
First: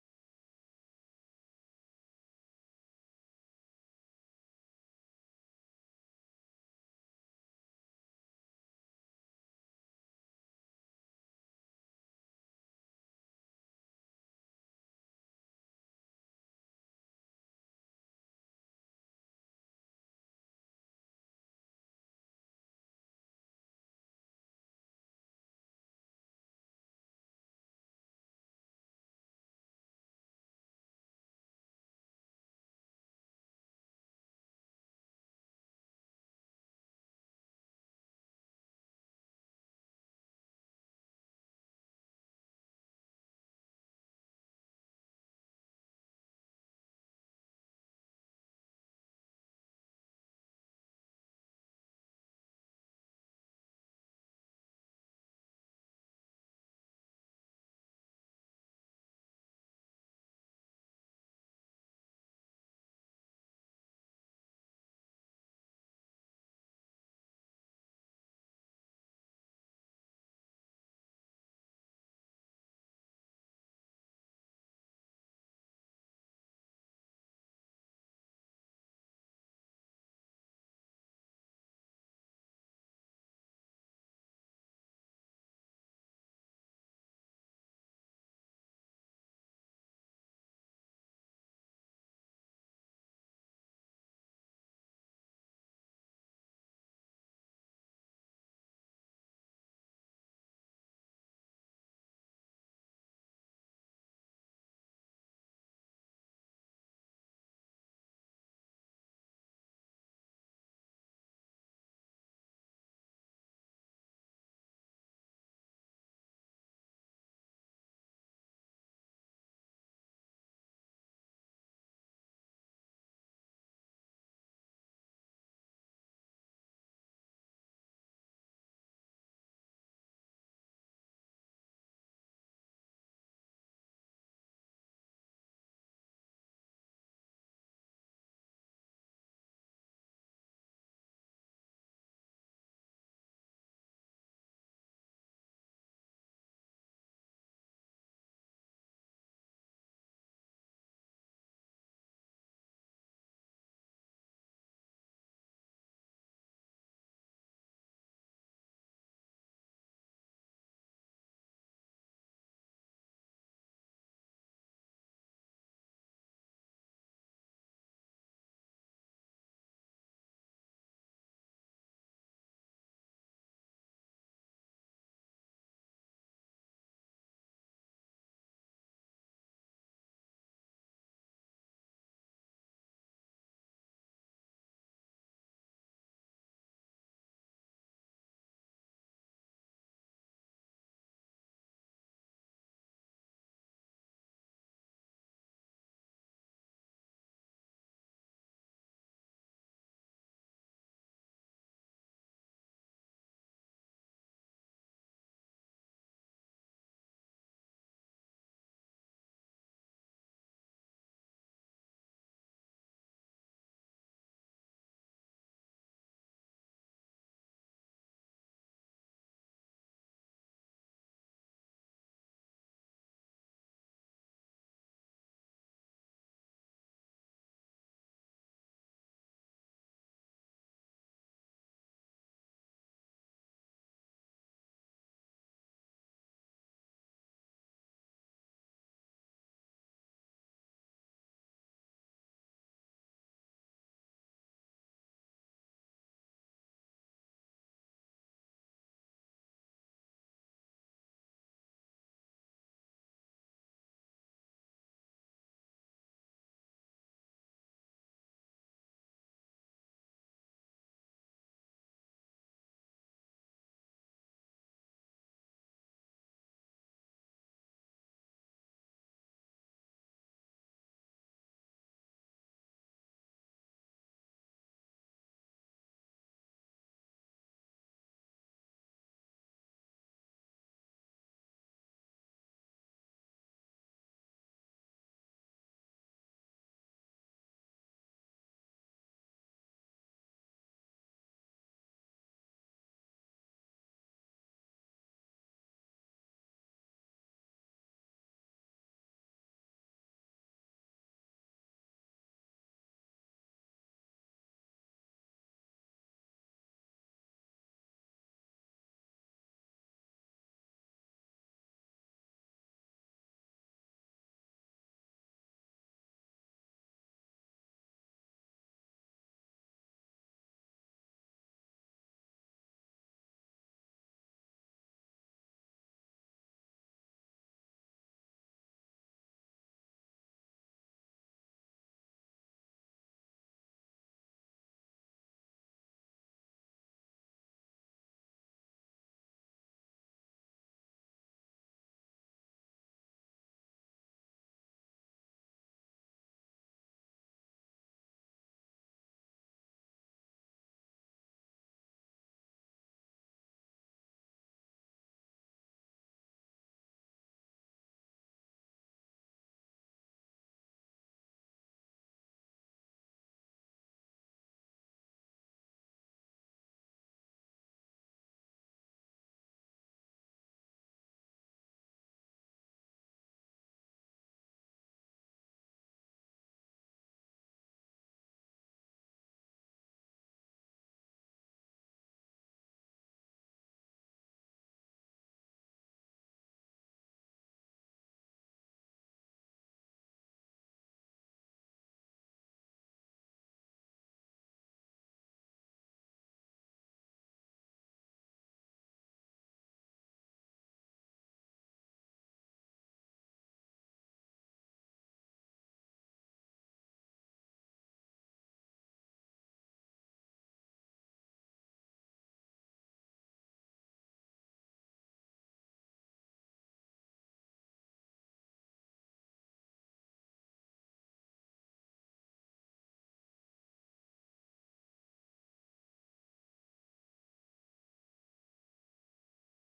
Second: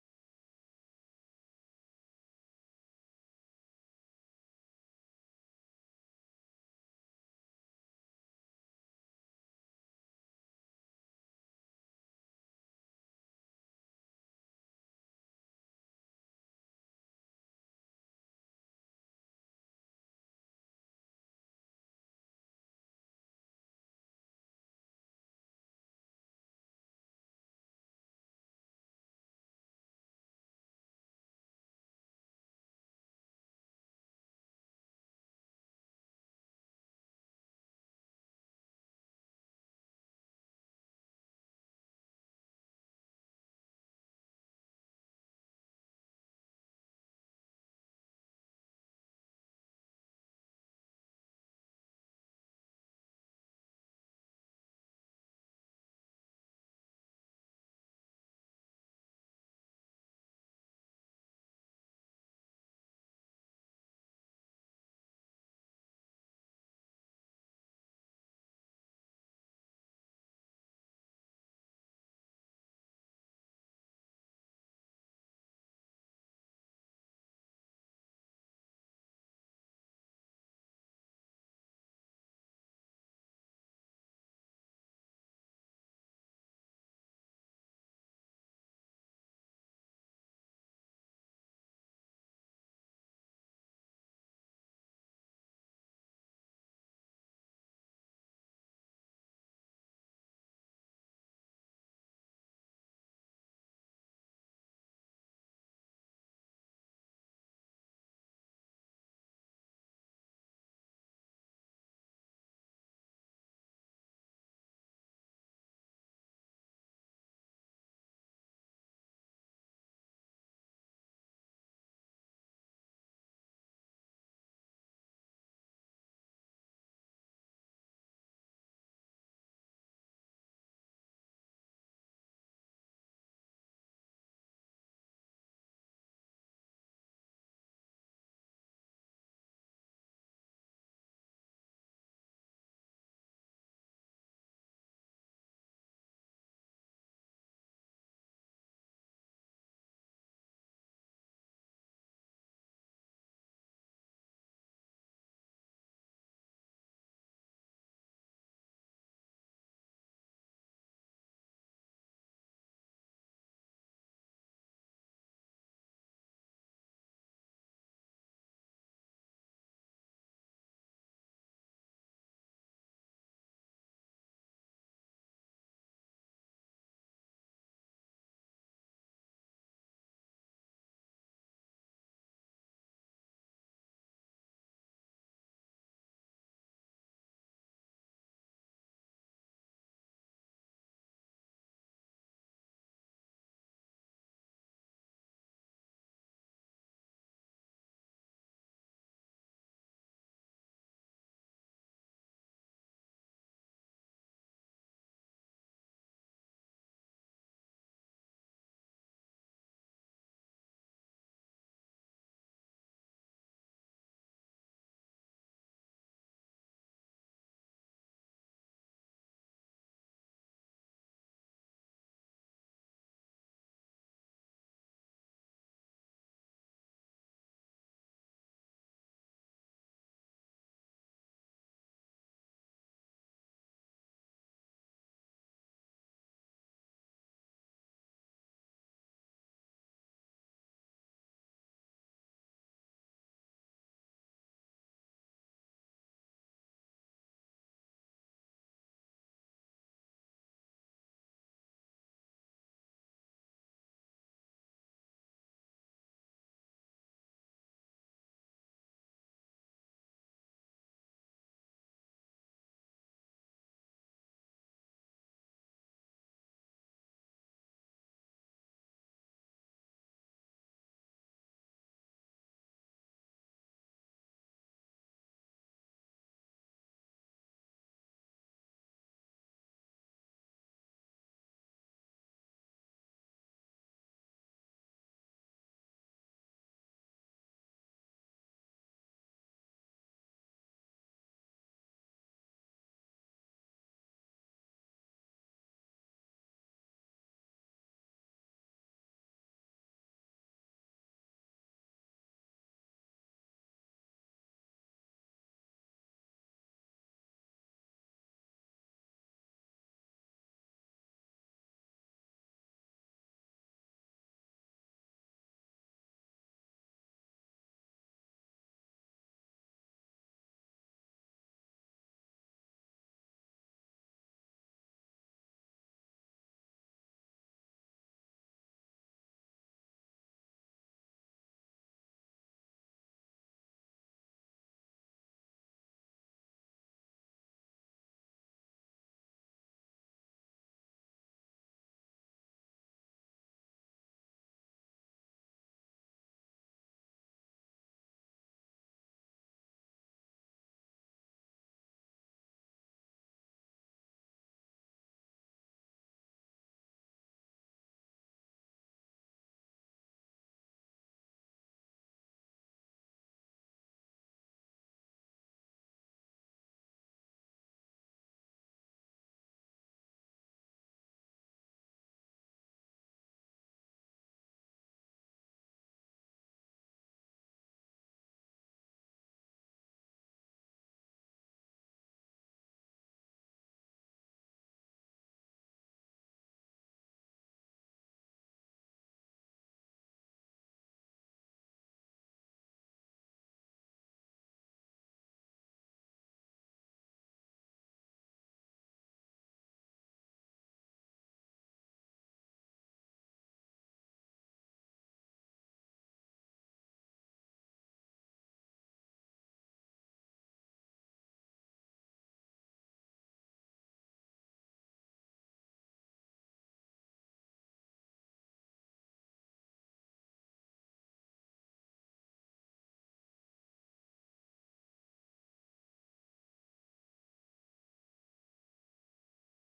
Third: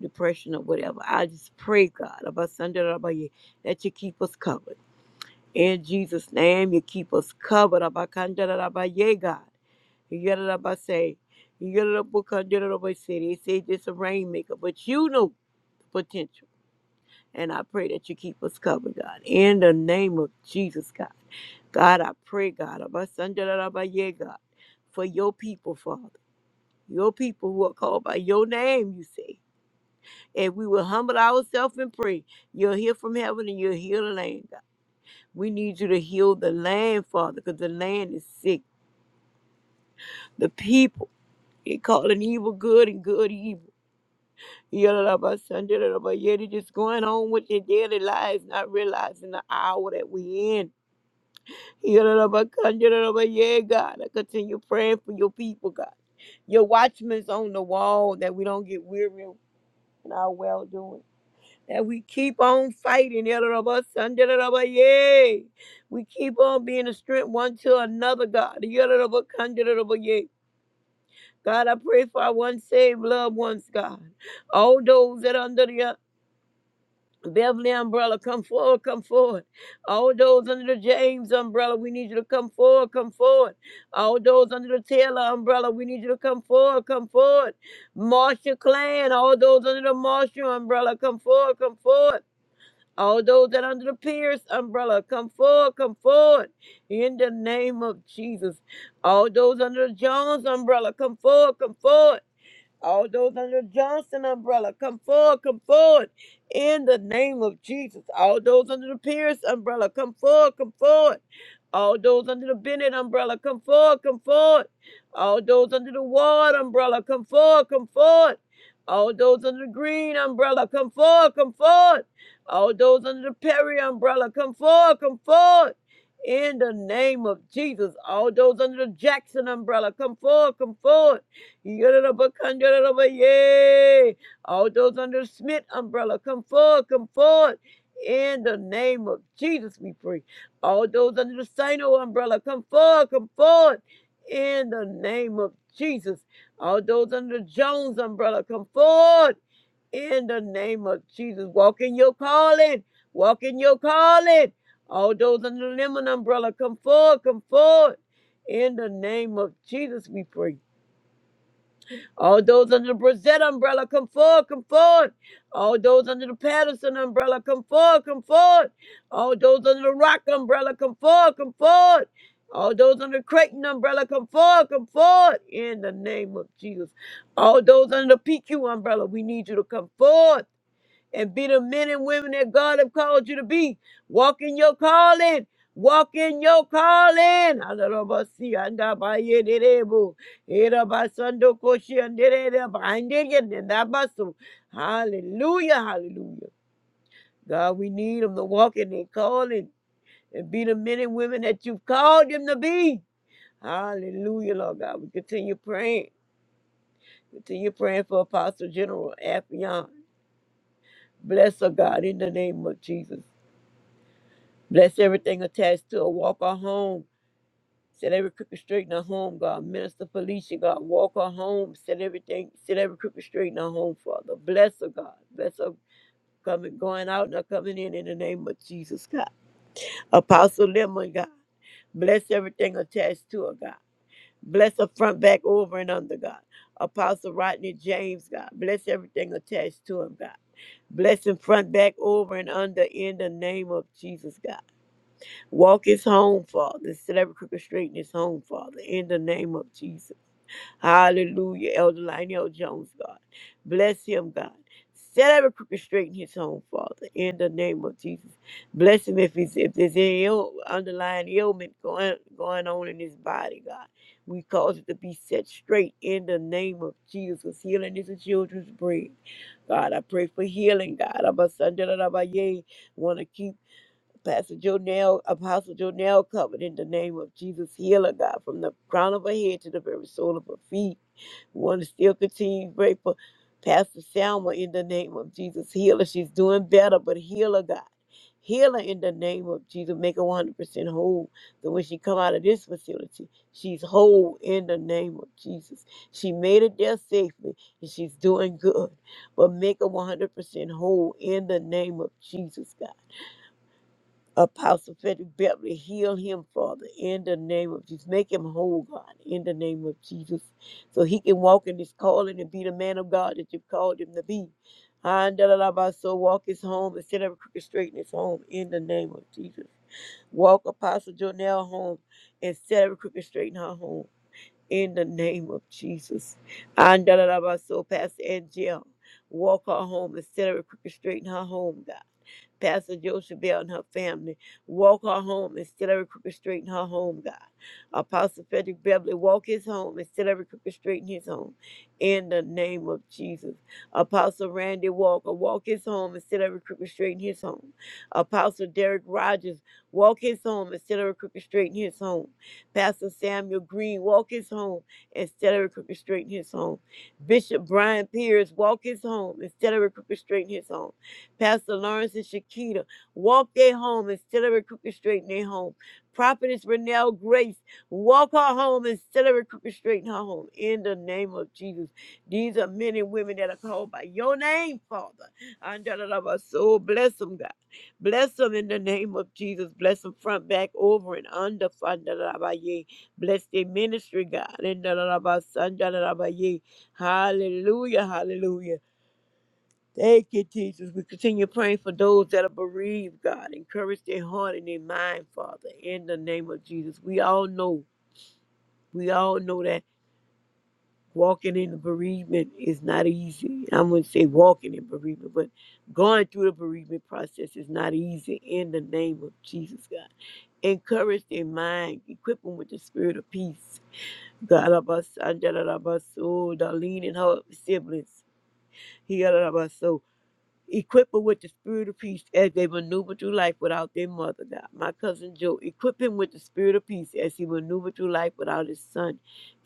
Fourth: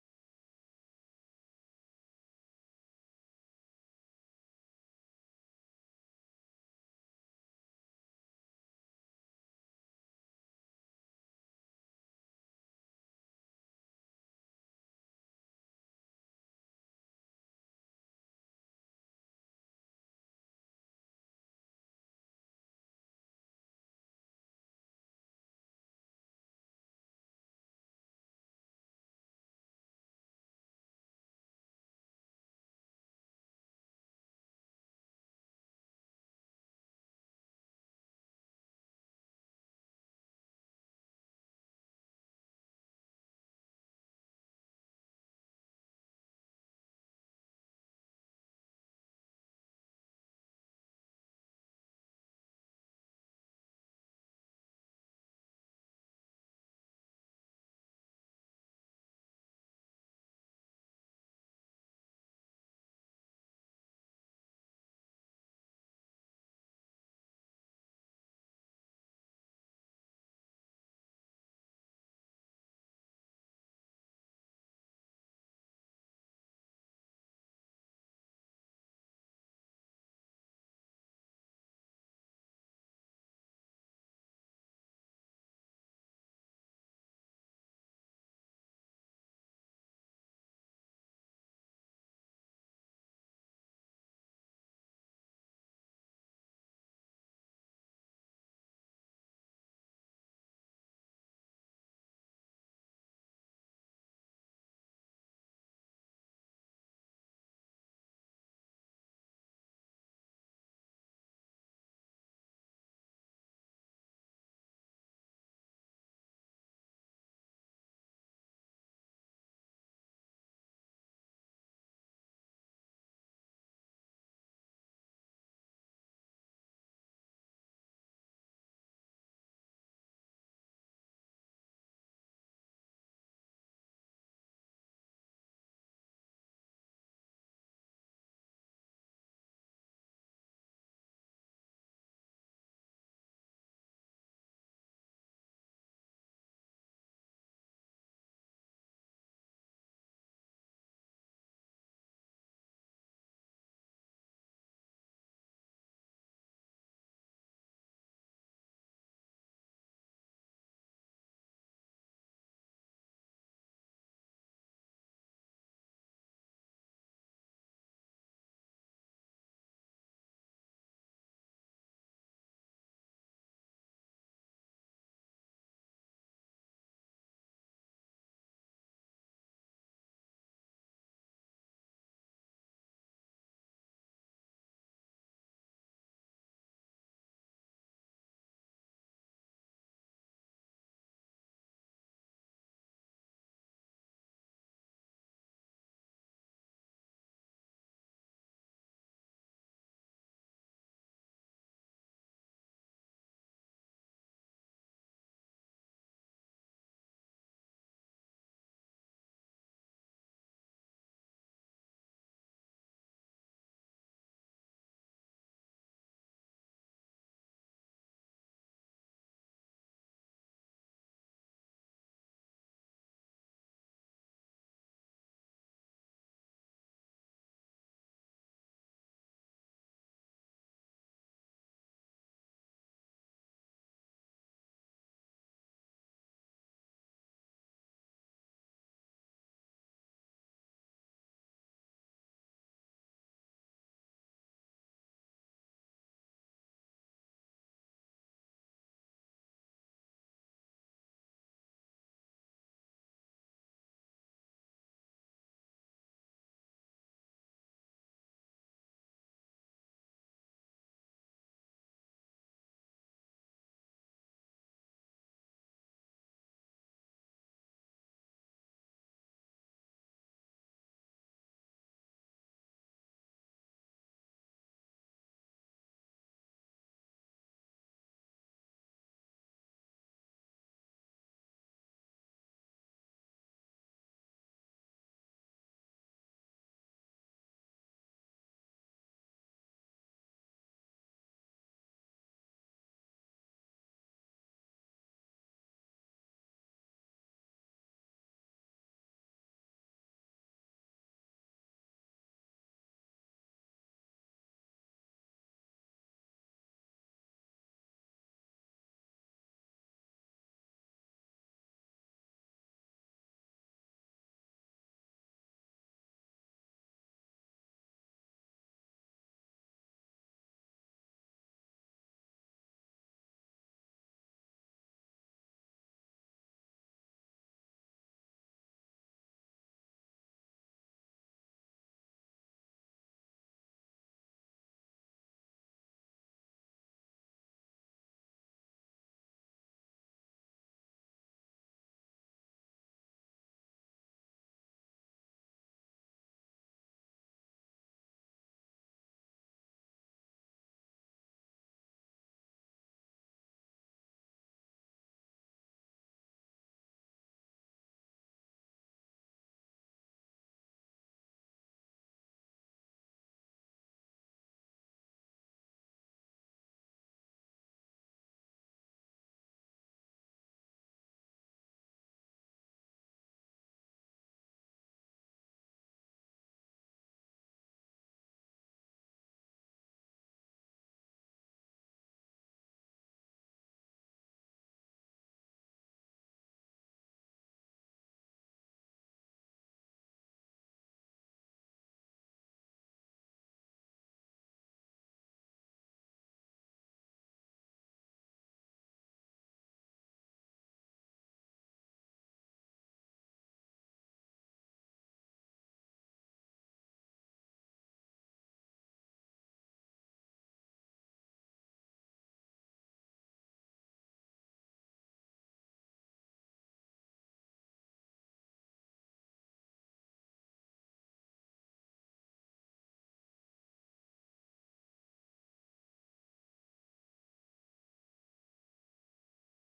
Speaker 3: depression or whatever. I just pray, God, about Sunday, about you, that you keep us covered. In Jesus' name, you keep us covered. About Kanda, about you, God. You got it about say, you got it about Kanda, about city. They say this a rainmaker, but you know the potential. And I pray that you keep us covered, God. In the name of Jesus, God. God, I pray, God, about Sunday, about you, God, for your people, Father. Your people who are called by your name, you say. If we will humble ourselves and pray, you'll hear from heaven and you'll heal the land, God. We need you to heal the land, Father, because the land is sick. The people, they calling evil good and good evil. Yalalaba sandalaba, Yet it is going on with their daily lives, not realizing the hour that we're in. Yalalaba kandalaba, Yeah, God, I continue praying for your people, God. Your watchmen's on the wall that we don't get weary in our well doing. that we keep on fighting. Yadadabasandidabaye. We keep on being a strength one to another, God. Yadadabakandidabaye. God, I pray for our one saved loved ones, God. All those that are under the uh, Beverly umbrella, come forward, come forward. All those under the James umbrella, we need you to come forward, come forward. All those under the Taylor umbrella, we need you to come forward, come forward. Marshall Clan, all those under the Marshall umbrella, come forward, come forward. All those that are under the Pierce umbrella, come forward, come forward in the name of Jesus. All those under the Jones umbrella, come forward, come forward all those under the Johnson umbrella, come forward, come forward in the name of Jesus. All those under the Pierce umbrella, come forward, come forward. All those under the Bennett umbrella, come forward, come forward. All those under the Ward umbrella, come forward, come forward. All those under the Green umbrella, come forward, come forward. All those under the Perry umbrella, come forward, come forward. In the name of Jesus, all those under the Jackson umbrella, come forward, come forward. Yay! All those under the Smith umbrella, come forward, come forward. In the name of Jesus, we pray. All those under the Sino umbrella, come forward, come forward. In the name of Jesus. All those under the Jones umbrella, come forward. In the name of Jesus. Walk in your calling. Walk in your calling. All those under the Lemon umbrella, come forward, come forward. In the name of Jesus, we pray. All those under the Brissette umbrella, come forward, come forward. All those under the Patterson umbrella, come forward, come forward. All those under the Rock umbrella, come forward, come forward. All those under the Creighton umbrella, come forward, come forward. In the name of Jesus. All those under the PQ umbrella, we need you to come forward and be the men and women that God have called you to be. Walk in your calling. Walk in your calling. Alabasi anda ba ye de de bo. Era ba sando koshi ande de de ba ande ye de da ba so. Hallelujah, hallelujah. God, we need them to walk in their calling and be the men and women that you've called them to be. Hallelujah, Lord God. We continue praying. Continue praying for Apostle General Affion. Bless her, God, in the name of Jesus. Bless everything attached to a walk our home. Set every crooked straight in our home, God. Minister Felicia, God. Walk our home. Set everything, set every crooked straight in our home, Father. Bless her, God. Bless her coming, going out and her coming in in the name of Jesus, God. Apostle Lemon, God. Bless everything attached to her, God. Bless her front, back, over, and under, God. Apostle Rodney James, God. Bless everything attached to him, God. Bless him front, back, over, and under in the name of Jesus, God. Walk his home, Father. Set every crooked straight in his home, Father. In the name of Jesus. Hallelujah. Elder Lionel Jones, God. Bless him, God. Set every crooked straight in his home, Father. In the name of Jesus. Bless him if he's if there's any Ill, underlying ailment going going on in his body, God. We cause it to be set straight in the name of Jesus. 'Cause Healing is a children's bread. God, I pray for healing, God. I'm a son, da, da, da, ba, yay. Want to keep Pastor Jonell, Apostle Jonell covered in the name of Jesus, heal her, God, from the crown of her head to the very sole of her feet. We want to still continue to pray for Pastor Selma in the name of Jesus. Heal her. She's doing better, but heal her, God. Heal her in the name of Jesus. Make her 100% whole. So when she come out of this facility, she's whole in the name of Jesus. She made it there safely, and she's doing good. But make her 100% whole in the name of Jesus, God. Apostle Frederick Beverly, heal him, Father, in the name of Jesus. Make him whole, God, in the name of Jesus, so he can walk in his calling and be the man of God that you've called him to be. so walk his home and set every crooked straight in his home, in the name of Jesus. Walk Apostle Jonell home and set every crooked straight in her home, in the name of Jesus. so Pastor Angel, walk her home and set every crooked straight in her home, God Pastor Joseph Bell and her family. Walk her home instead of every crooked straight in her home, God. Apostle Frederick Beverly, walk his home instead of every crooked straight in his home. In the name of Jesus. Apostle Randy Walker, walk his home instead of every crooked straight in his home. Apostle Derek Rogers, walk his home instead of every crooked straight in his home. Pastor Samuel Green, walk his home instead of every crooked straight in his home. Bishop Brian Pierce, walk his home instead of a crooked straight in his home. Pastor Lawrence and Shakita walk their home and instead of recuperstrating their home. Prophetess Renelle Grace walk her home and instead of recuperstrating her home. In the name of Jesus, these are men and women that are called by your name, Father. And da- da- da- ba- So bless them, God. Bless them in the name of Jesus. Bless them front, back, over, and under. Fa- da- da- da- ba- yea. Bless their ministry, God. In da- da- da- ba- son, da- da- da- ba- yea. Hallelujah, hallelujah. Thank you, Jesus. We continue praying for those that are bereaved, God. Encourage their heart and their mind, Father, in the name of Jesus. We all know, we all know that walking in the bereavement is not easy. I wouldn't say walking in bereavement, but going through the bereavement process is not easy in the name of Jesus, God. Encourage their mind, equip them with the spirit of peace. God, I bless- I love us, oh, Darlene and her siblings. He got it about so. Equip them with the spirit of peace as they maneuver through life without their mother, God. My cousin Joe, equip him with the spirit of peace as he maneuver through life without his son,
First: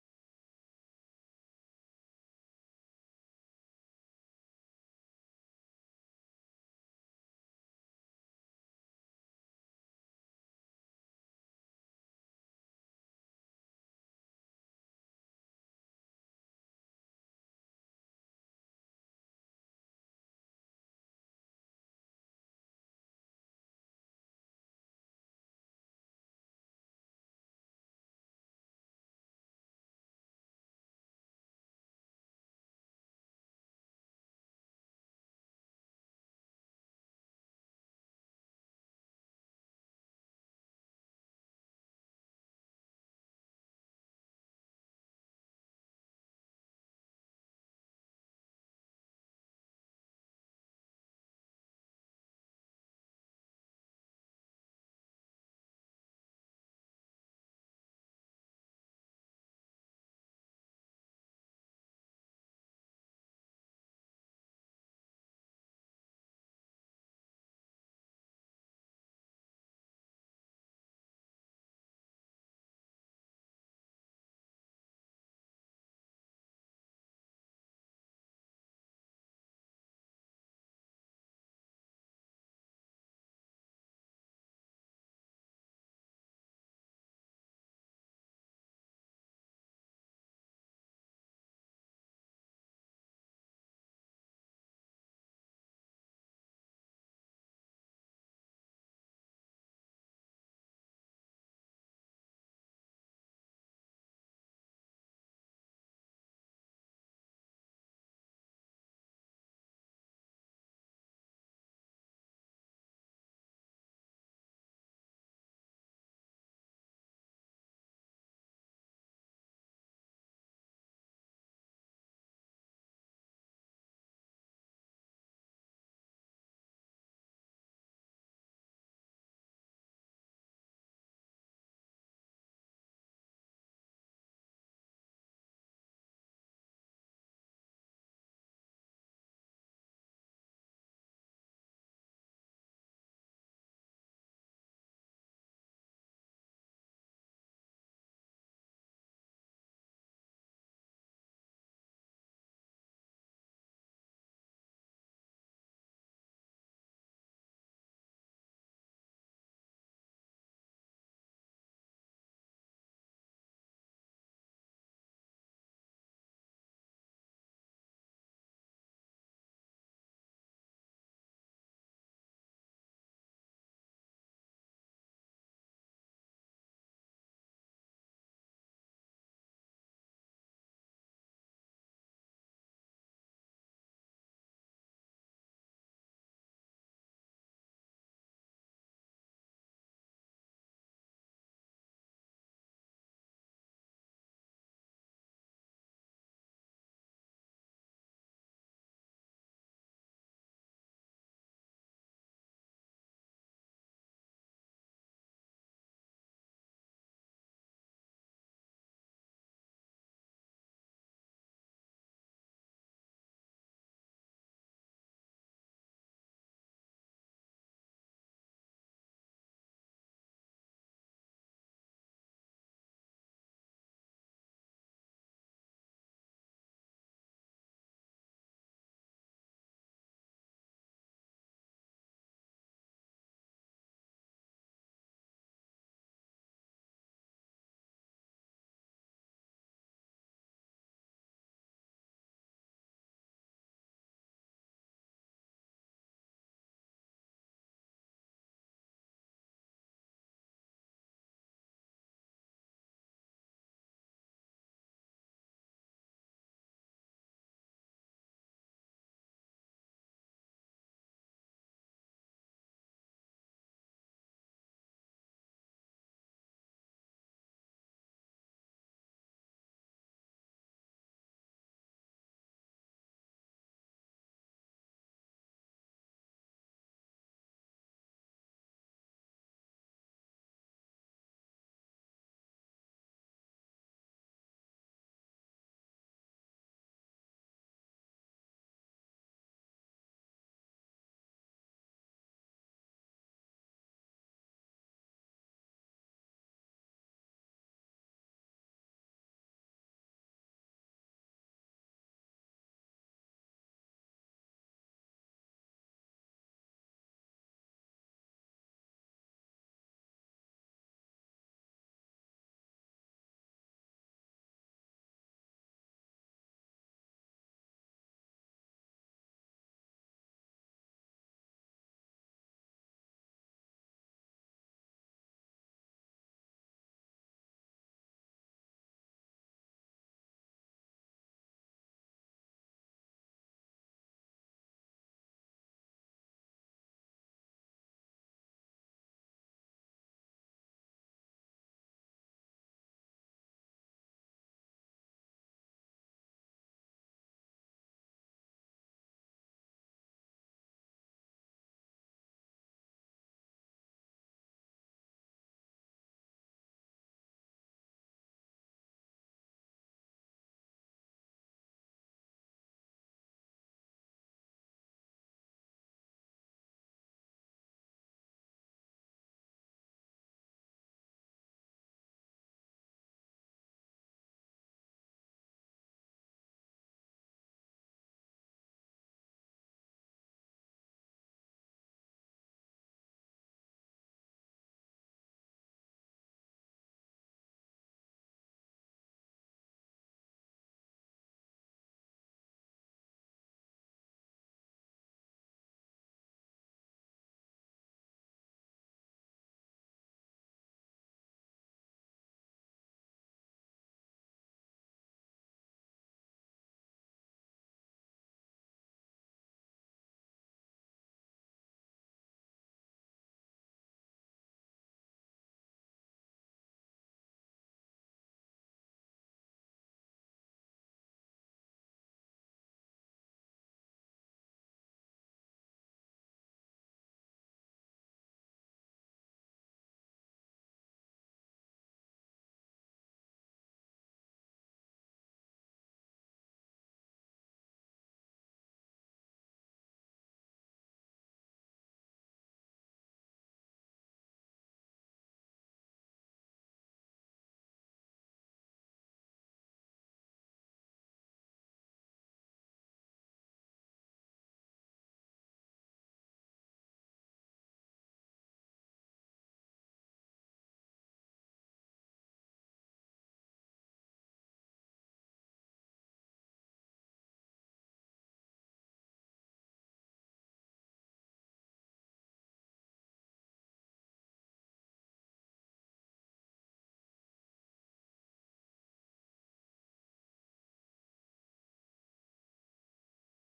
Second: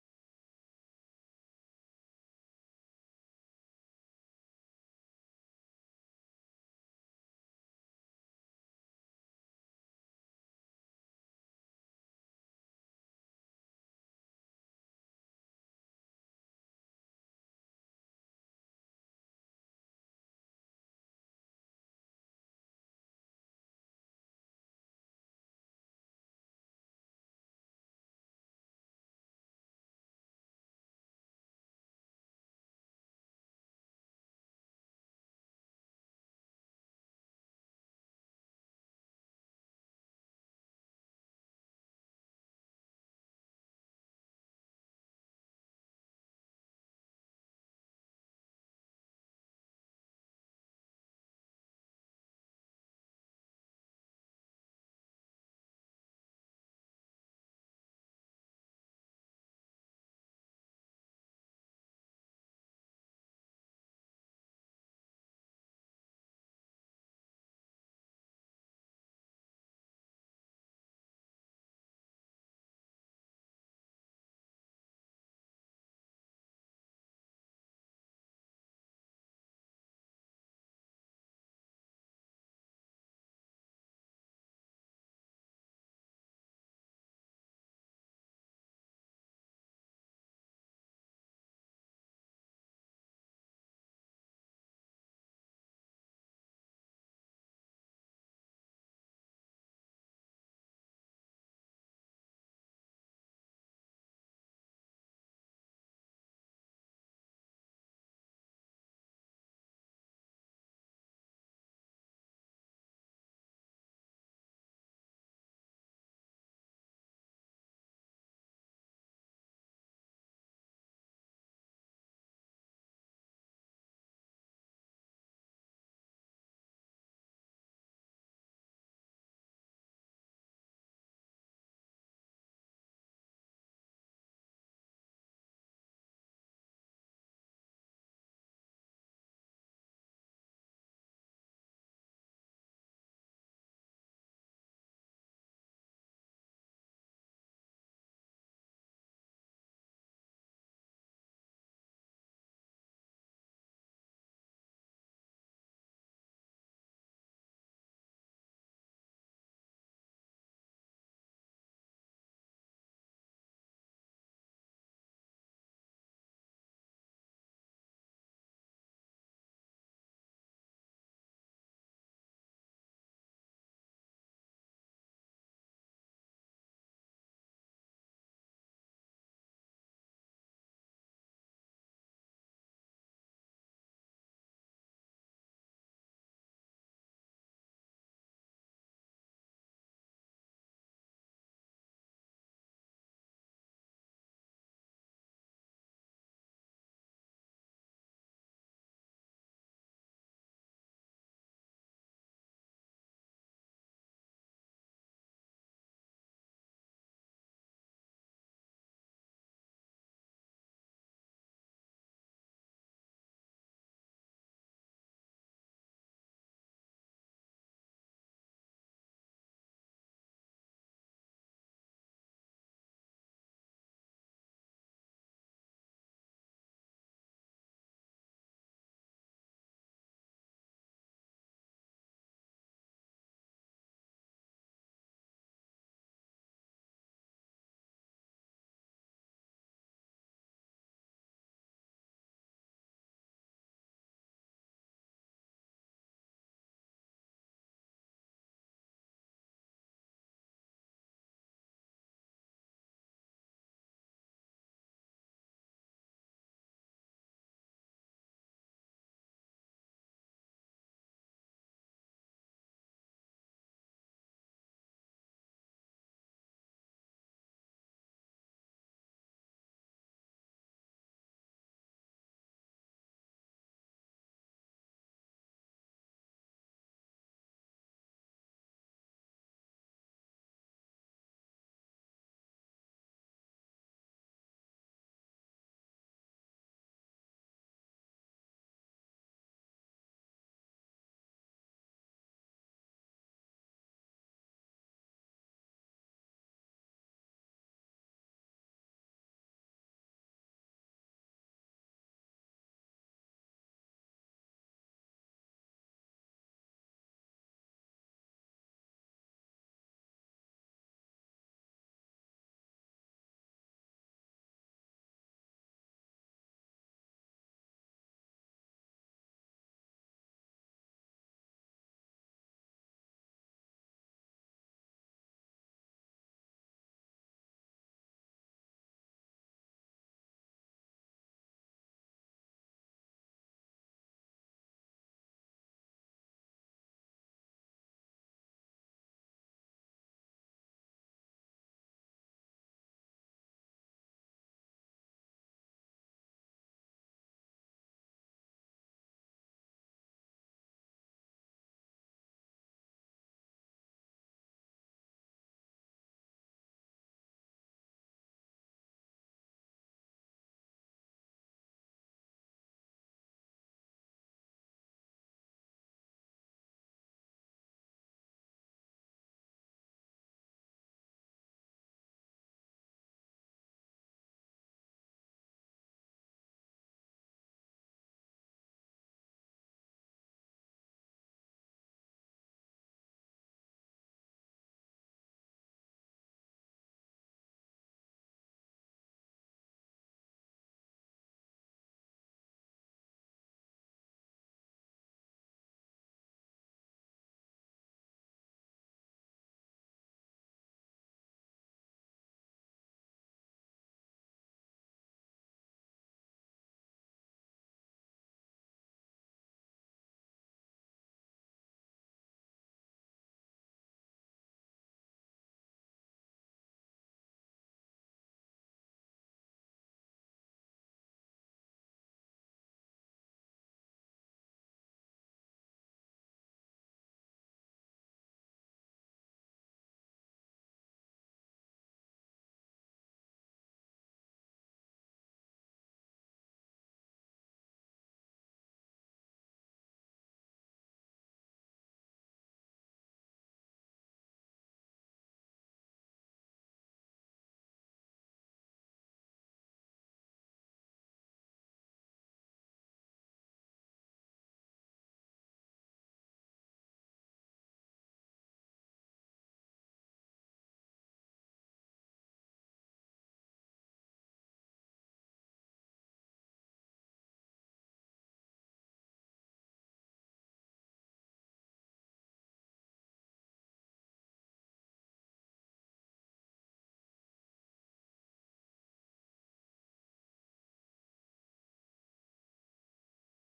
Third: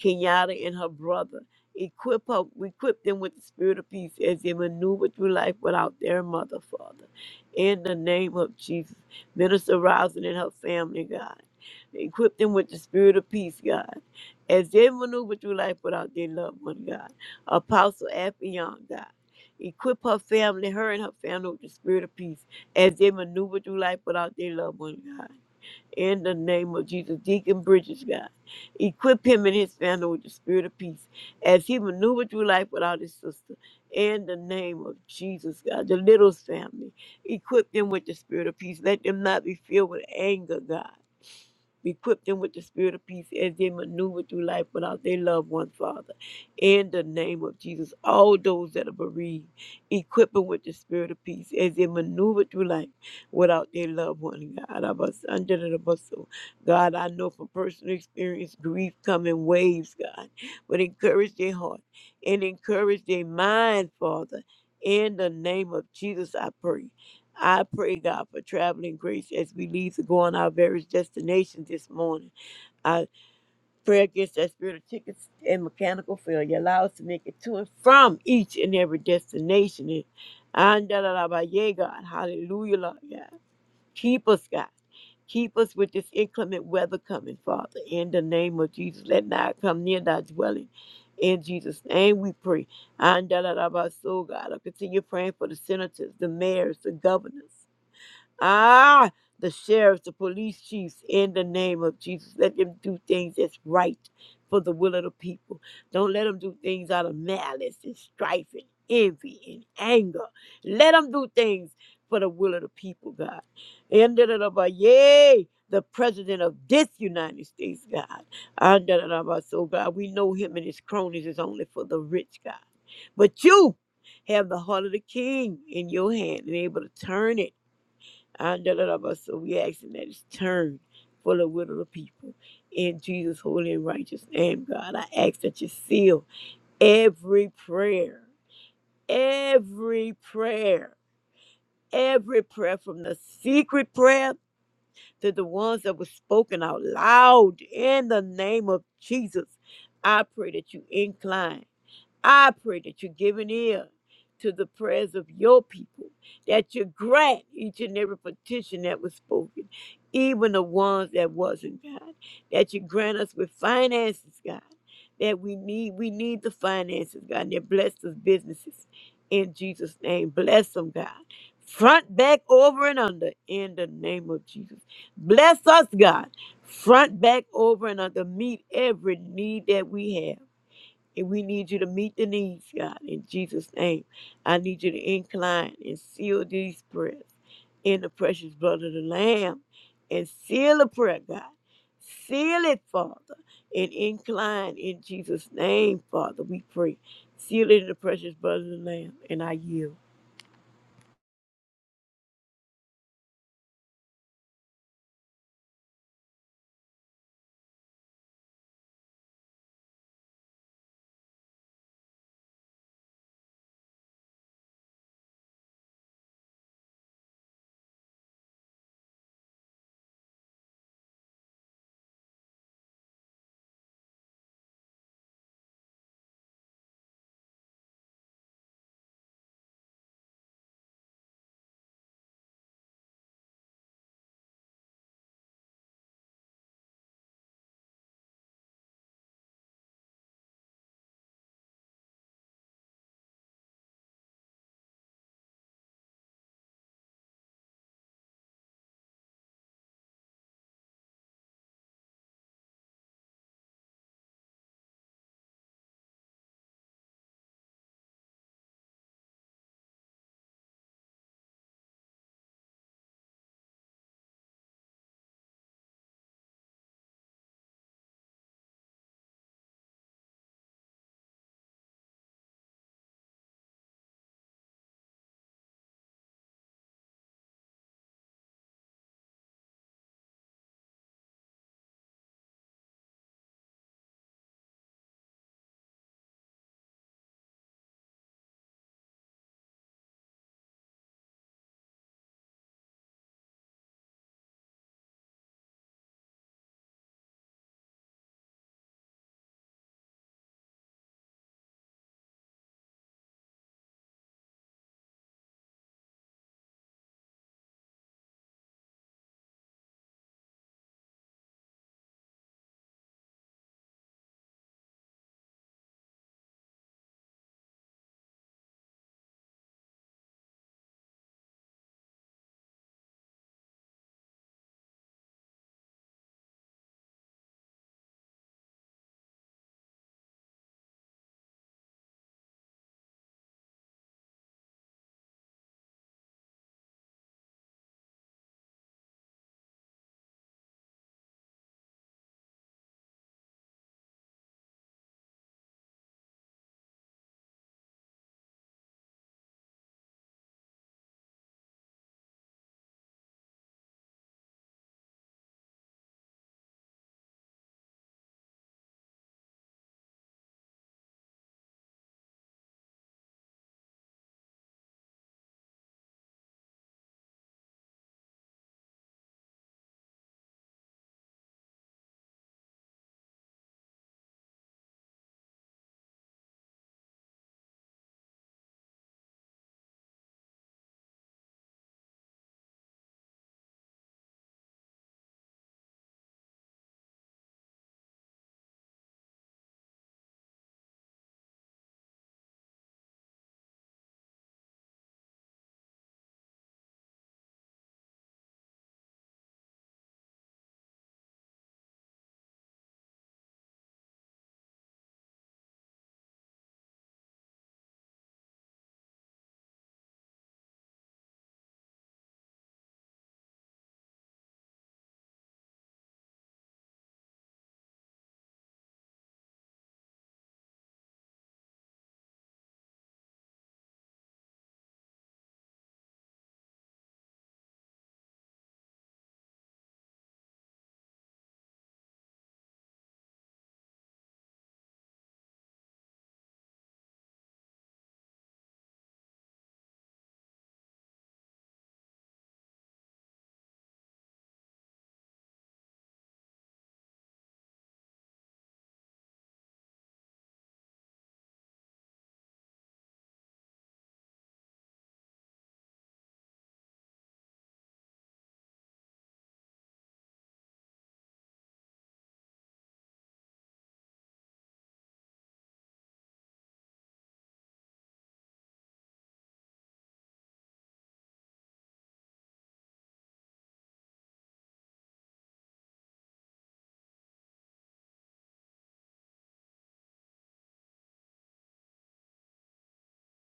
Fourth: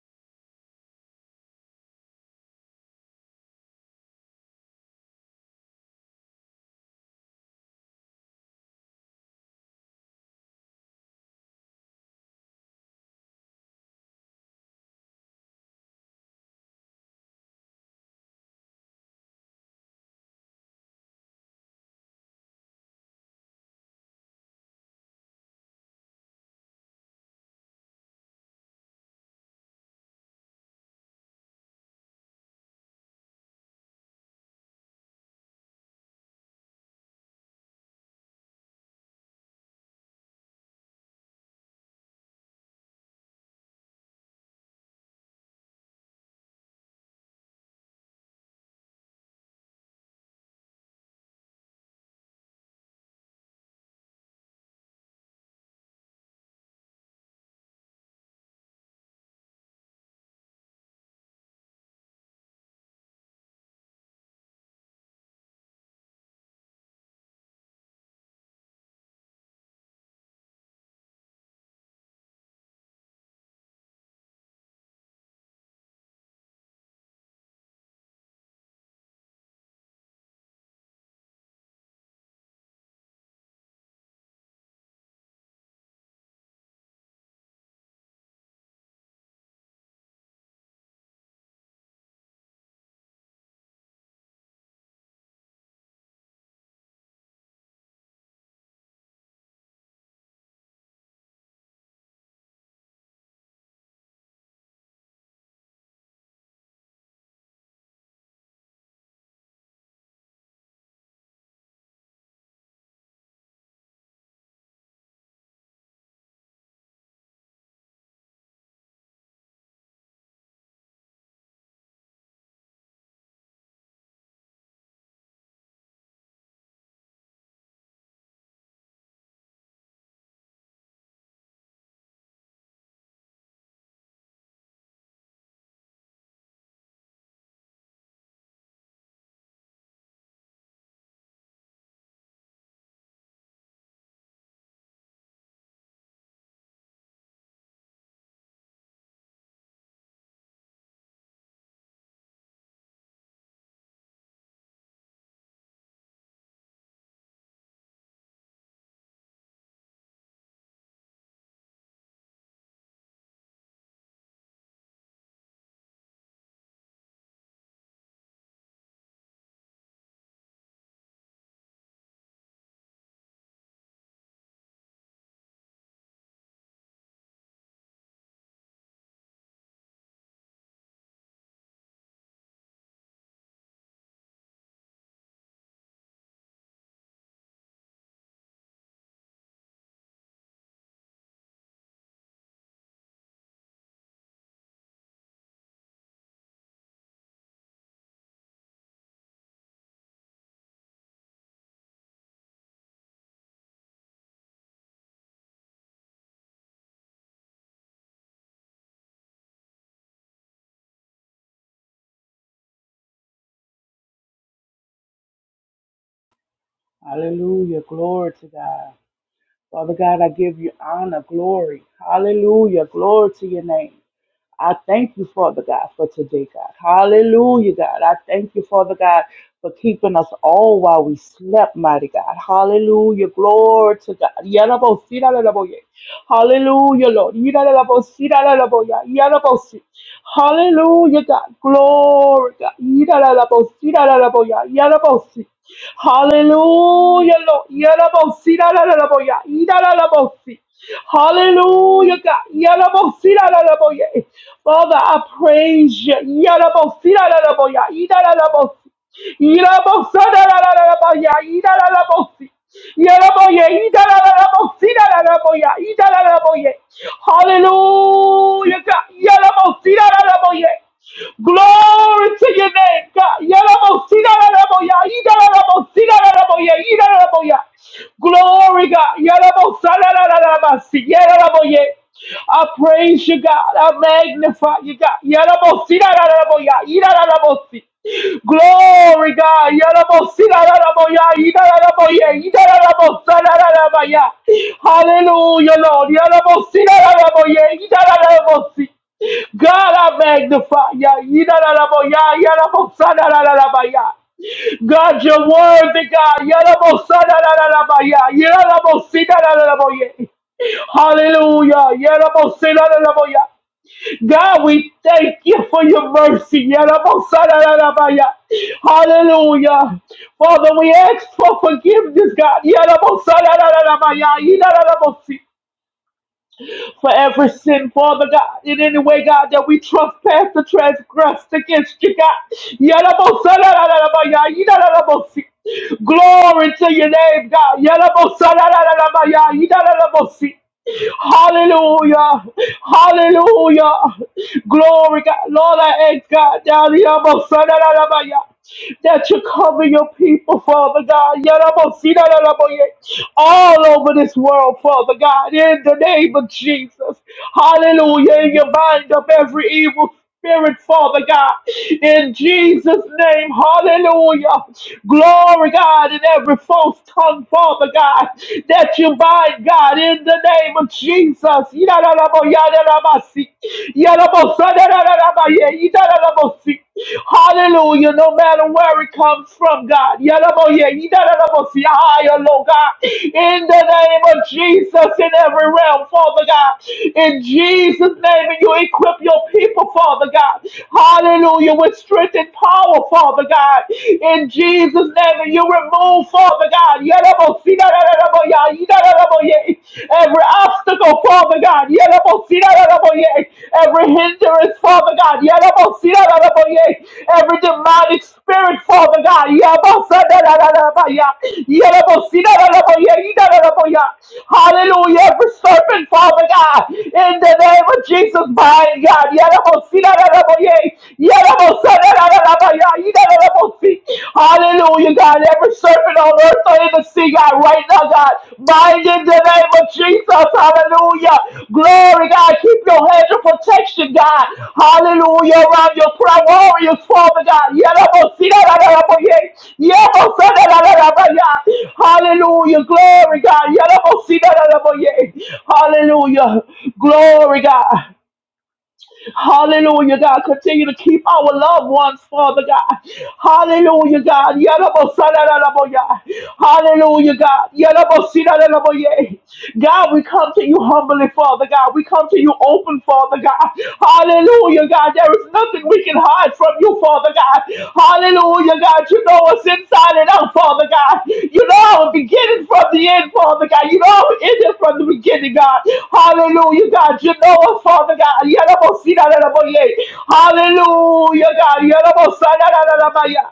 Speaker 3: Kenyatta and her brother. Equip her, equip them with the spirit of peace as they maneuver through life without their mother, Father. In the name of Jesus, Minister Rousing and her family, God. Equip them with the spirit of peace, God, as they maneuver through life without their loved one, God. Apostle Affion, God. Equip her family, her and her family with the spirit of peace as they maneuver through life without their loved one, God. In the name of Jesus, Deacon Bridges, God. Equip him and his family with the spirit of peace as he maneuvered through life without his sister. In the name of Jesus, God. The Littles family. Equip them with the spirit of peace. Let them not be filled with anger, God. Equip them with the spirit of peace as they maneuver through life without their loved ones, Father. In the name of Jesus, all those that are bereaved, equip them with the spirit of peace as they maneuver through life without their loved one. God, I was under the bus. So, God, I know from personal experience, grief come in waves, God, but encourage their heart and encourage their mind, Father. In the name of Jesus, I pray. I pray, God, for traveling grace as we leave to go on our various destinations this morning. I pray against that spirit of tickets and mechanical failure. Allow us to make it to and from each and every destination. And and da- da- da- ba- yeah, God, hallelujah, Lord God. Keep us, God. Keep us with this inclement weather coming, Father. In the name of Jesus, let not come near thy dwelling. In Jesus' name we pray. And da- da- da- ba- so, God, I continue praying for the senators, the mayors, the governors. Ah, the sheriffs, the police chiefs, in the name of Jesus, let them do things that's right for the will of the people. Don't let them do things out of malice and strife and envy and anger. Let them do things for the will of the people, God. And da- da- da- ba- Yay, the president of this United States, God. And da- da- da- ba- So, God, we know him and his cronies is only for the rich, God. But you have the heart of the king in your hand and able to turn it and da, da, da, but so we asking that it's turned for the will of the people. In Jesus' holy and righteous name, God, I ask that you seal every prayer, every prayer, every prayer from the secret prayer to the ones that were spoken out loud in the name of Jesus. I pray that you incline. I pray that you give an ear to the prayers of your people, that you grant each and every petition that was spoken, even the ones that wasn't, God. That you grant us with finances, God. That we need, we need the finances, God, and that bless those businesses in Jesus' name. Bless them, God. Front, back, over, and under in the name of Jesus. Bless us, God. Front, back, over, and under. Meet every need that we have and we need you to meet the needs, God, in Jesus' name. I need you to incline and seal these prayers in the precious blood of the Lamb and seal the prayer, God. Seal it, Father, and incline in Jesus' name, Father, we pray. Seal it in the precious blood of the Lamb, and I yield.
Speaker 4: Hallelujah. Glory to God. Father God, I give you honor, glory. Hallelujah. Glory to your name. I thank you, Father God, for today, God. Hallelujah, God. I thank you, Father God, for keeping us all while we slept, mighty God. Hallelujah. Glory to God. Yalabosiralalaboye. Hallelujah, Lord. Yiralalabosiralalaboya. Yalabosi. Hallelujah, God. Glory, God. Yiralalabosiralalaboya. Yalabosi. Hallelujah, Lord. Yalabosiralalaboya. Yiralalabosi. Hallelujah, God. Yalabosiralalaboye. Father, I praise you. Yarabosi-ra-ra-ra-bo-ya, ida-ra-ra-bosi. Yarabosa-ra-ra-ra-ra-ra-bo-ya, ida-ra-ra-bosi. Yaraboye, ida-ra-ra-ra-bosi-ra-ra-ra-bo-ya, ida-ra-ra-boye. Hallelujah, God. Yarabosi-ra-ra-ra-bo-ye. Glory to your name, God. Yarabosi-ra-ra-ra-bo-ya, ida-ra-ra-bosi-ra-ra-ra-bo-ya, ida-ra-ra-boya. Glory, God. Yarabosa-ra-ra-ra-ra-basi, yaraboye. I praise you, God. I magnify you, God. Yarabosi, yararaboya, yararabosi. Glory, God. Yarabosi, yararaboya, yararaboya, yararabosa, yararabaya. Hallelujah, Lord. Yarabosi, yararaboya, yararabosi. God, I magnify ya. Yidadadabo ya, yadabo sadadadadaba ya. God, you're worthy, God. Yadabo sadadadadaba ya, yadabo sidadadadabo ya. Hallelujah. Yadabo sidadadabo ya. God, we thank you for your mercy. Yadabo sadadadaba ya. Hallelujah. Father, we ask for forgiveness, God. Yadabo sadadadadaba ya, yidadadabo si for every sin, Father God, in any way, God, that we trespass or transgress against you, God. Yalabosalalalabayah, yidalalabosi. Glory to your name, God. Yalabosalalalabayah, yidalalabosi. Hallelujah. Hallelujah. Glory, God. Lord, I ask God down here. Yalabosalalalabayah that you cover your people, Father God. Yarabosiraraboye, All over this world, Father God, in the name of Jesus. Hallelujah. You bind up every evil spirit, Father God, in Jesus' name. Hallelujah. Glory, God, in every false tongue, Father God, that you bind, God, in the name of Jesus. Yarabosirarabasi, Yarabosadarabaye, Yarabosirarabosi. Hallelujah. No matter where it comes from, God. Yalaboye, yidalabosi, higher, Lord God. In the name of Jesus, in every realm, Father God. In Jesus' name, and you equip your people, Father God. Hallelujah. With strength and power, Father God. In Jesus' name, and you remove, Father God. Yalabosi, yidalaboya, yidalaboye, Every obstacle, Father God. Yelabosiraraboye. Every hindrance, Father God. Yelabosiraraboye. Every demonic spirit, Father God. Yabosadadadadabaya. Yelabosiraraboye. Yidadadaboya. Hallelujah. Every serpent, Father God. In the name of Jesus, bind God. Yelabosiraraboye. Yelabosadadadadabaya. Yidadadabosi. Hallelujah, God. Every serpent on earth or in the sea, God, right now, God. Bind in the name of Jesus. Hallelujah. Glory, God. Keep your hedge of protection, God. Hallelujah. Around your prayer warriors, Father God. Yadabosirararaboye. Yabosarararabaya. Hallelujah. Glory, God. Yadabosirararaboye. Hallelujah. Glory, God. Hallelujah, God. Continue to keep our loved ones, Father God. Hallelujah, God. Yarabosadaraboya. Hallelujah, God. Yarabosidaraboye. God, we come to you humbly, Father God. We come to you open, Father God. Hallelujah, God. There is nothing we can hide from you, Father God. Hallelujah, God. You know us inside and out, Father God. You know our beginning from the end, Father God. You know our ending from the beginning, God. Hallelujah, God. You know us, Father God. Yarabosirararaboye. Hallelujah, God. Yarabosanarararabaya.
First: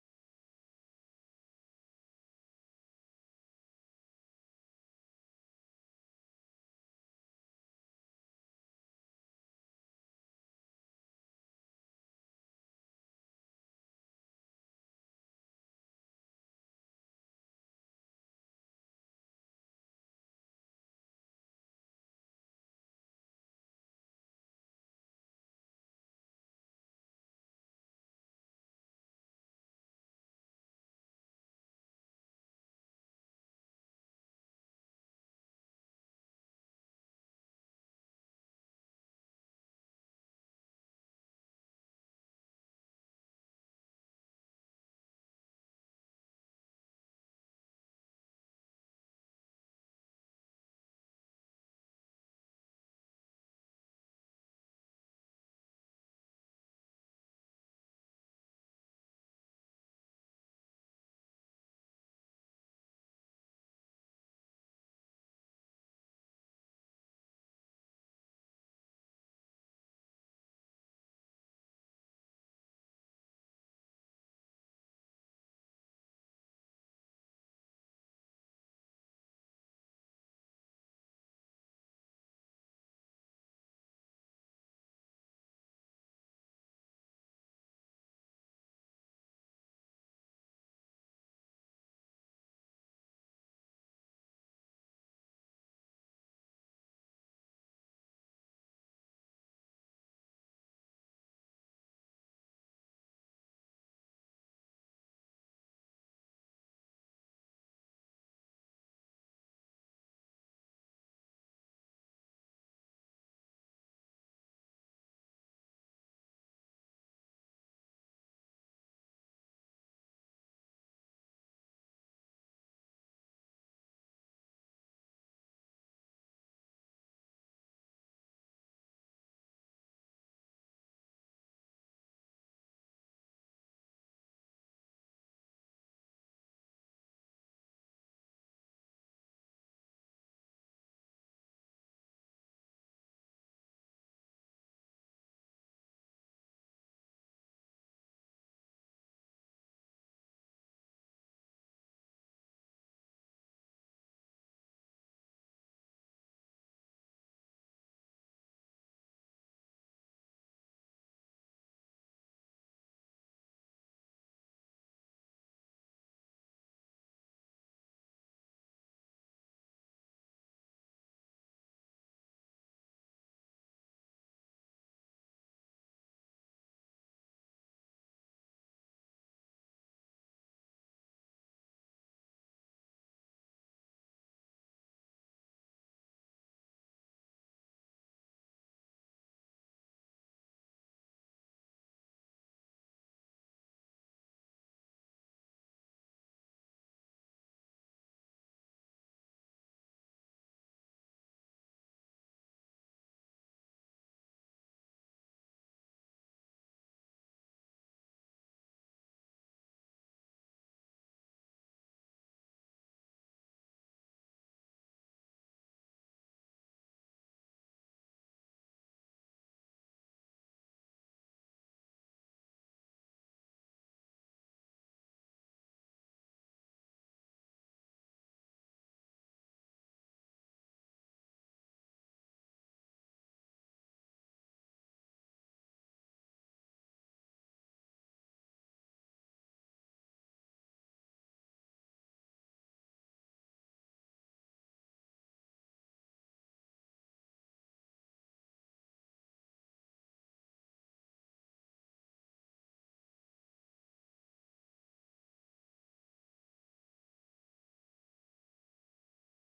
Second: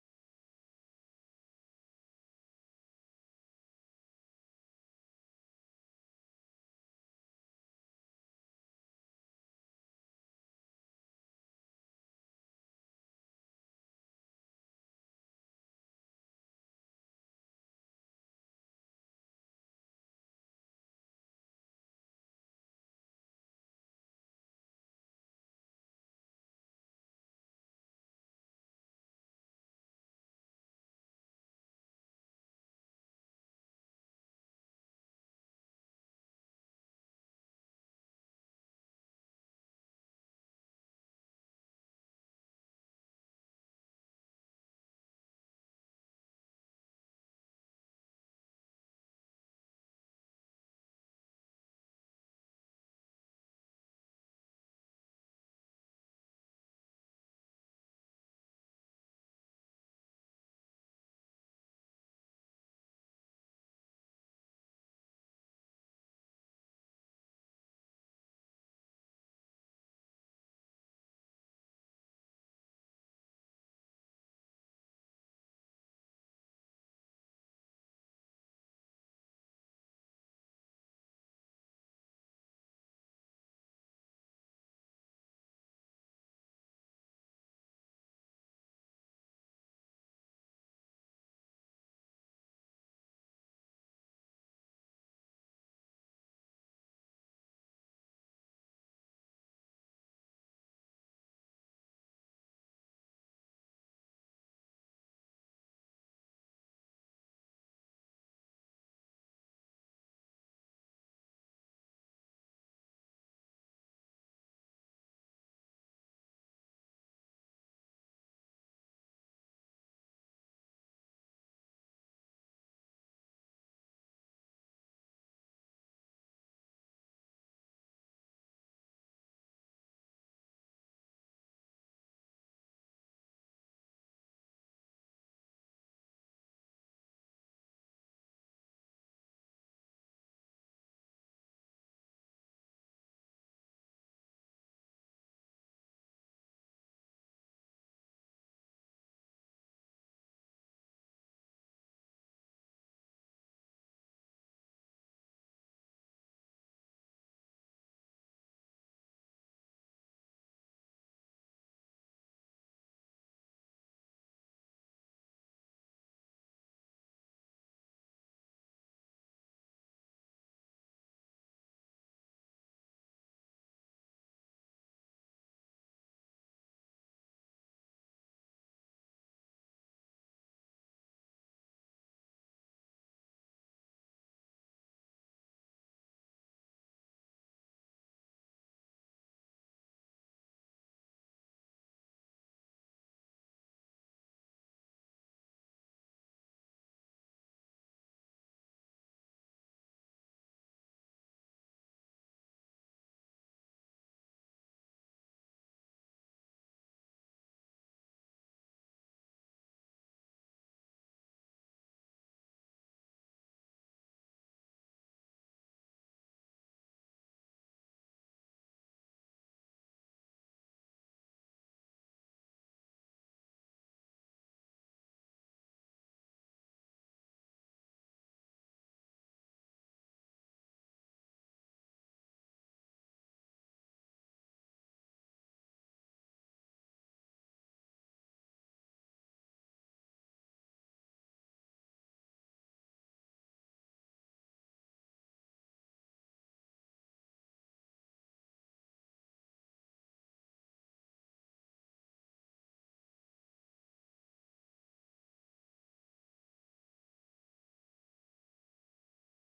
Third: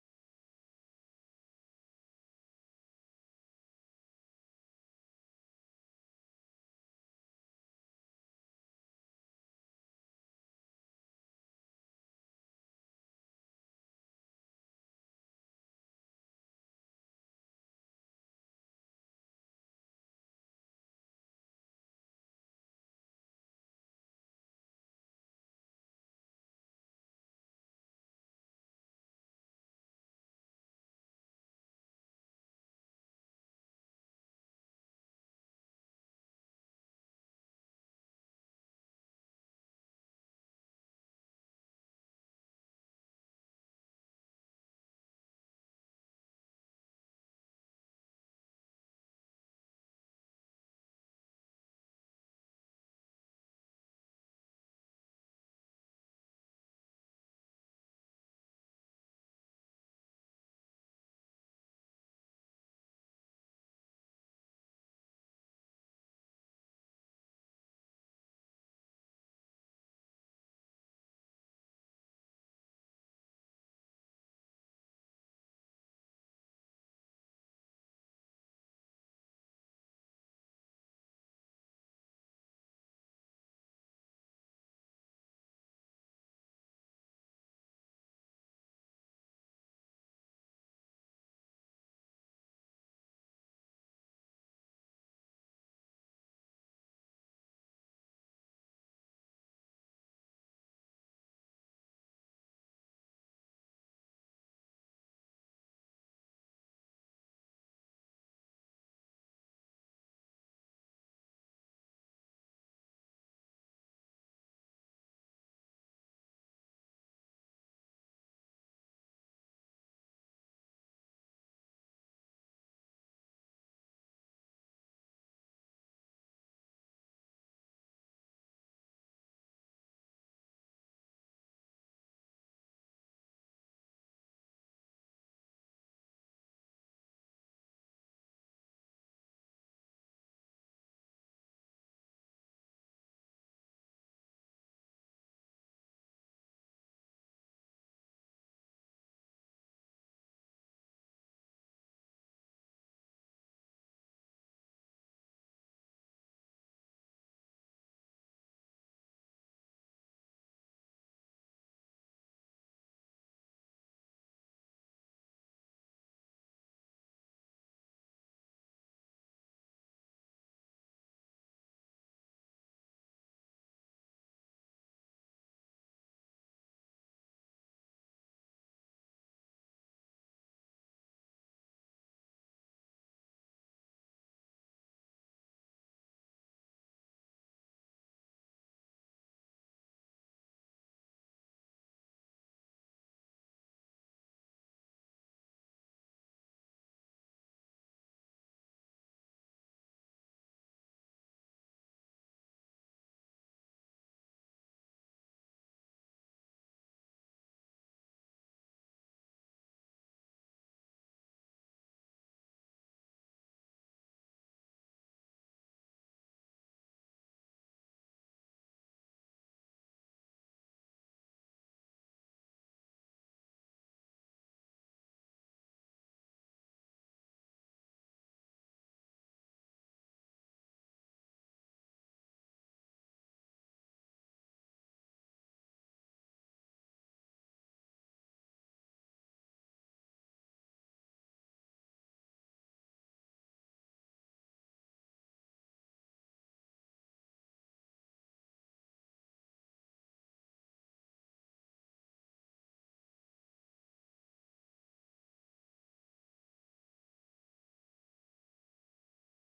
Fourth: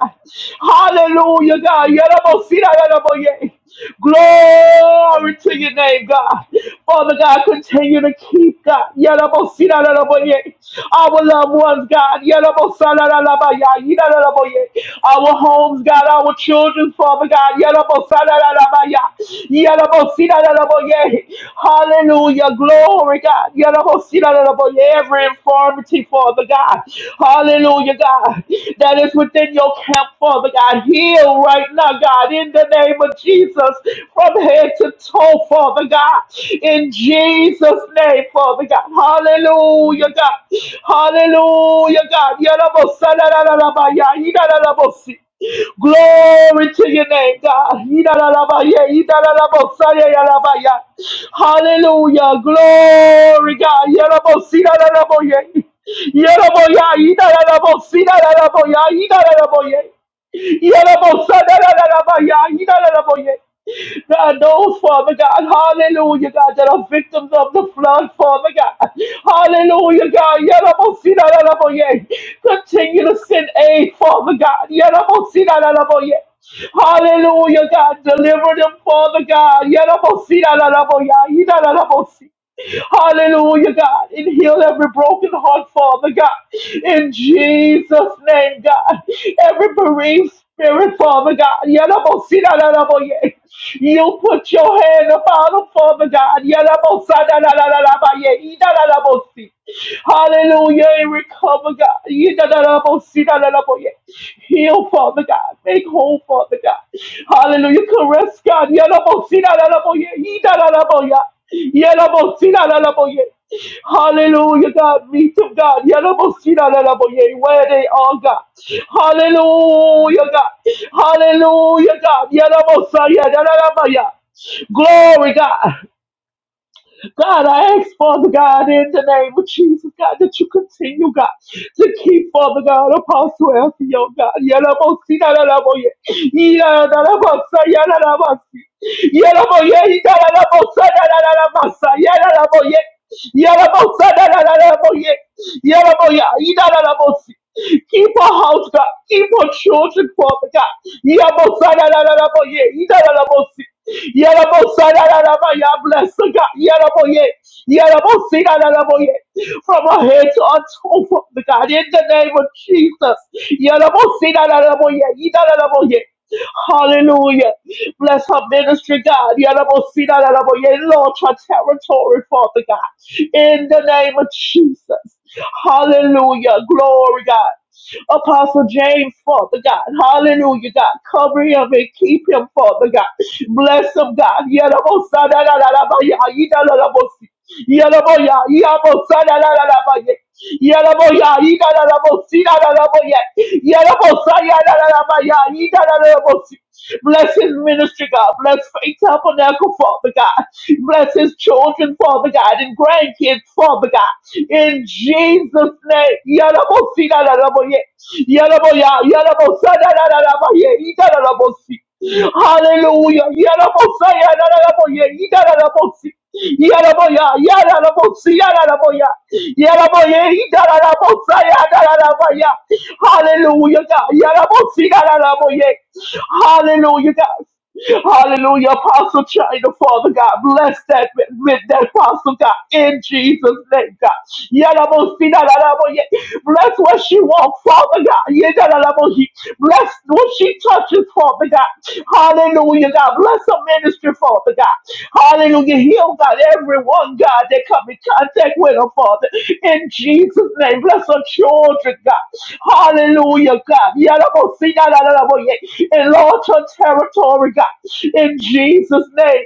Speaker 4: Hallelujah, God. Yarabosirararaboye. Glory to your name, God. Father God, continue to keep God. Yarabosirararaboye. Our loved ones, God. Yarabosanarararabaya. Yirararaboye. Our homes, God. Our children, Father God. Yarabosarararabaya. Yalabosidalaboye. Hallelujah. Glory, God. Yalabosidalaboye. Every infirmity, Father God. Hallelujah, God. That is within your camp, Father God. Heal right now, God, in the name of Jesus, from head to toe, Father God. In Jesus' name, Father God. Hallelujah, God. Hallelujah, God. Yalabosadalaboye. Glory to your name, God. Yidadadabaya, yidadadabosaya, yadabaya. Hallelujah. Glory, God. Yadabosidadadaboye. Yadaboya, yidadadabosidadadaboya, yidadadaboye. Yadabosadadadabaya, yidadadaboye. God, those, Father God, hallelujah, God, that are victims of the flood, Father God. Hallelujah, God. Yarabosina, yaraboye. Continue to send aid, Father God. Yarabosina, yaraboye. Hallelujah, God. Deliver them, Father God. Yarabosina, yaraboye. Yarabosina. Hallelujah, God. And heal every broken heart, Father God. In Jesus' name, God. Every bereaved spirit, Father God. Yadabosidadadaboye. You put your hand upon them, Father God. Yadabosadadadadabaye. Idadadabosi. Hallelujah. And recover, God. Yidadadabosidadadaboye. Heal, Father God. Make whole, Father God. Hallelujah. Caress, God. Yadabosidadadaboye. Idadadaboye. Yelabosinalalaboye. Hallelujah, God. Meet them, God. Yelabosinalalaboye. Where they are, God. Hallelujah, God. Hallelujah, God. Yelabosayadalalabaya. Glory, God. God, I ask, Father God, in the name of Jesus, God, that you continue, God, to keep, Father God, Apostle Elfio, God. Yalabosi, yalalaboye. Yalalabasa, yalalabasi. Yalaboye, yalalabosa, yalalabasa, yalalaboye. Yalabosa, yalalaboye. Yalaboya, yalalabosi. Keep our house, God. Keep our children, Father God. Yabosa, yalalaboye. Yalalabosi. Yarabo sarararaba, ya bless the God. Yarabo ye. Yarabo sirararabo ye. From our head to our toe, Father God, in the name of Jesus. Yarabo sirararabo ye. Yarararabo ye. Hallelujah. Bless her ministry, God. Yarabo sirararabo ye. Lord, her territory, Father God. In the name of Jesus. Hallelujah. Glory, God. Apostle James, Father God. Hallelujah, God. Cover him and keep him, Father God. Bless him, God. Yadabosadadadadabaya, yidalalabosi. Yadaboya, yabosadadadadabaya. Yadaboya, yidalalabosidadadaboya. Yadabosayadadadabaya, yidalalabosi. Bless his ministry, God. Bless Faith Tabernacle, Father God. Bless his children, Father God, and grandkids, Father God. In Jesus' name. Yarabosirararaboye. Yaraboya, yarabosarararaboye. Igararabosi. Hallelujah. Yarabosayararaboye. Igararabosi. Yaraboya, yararabosi, yararaboya. Yaraboye, igararabosayararaboya. Hallelujah, God. Yarabosirararaboye. Hallelujah, God. Hallelujah, Apostle China, Father God, bless that with that Apostle God in Jesus' name, God. Yadabosinadarabo, ye- Bless what she wants, Father God. Yadadadabo, he- Bless what she touches, Father God. Hallelujah, God. Bless of ministry, Father God. Hallelujah. Heal, God, everyone, God, that come in contact with her, Father. In Jesus' name, bless her children, God. Hallelujah, God. Yalabo, see, yalabo, yeah. Enlarge her territory, God. In Jesus' name.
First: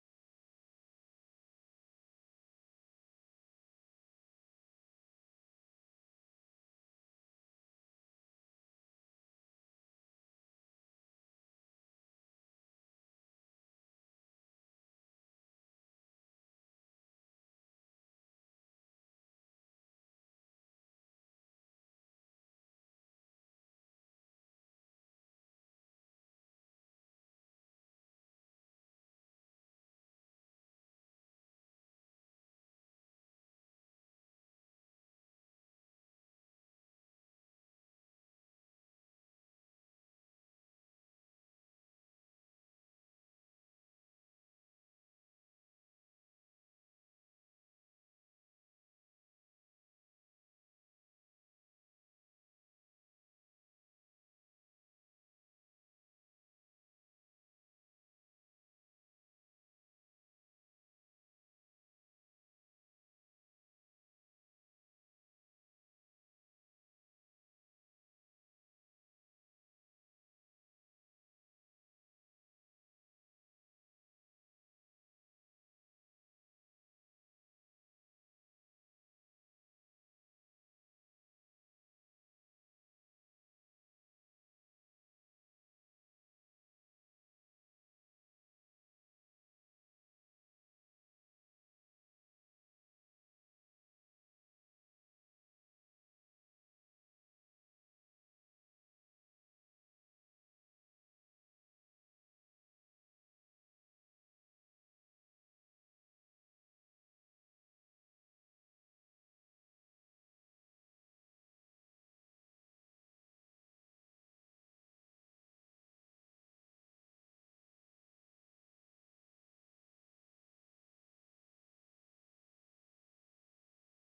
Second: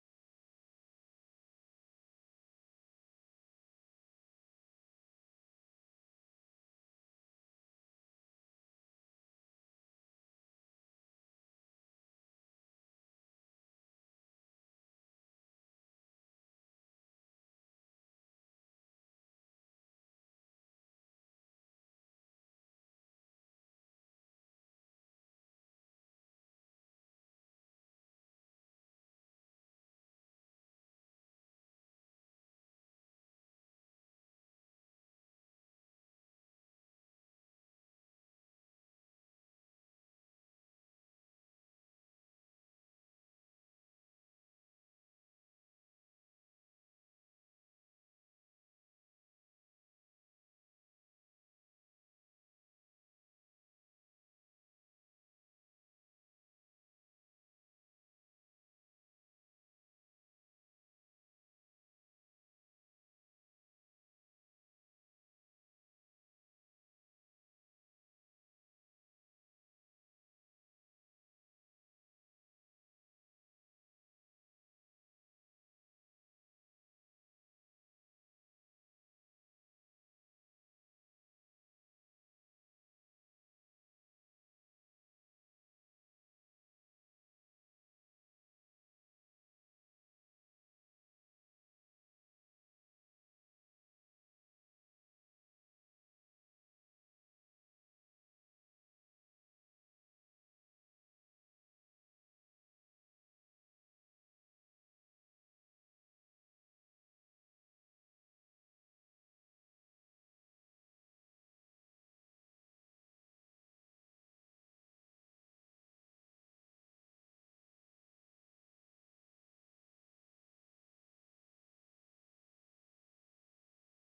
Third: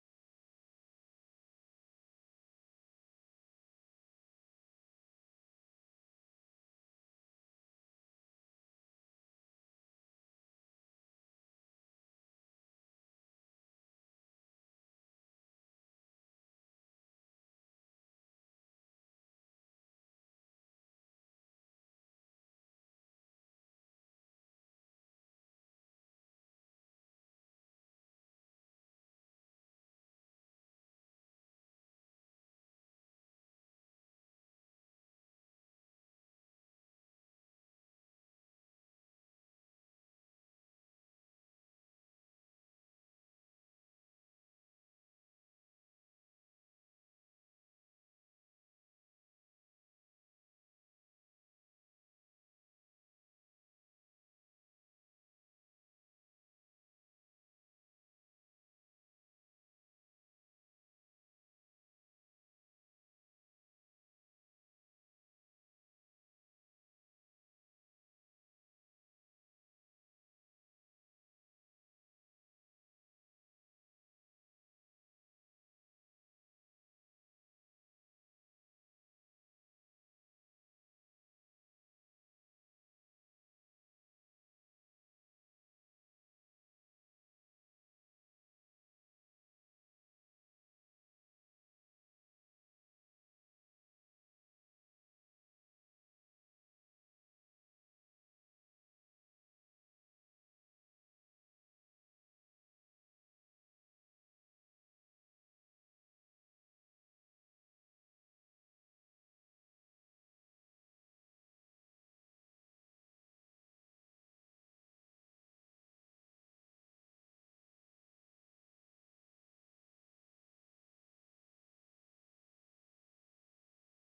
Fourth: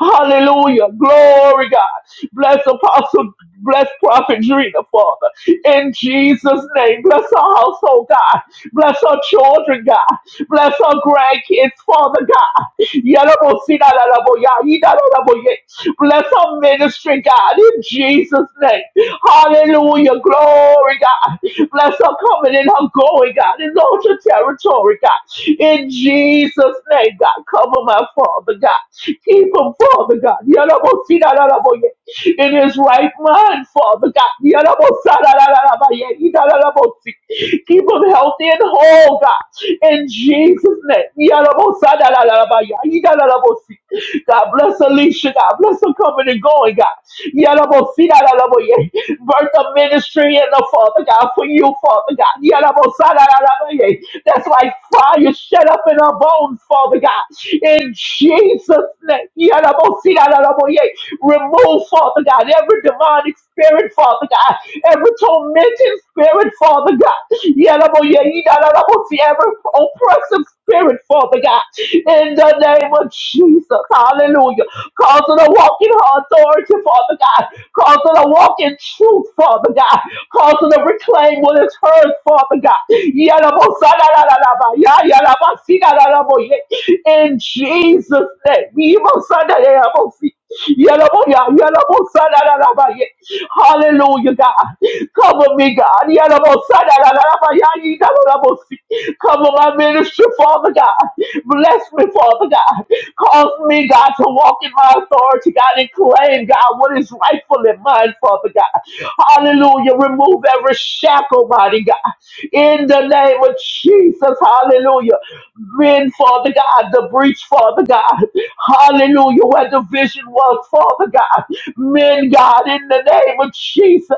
Speaker 4: Hallelujah. Glory, God. Bless Apostle. Bless Prophet Drina, Father. In Jesus' name. Bless our household, God. Bless our children, God. Bless our grandkids, Father God. Yadabosina, yadabo, ya, yidadabo, ye. Bless our ministry, God. In Jesus' name. Hallelujah. Glory, God. Bless her coming and her going, God. Enlarge her territory, God. In Jesus' name, God. Cover my father, God. Keep him, Father, God. Yalabosidalalaboye. In his right mind, Father, God. Yalabosadalalabaye. Idalalabosi. Keep him healthy and whole, God. In Jesus' name. Yalabosadalalabaye. Idalalabosi. God bless Alicia, God bless her coming and going, God. Yalabosidalalaboye birth of ministry in the Father God for you, Father God. Yadabosarayarabaye. That's like fire shut up in our bones, Father God. In Jesus' name. Yadabosirayarabaye. Remove, Father God, every demonic spirit, Father God, every tormenting spirit, Father God, Yalaboyeyidalalaboti, every oppressive spirit, Father God, in the name of Jesus, hallelujah. Cause her to walk in her authority, Father God, cause her to walk in truth, Father God, cause her to reclaim what is hers, Father God. Yalabosadalalalaba, ya- yalabasidalalaboye. In Jesus' name, we Yalaboya, yalabosadadadabaye. Hallelujah, God. Cover me, God. Yalabosadadadabaya, yidalabosi. Cover my ministry, Father God. Bless me, Father God. Cause me, God, to walk in my authority, God, and claim, God, what is rightfully mine, Father God. Hallelujah. Remove every shackle, mighty God. In the name of Jesus, hallelujah. Men, Father God, the breach, Father God. Hallelujah, where the vision was, Father God. Men, God, in the name of Jesus.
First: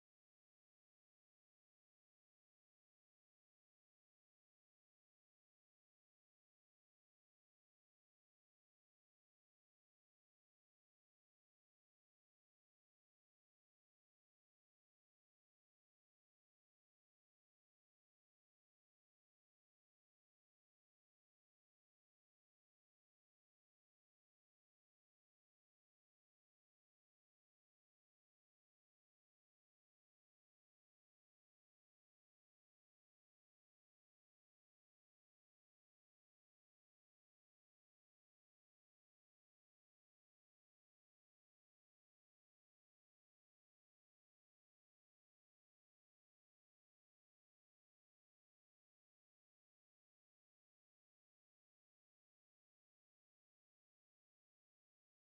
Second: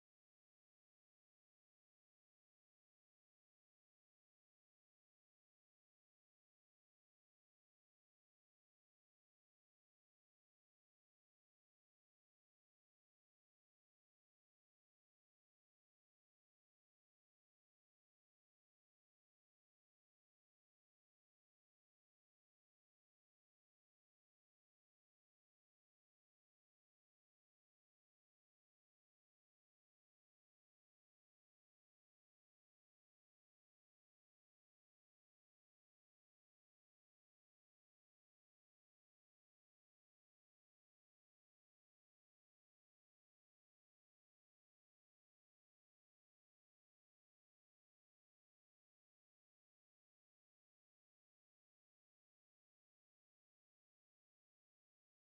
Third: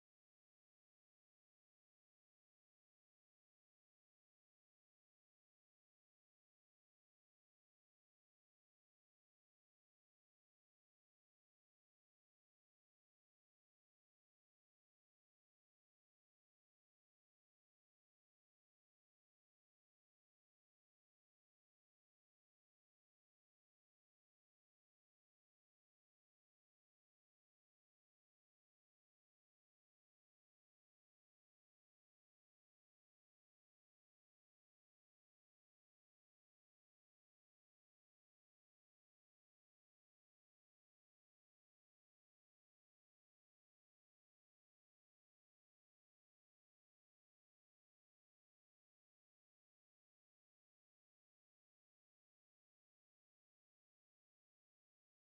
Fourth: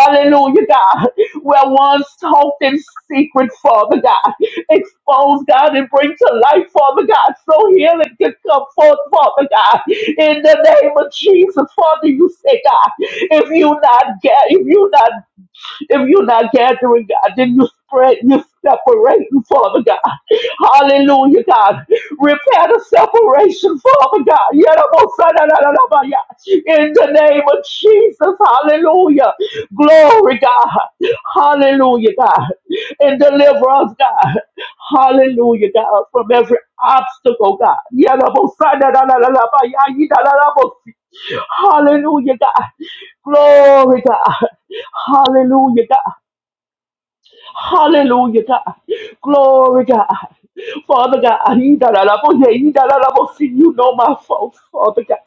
Speaker 4: Hallelujah, God, where once talked in secret, Father God. Expose, God, and bring to light, Father God, so healing can come forth, Father God. In the name of Jesus, Father, you say, God, if you not get, if you not if you're not gathering, God, then you spread, you separate, Father God. Hallelujah, God. Repair the separation, Father God. Yadabosana-na-na-na-ba-ya. In the name of Jesus, hallelujah. Glory, God. Hallelujah, God. And deliver us, God. Hallelujah, God, from every obstacle, God. Yadabosana-na-na-na-na-ba-ya. Yidalalabosi. Hallelujah, God. Glory, God. Hallelujah, God. Hallelujah, God. Glory, God. Father God, I need yeah, Idarabo, see, you I need that I love you. You know my faults, Father God.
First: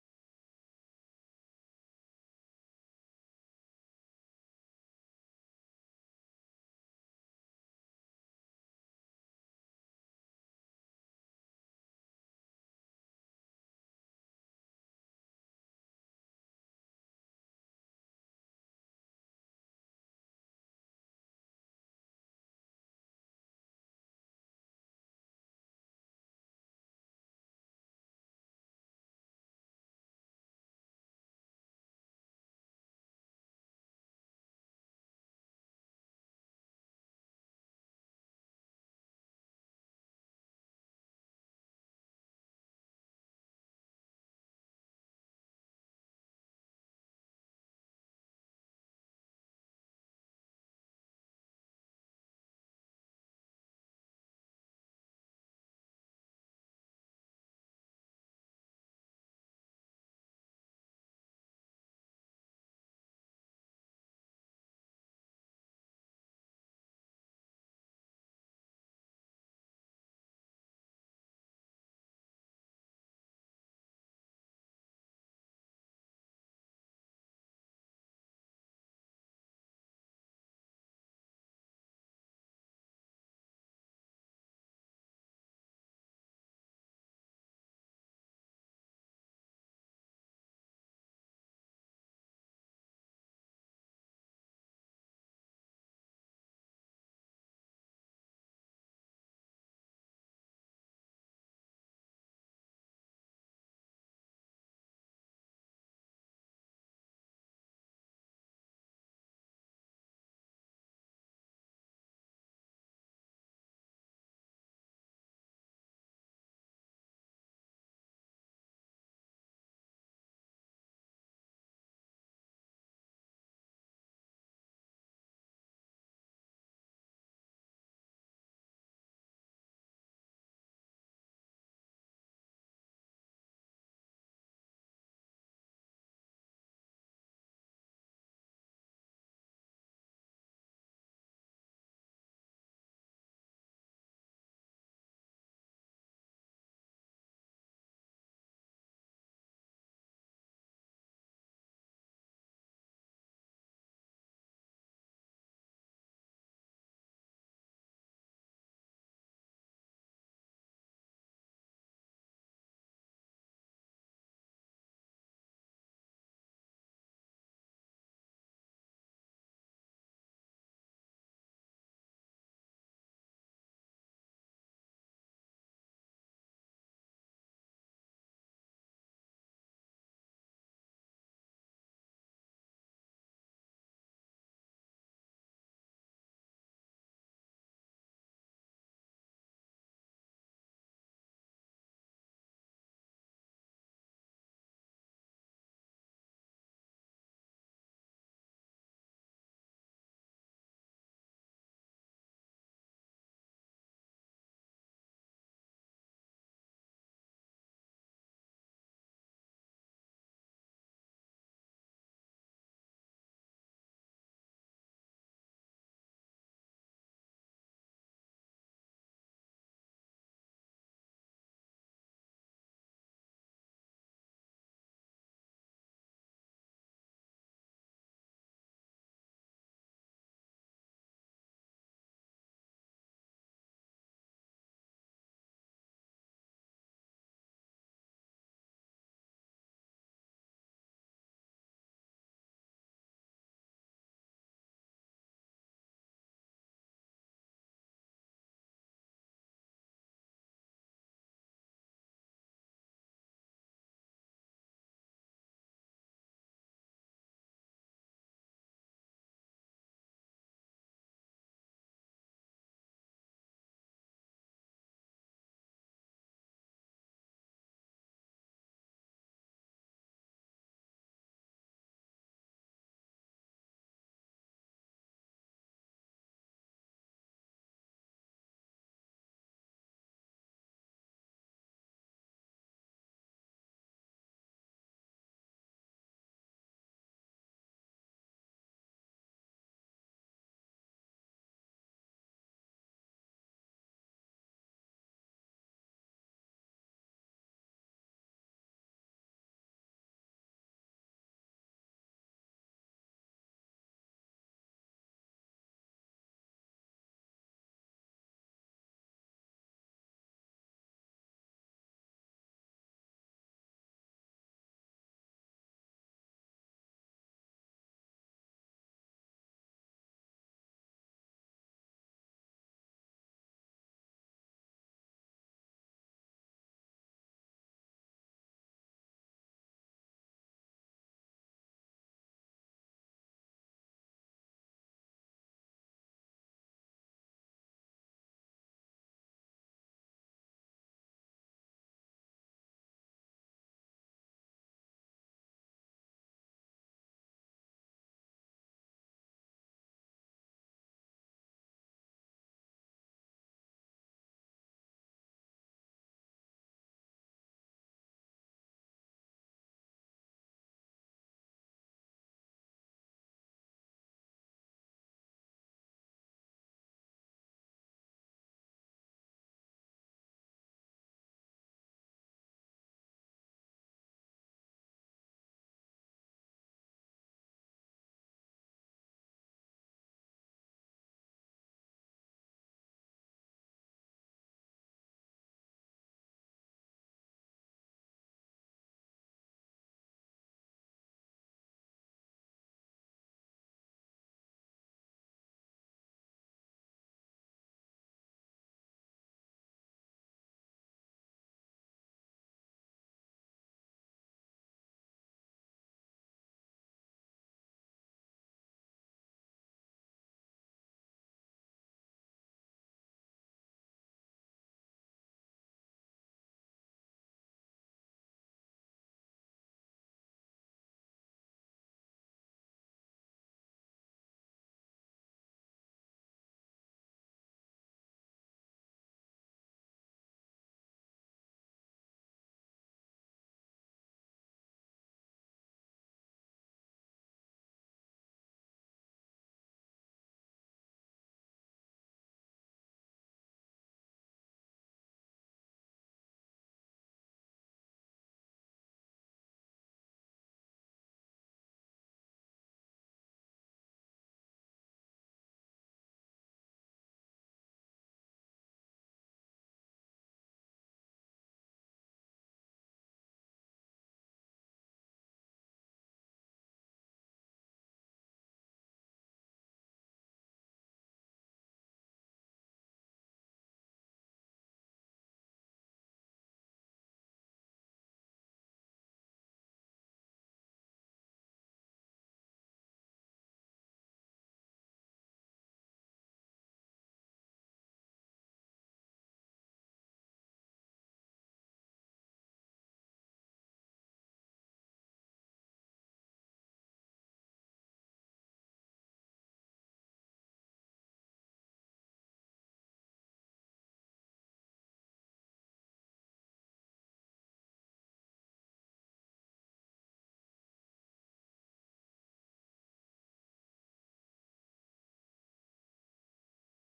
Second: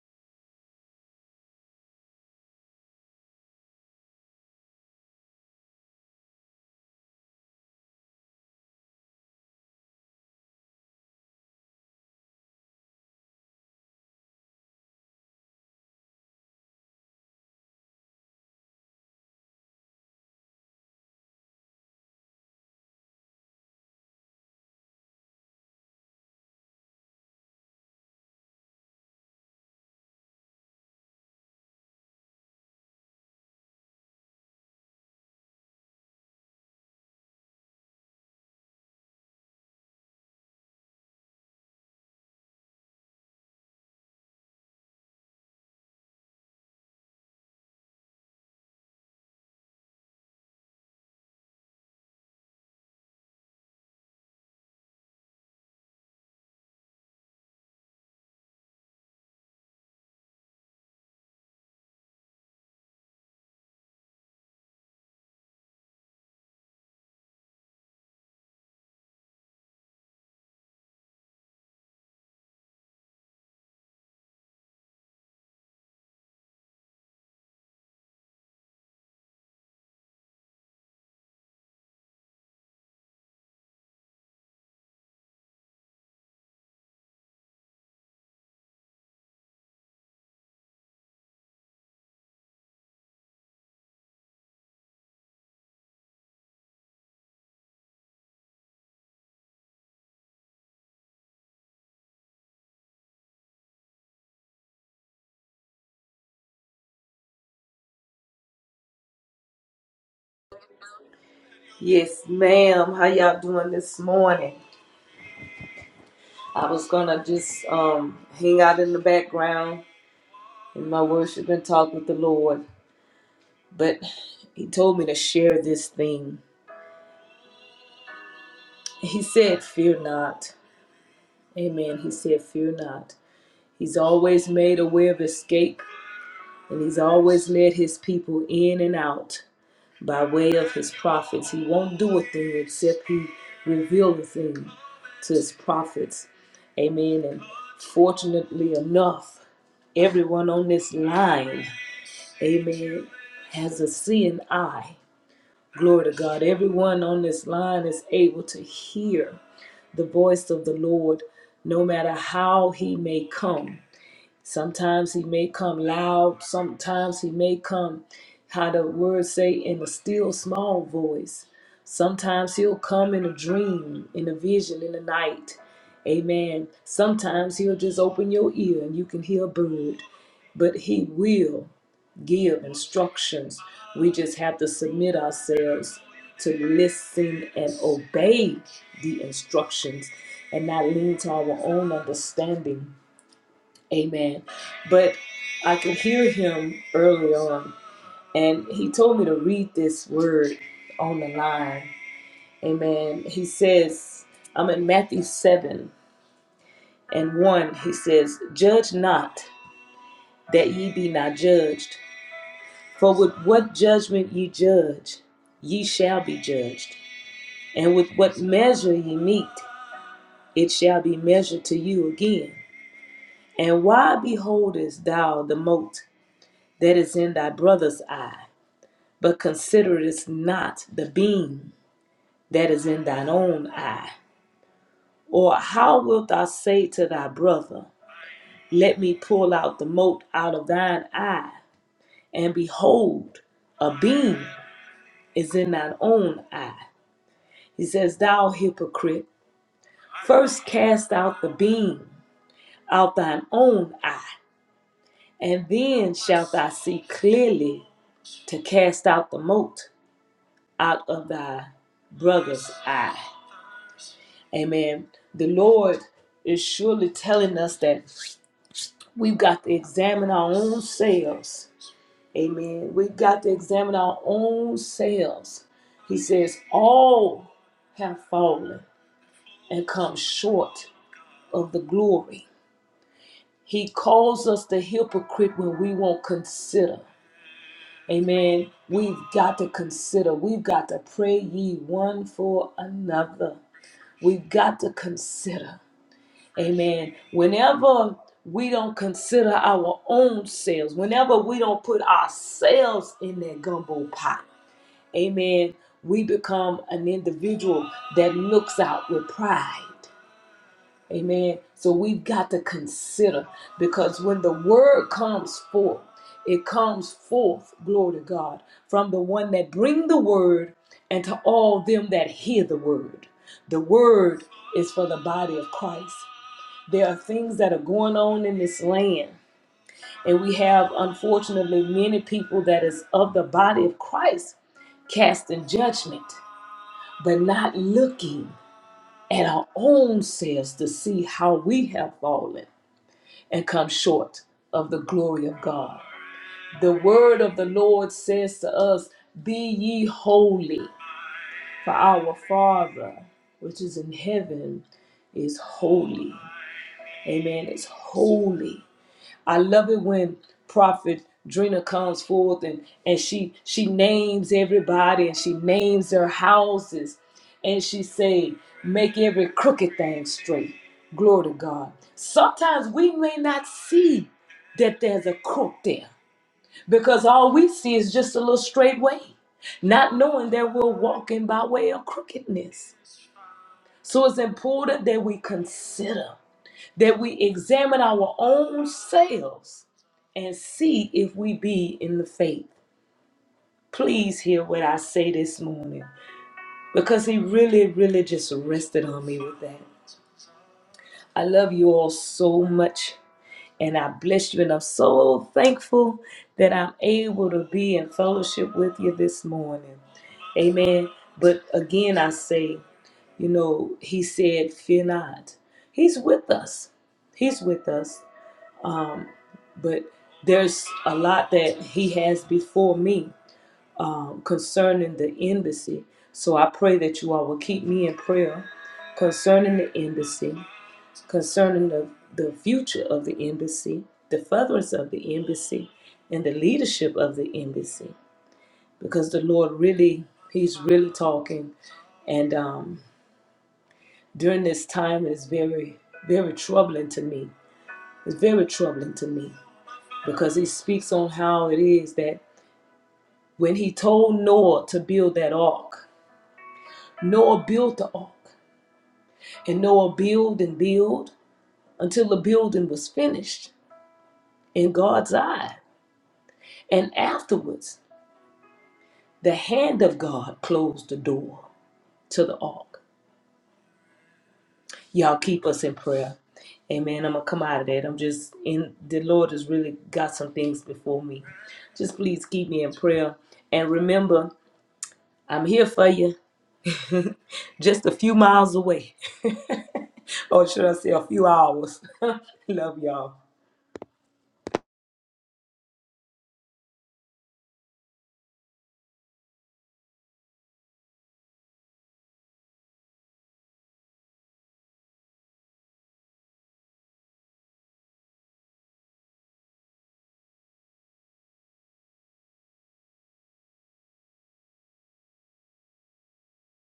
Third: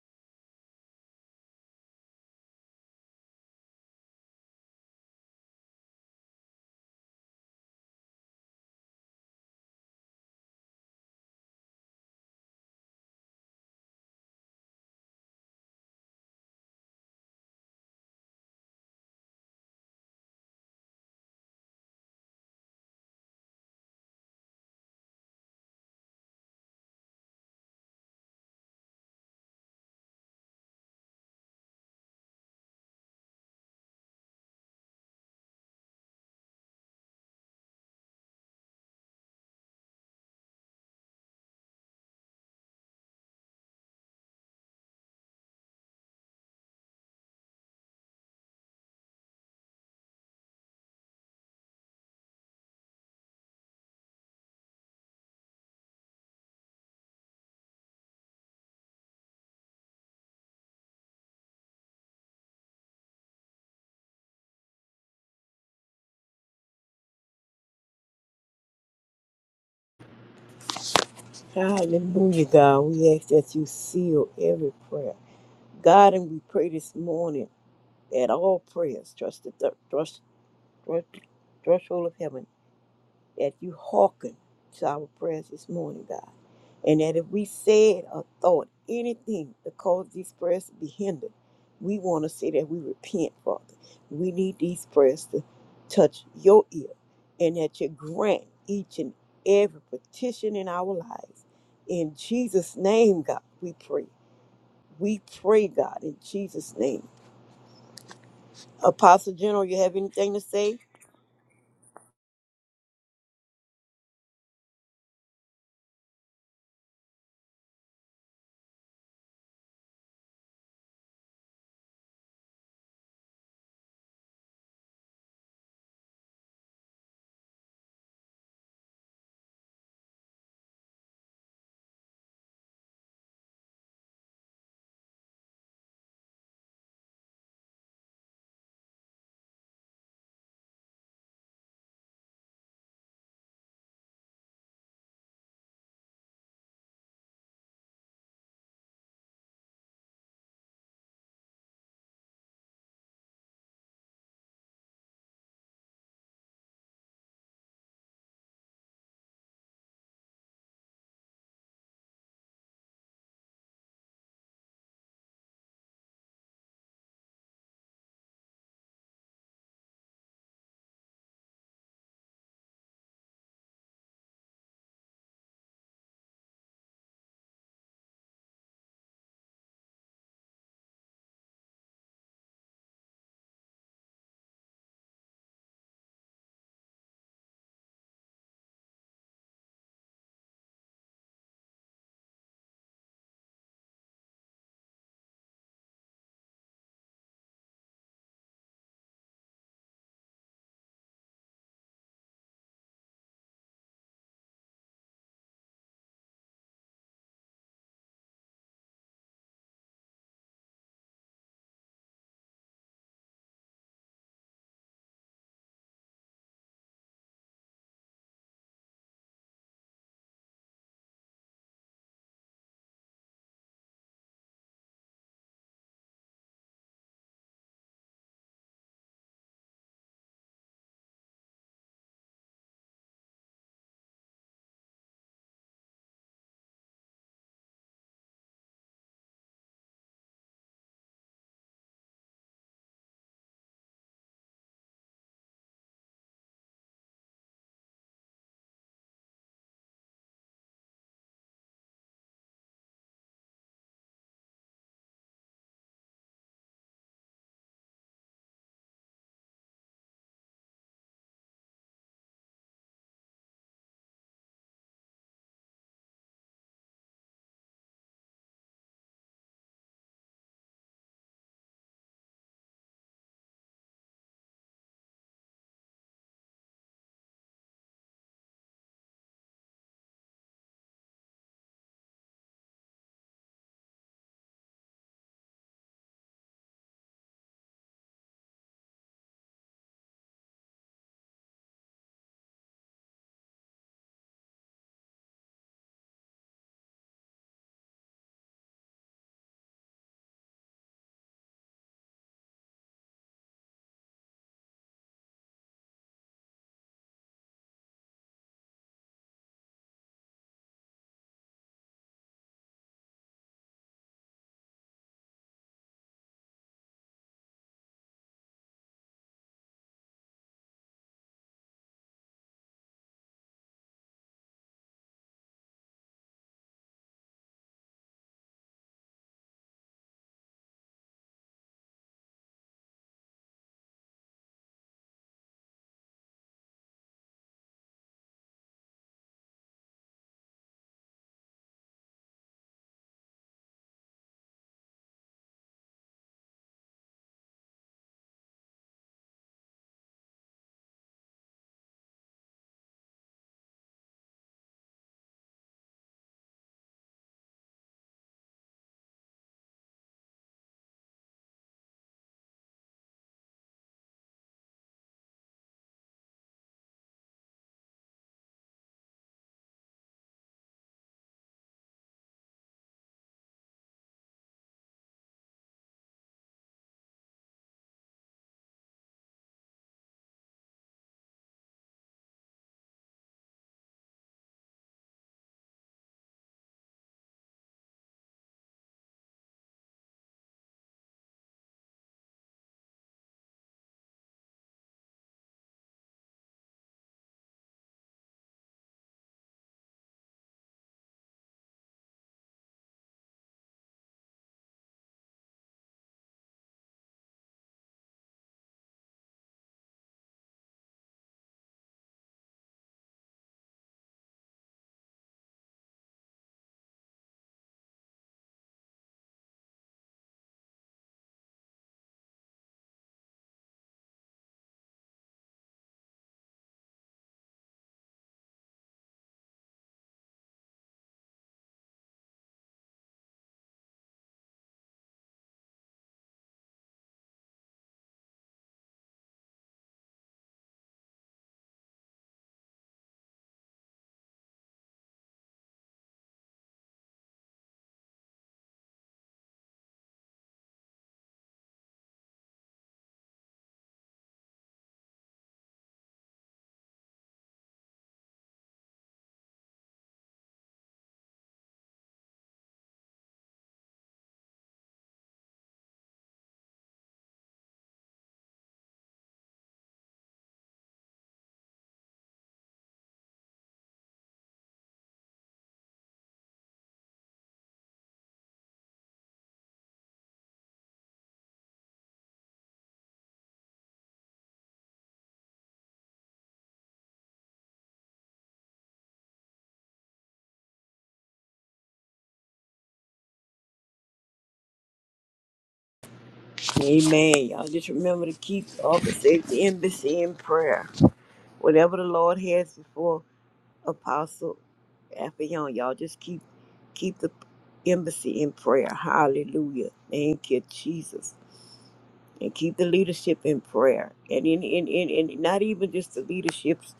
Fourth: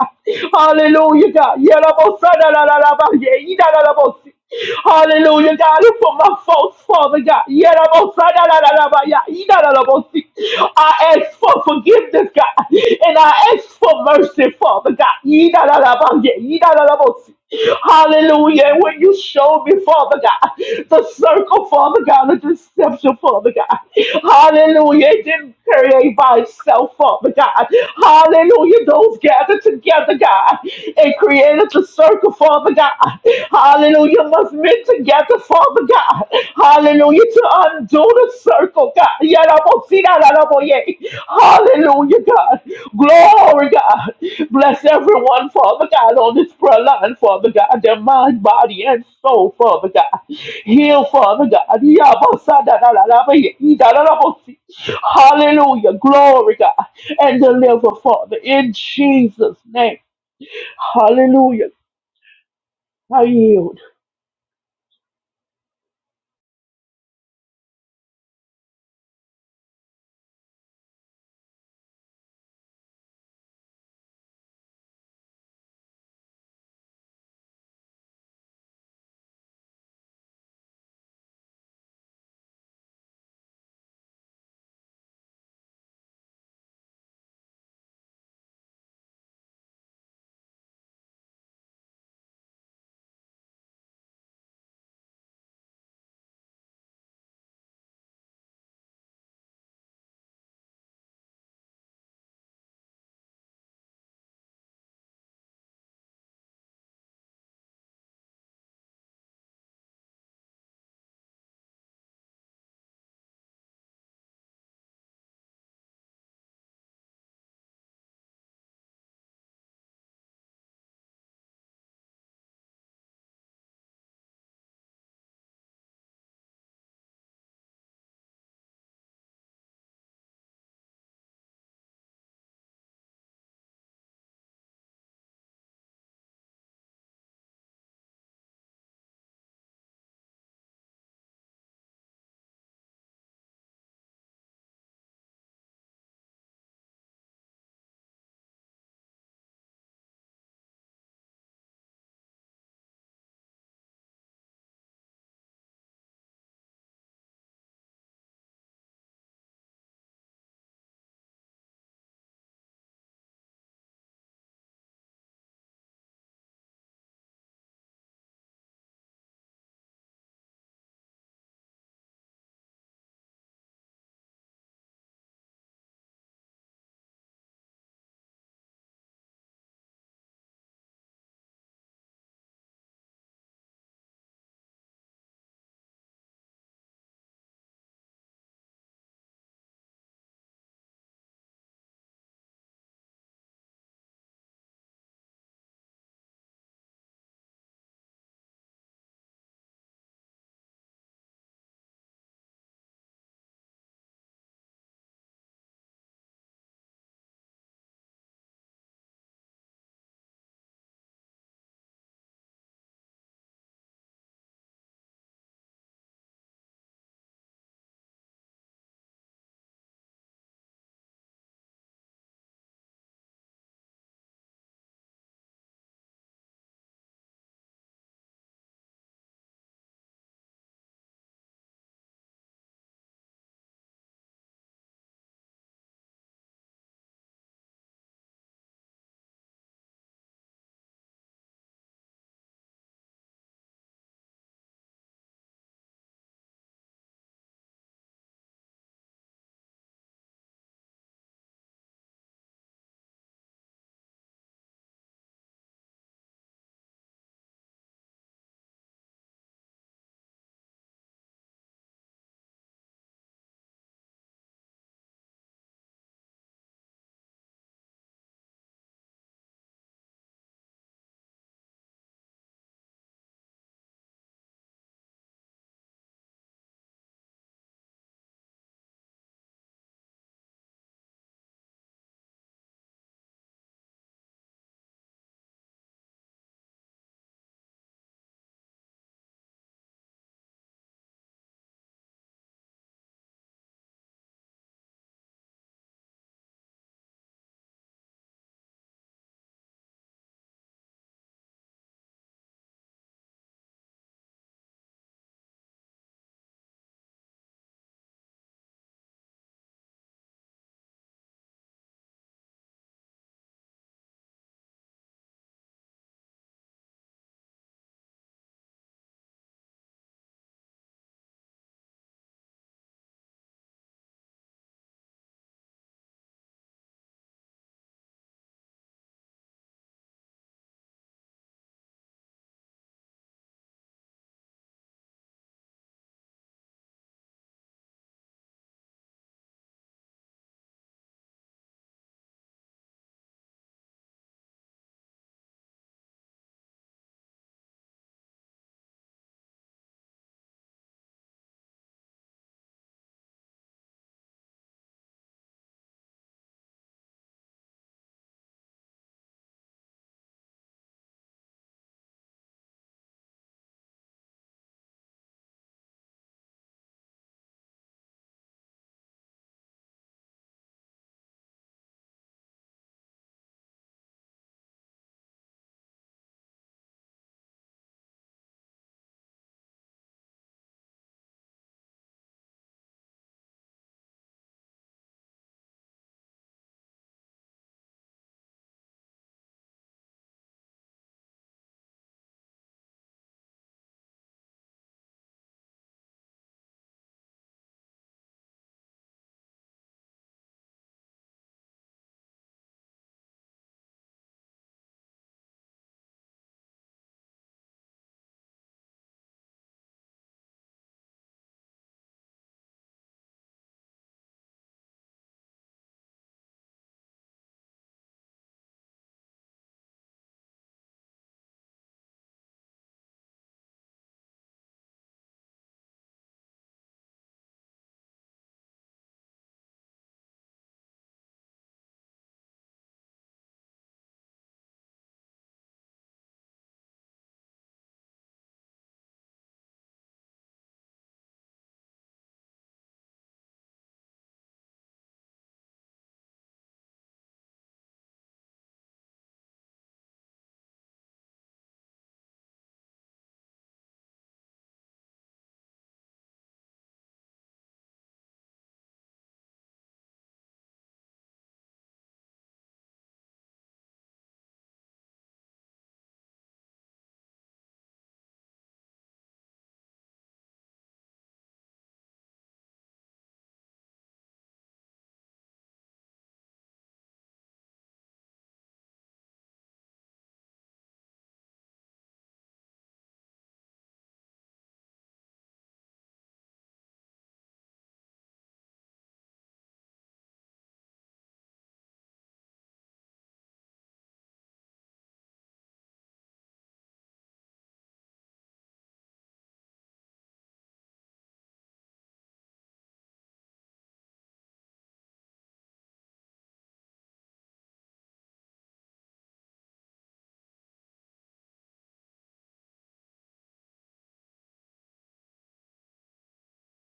Speaker 4: Hallelujah, God. You're love you. I love you. I need Sadarabo, yeah, Idarabo, you. Hallelujah, God, and for my faults, Father God. Yarabo, Sadarabo, yeah, Idarabo, see. I love you. I need that I love you. I ask for forgiveness, God, and I ask for mercy, Father God. Yeah, I love Idarabo, yeah, Idarabo, you. Hallelujah. And When you show me, Father God, the circle, Father God, the deception, Father God. Hallelujah. Hallelujah. It didn't create by itself up, but God. Hallelujah. Those gathered together, God, and created the circle, Father God. Hallelujah. Must meet together, Father God. Hallelujah. To undo the circle, God. Yarabosirararaboye. Hallelujah, God. Glory, God. Bless everyone, Father God, on this prayer line, Father God, their mind, body, and soul, Father God. Heal, Father God. Yabosadaraboye. Hallelujah. Glory, God. And deliver, Father, in Jesus' name. Hallelujah. I yield.
Speaker 3: Hallelujah, God. We ask that you seal every prayer. God, and we pray this morning that all prayers trust the thr- thrust, thrust, threshold of heaven that you hearken to our prayers this morning, God. And that if we said or thought anything to cause these prayers to be hindered, we want to say that we repent, Father. We need these prayers to touch your ear and that you grant each and every petition in our lives. In Jesus' name, God, we pray. We pray, God, in Jesus' name. Apostle General, you have anything to say?
Speaker 1: Yes, ma'am. How y'all doing this morning? I was gonna just um hang out in the background in my worship and talk with the Lord, but he told me to share this thing. He said, Fear not. Amen. He said, Fear not. He's always made a way of escape, and he's always led his people in and out by way of his prophets. He won't do a thing except he reveal a thing to his prophets. Amen. And fortunately enough, everyone on this line, amen, has a seeing eye. Glory to God. Everyone on this line is able to hear the voice of the Lord no matter how he may come. Sometimes he may come loud, sometimes he may come, how the words say, in a still small voice. Sometimes he'll come in a dream, in a vision, in the night. Amen. Sometimes he'll just open your ear and you can hear a bird, but he will give instructions. We just have to submit ourselves to listen and obey the instructions and not lean to our own understanding Amen. But I could hear him early on, and he told me to read this word on the line. Amen. He says, I'm in Matthew 7 and 1. He says, Judge not that ye be not judged. For with what judgment ye judge, ye shall be judged. And with what measure ye meet, it shall be measured to you again. And why beholdest thou the mote that is in thy brother's eye? But consider this not the beam that is in thine own eye. Or how wilt thou say to thy brother, Let me pull out the mote out of thine eye? And behold, a beam is in thine own eye. He says, Thou hypocrite, first cast out the beam out thine own eye, and then shalt thou see clearly to cast out the mote out of thy brother's eye. Amen. The Lord is surely telling us that we've got to examine our own selves. Amen. We've got to examine our own selves. He says, All have fallen and come short of the glory. He calls us the hypocrite when we won't consider. Amen. We've got to consider. We've got to pray ye one for another. We've got to consider. Amen. Whenever we don't consider our own selves, whenever we don't put ourselves in that gumbo pot, amen, we become an individual that looks out with pride. Amen. So we've got to consider because when the word comes forth, it comes forth, glory to God, from the one that bring the word and to all them that hear the word. The word is for the body of Christ. There are things that are going on in this land. And we have, unfortunately, many people that is of the body of Christ casting judgment, but not looking at our own selves to see how we have fallen and come short of the glory of God. The word of the Lord says to us, Be ye holy, for our Father, which is in heaven, is holy. Amen. It's holy. I love it when Prophet Drina comes forth and, and she she names everybody and she names their houses and she say, make every crooked thing straight. Glory to God. Sometimes we may not see that there's a crook there because all we see is just a little straight way, not knowing that we're walking by way of crookedness. So it's important that we consider that we examine our own selves and see if we be in the faith. Please hear what I say this morning because he really, really just rested on me with that. I love you all so much and I bless you, and I'm so thankful that I'm able to be in fellowship with you this morning. Amen. But again, I say, you know, he said, Fear not. He's with us. He's with us. but there's a lot that he has before me um, concerning the embassy. So I pray that you all will keep me in prayer concerning the embassy, concerning the, the future of the embassy, the furtherance of the embassy, and the leadership of the embassy. Because the Lord really, He's really talking. And um, during this time, it's very, very troubling to me. It's very troubling to me because He speaks on how it is that when he told Noah to build that ark. Noah built the ark, and Noah built and built until the building was finished in God's eye. And afterwards, the hand of God closed the door to the ark. Y'all keep us in prayer. Amen. I'm gonna come out of that. I'm just in the Lord has really got some things before me. Just please keep me in prayer. And remember, I'm here for you, just a few miles away. or should I say a few hours. [laughs] Love y'all.
Speaker 3: Amen. Y'all just remember to keep all the safety embassy in prayer. Whatever the Lord has before Apostle Affion, y'all just keep keep the embassy in prayer. Hallelujah. Thank you, Jesus. And keep the leadership in prayer. And in in, in, in not even just the leaderships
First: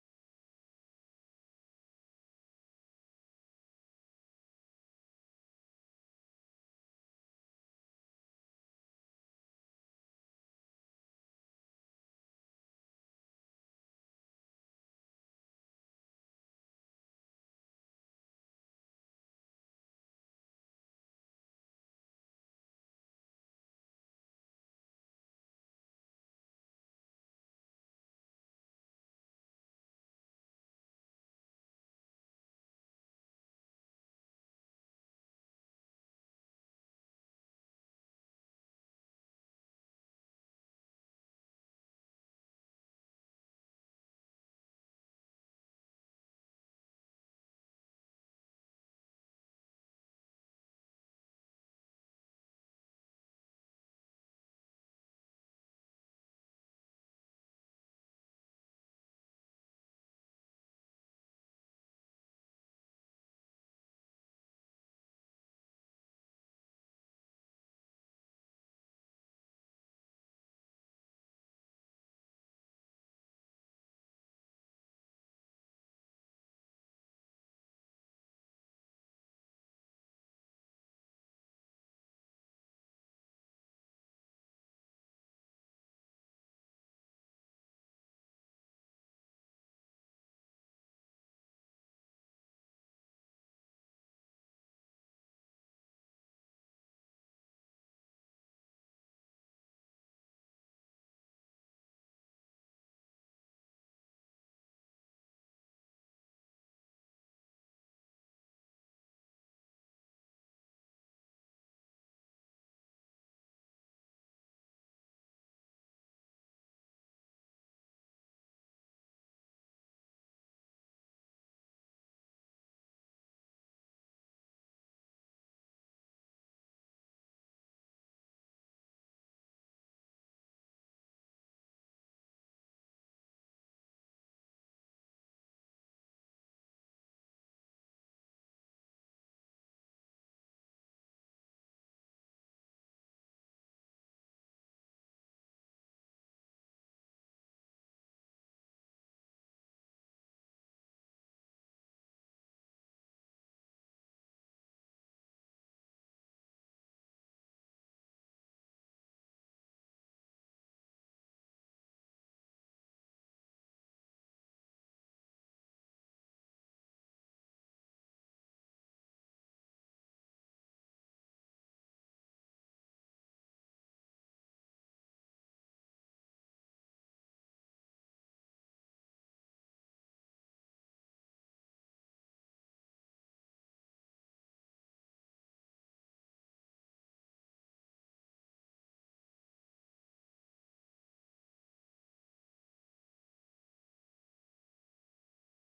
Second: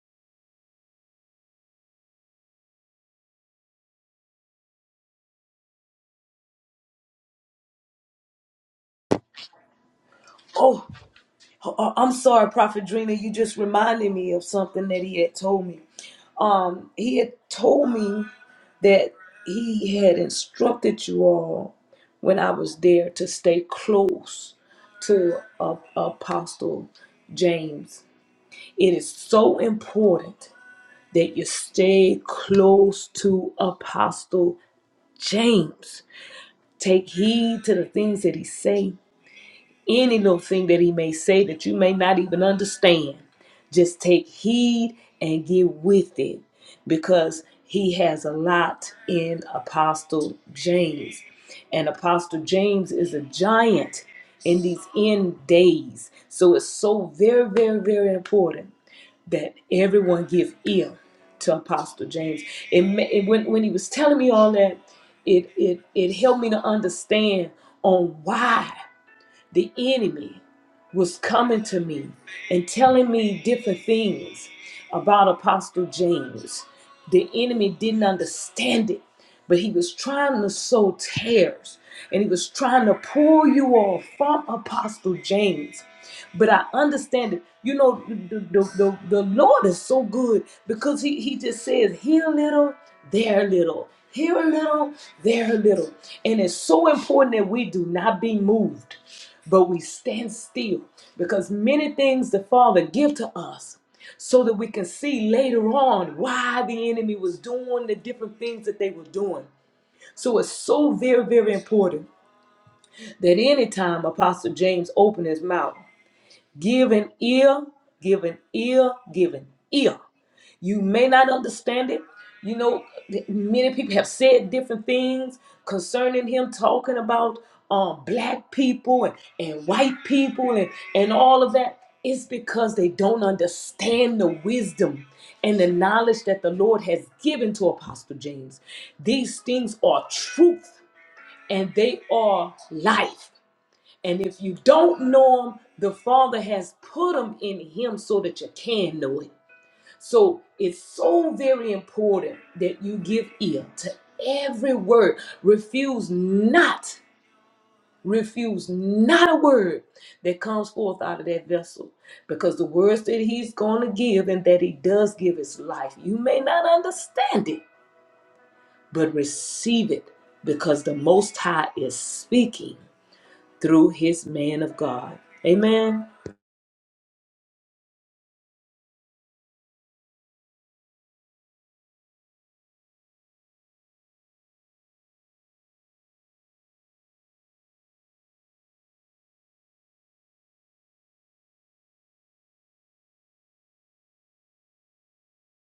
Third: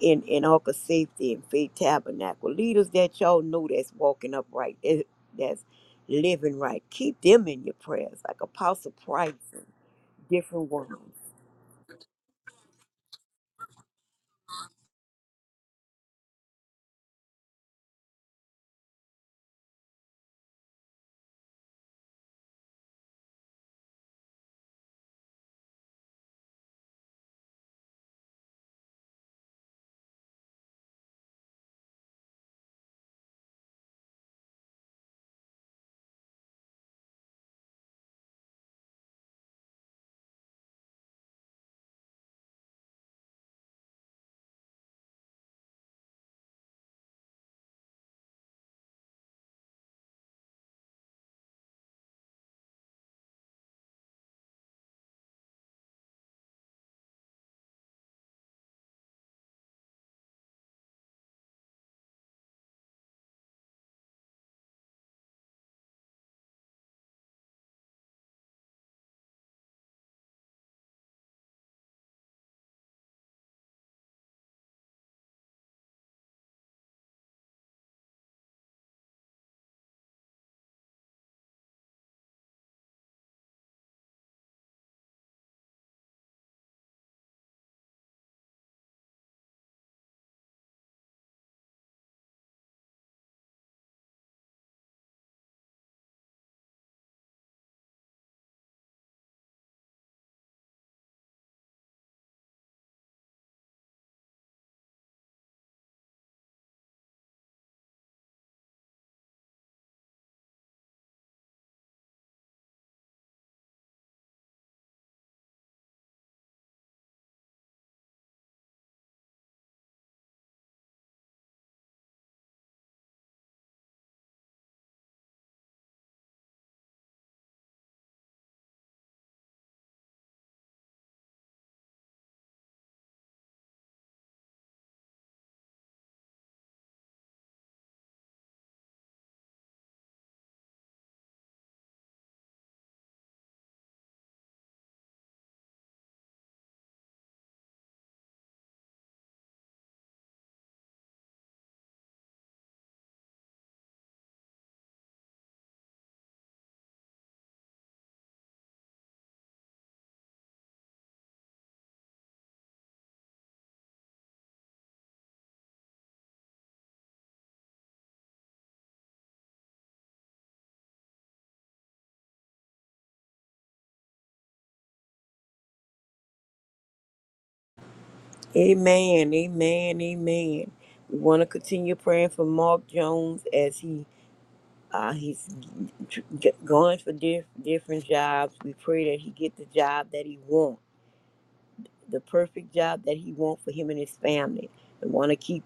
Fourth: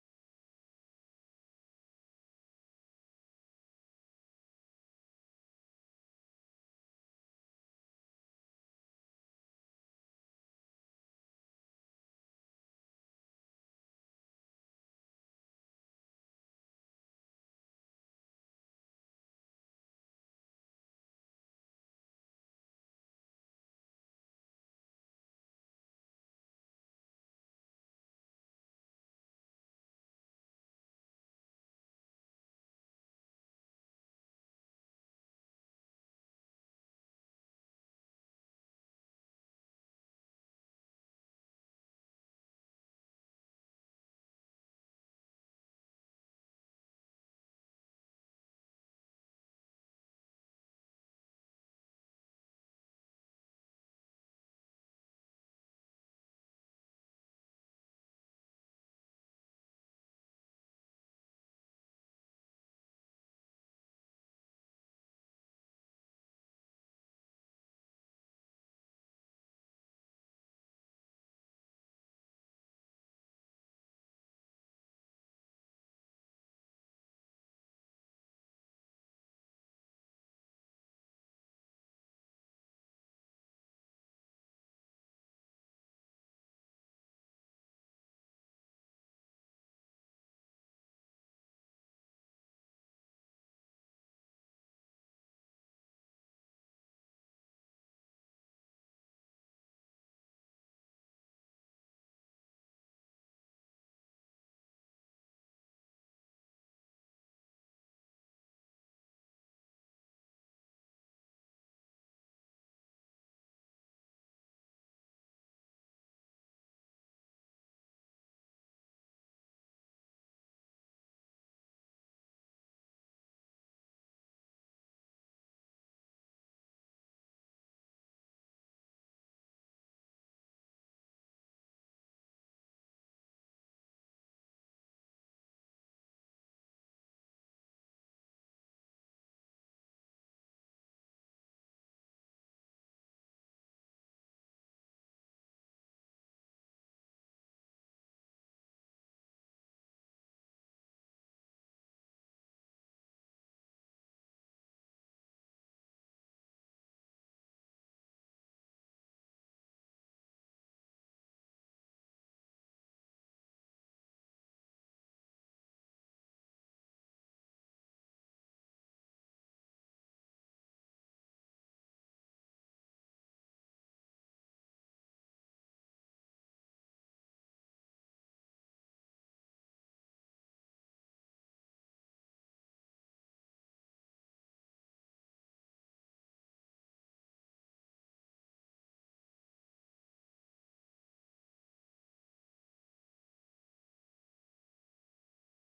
Speaker 3: in, in Ark of Safety and Faith Tabernacle. Leaders that y'all know that's walking upright, that, that's living right. Keep them in your prayers, like Apostle Price and different
Speaker 1: Oh,
Speaker 3: ones.
Speaker 1: uh, I'm sorry, Prophet Drina. You just reminded me of something that he had told me. Um, he had told me that he had instructed you all when I was there to stay close to uh, Apostle James. It is so important that you stay close to Apostle James. Take heed to the things that he say any little thing that he may say that you may not even understand. Just take heed and get with it because he has a lot in Apostle James. And Apostle James is a giant in these end days. So it's so very, very, very important that everyone give ear to Apostle James. It, ma- it when, when he was telling me all that, it, it, it helped me to understand on why the enemy was coming to me and telling me different things about Apostle James. The enemy didn't understand it, but he was trying to sow tares and he was trying to pull you off from Apostle James. But I understand it. You know, the, the, the, the Lord is so good because he, he just says, here a little, there a little, here a little, there a little. And it's so important that we do not be moved, but we stand still because many things the Father give to us so that we can see later on why the enemy was doing the different things that they were doing. So it's so very, very important that anytime Apostle James opened his mouth, Give an ear, give an ear, give an ear. You may not understand it. You know, th- many people have said different things concerning him, talking about um, black people and, and white people and, and all of that. It's because they don't understand the wisdom and the knowledge that the Lord has given to Apostle James. These things are truth and they are life. And if you don't know him, the Father has put him in him so that you can know it. So it's so very important that you give ear to every word. Refuse not, refuse not a word that comes forth out of that vessel because the words that he's going to give and that he does give is life. You may not understand it, but receive it because the Most High is speaking through his man of God. Amen.
Speaker 3: Amen, amen, amen. We want to continue praying for Mark Jones as he uh, he's g- g- going for diff- different jobs. We pray that he get the job that he wants, the perfect job that he wants for him and his family. We want to keep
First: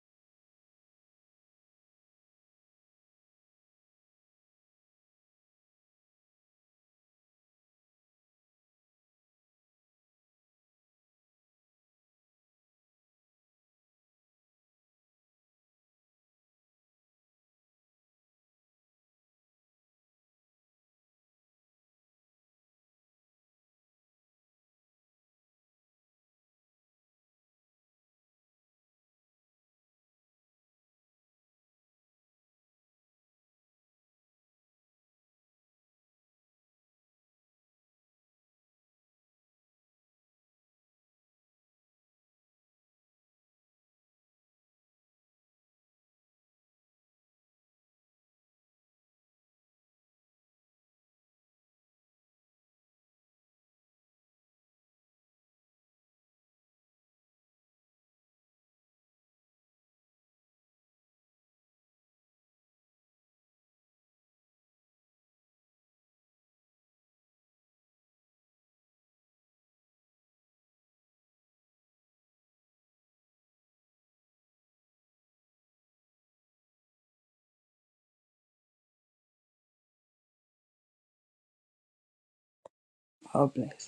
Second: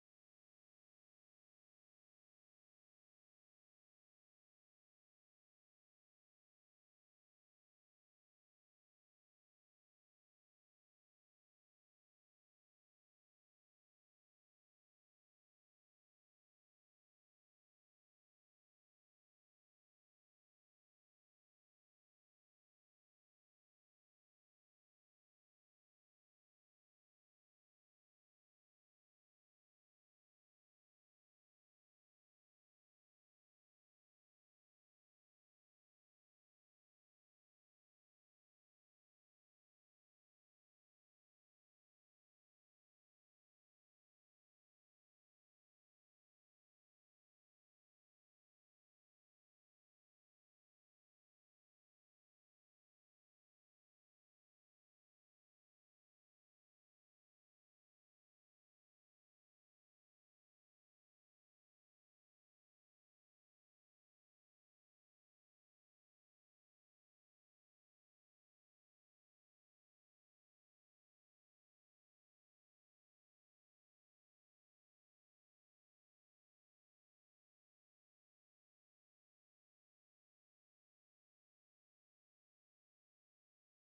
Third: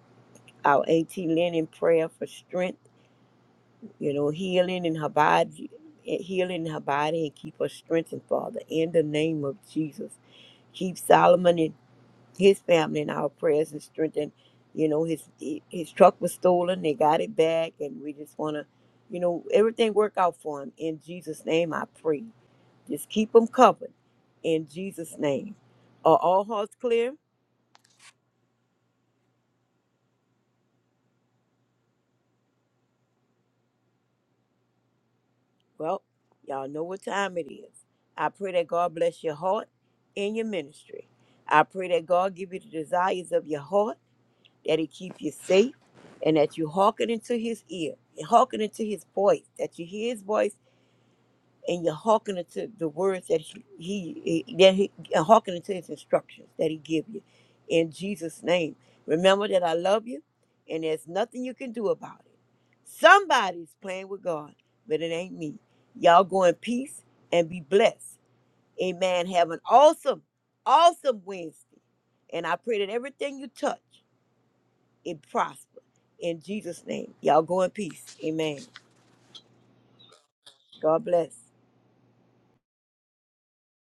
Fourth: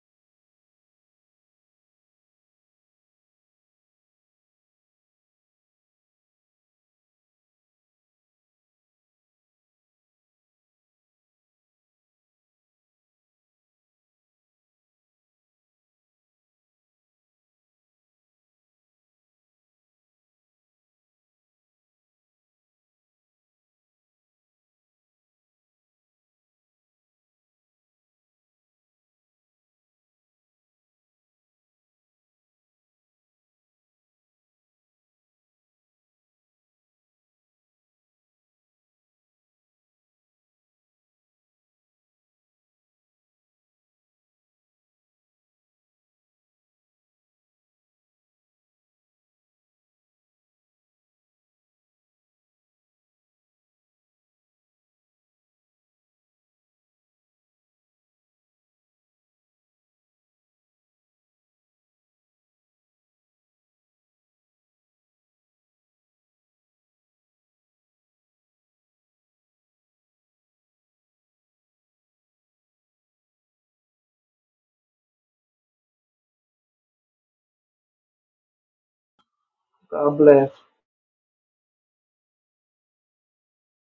Speaker 3: our AT Lynn in prayer for strength, you know, healing in her body, eh, healing in her body, and keep her strengthened, Father, in the name of Jesus. Keep Solomon. his family in our prayers and strengthen, you know, his his truck was stolen. They got it back, and we just want to, you know, everything work out for him. In Jesus' name, I pray. Just keep him covered. In Jesus' name, are all hearts clear? Well, y'all know what time it is. I pray that God bless your heart and your ministry. I pray that God give you the desires of your heart, that He keep you safe, and that you hearken into His ear, hearken into His voice, that you hear His voice and you're hearkening to the words that he, he eh, that he you hearkening to his instructions that he give you in jesus name remember that i love you and there's nothing you can do about it somebody's playing with god but it ain't me y'all go in peace and be blessed amen have an awesome awesome wednesday and i pray that everything you touch it prosper in jesus name y'all go in peace amen
Speaker 4: God bless.
Speaker 3: god bless
Speaker 2: God bless.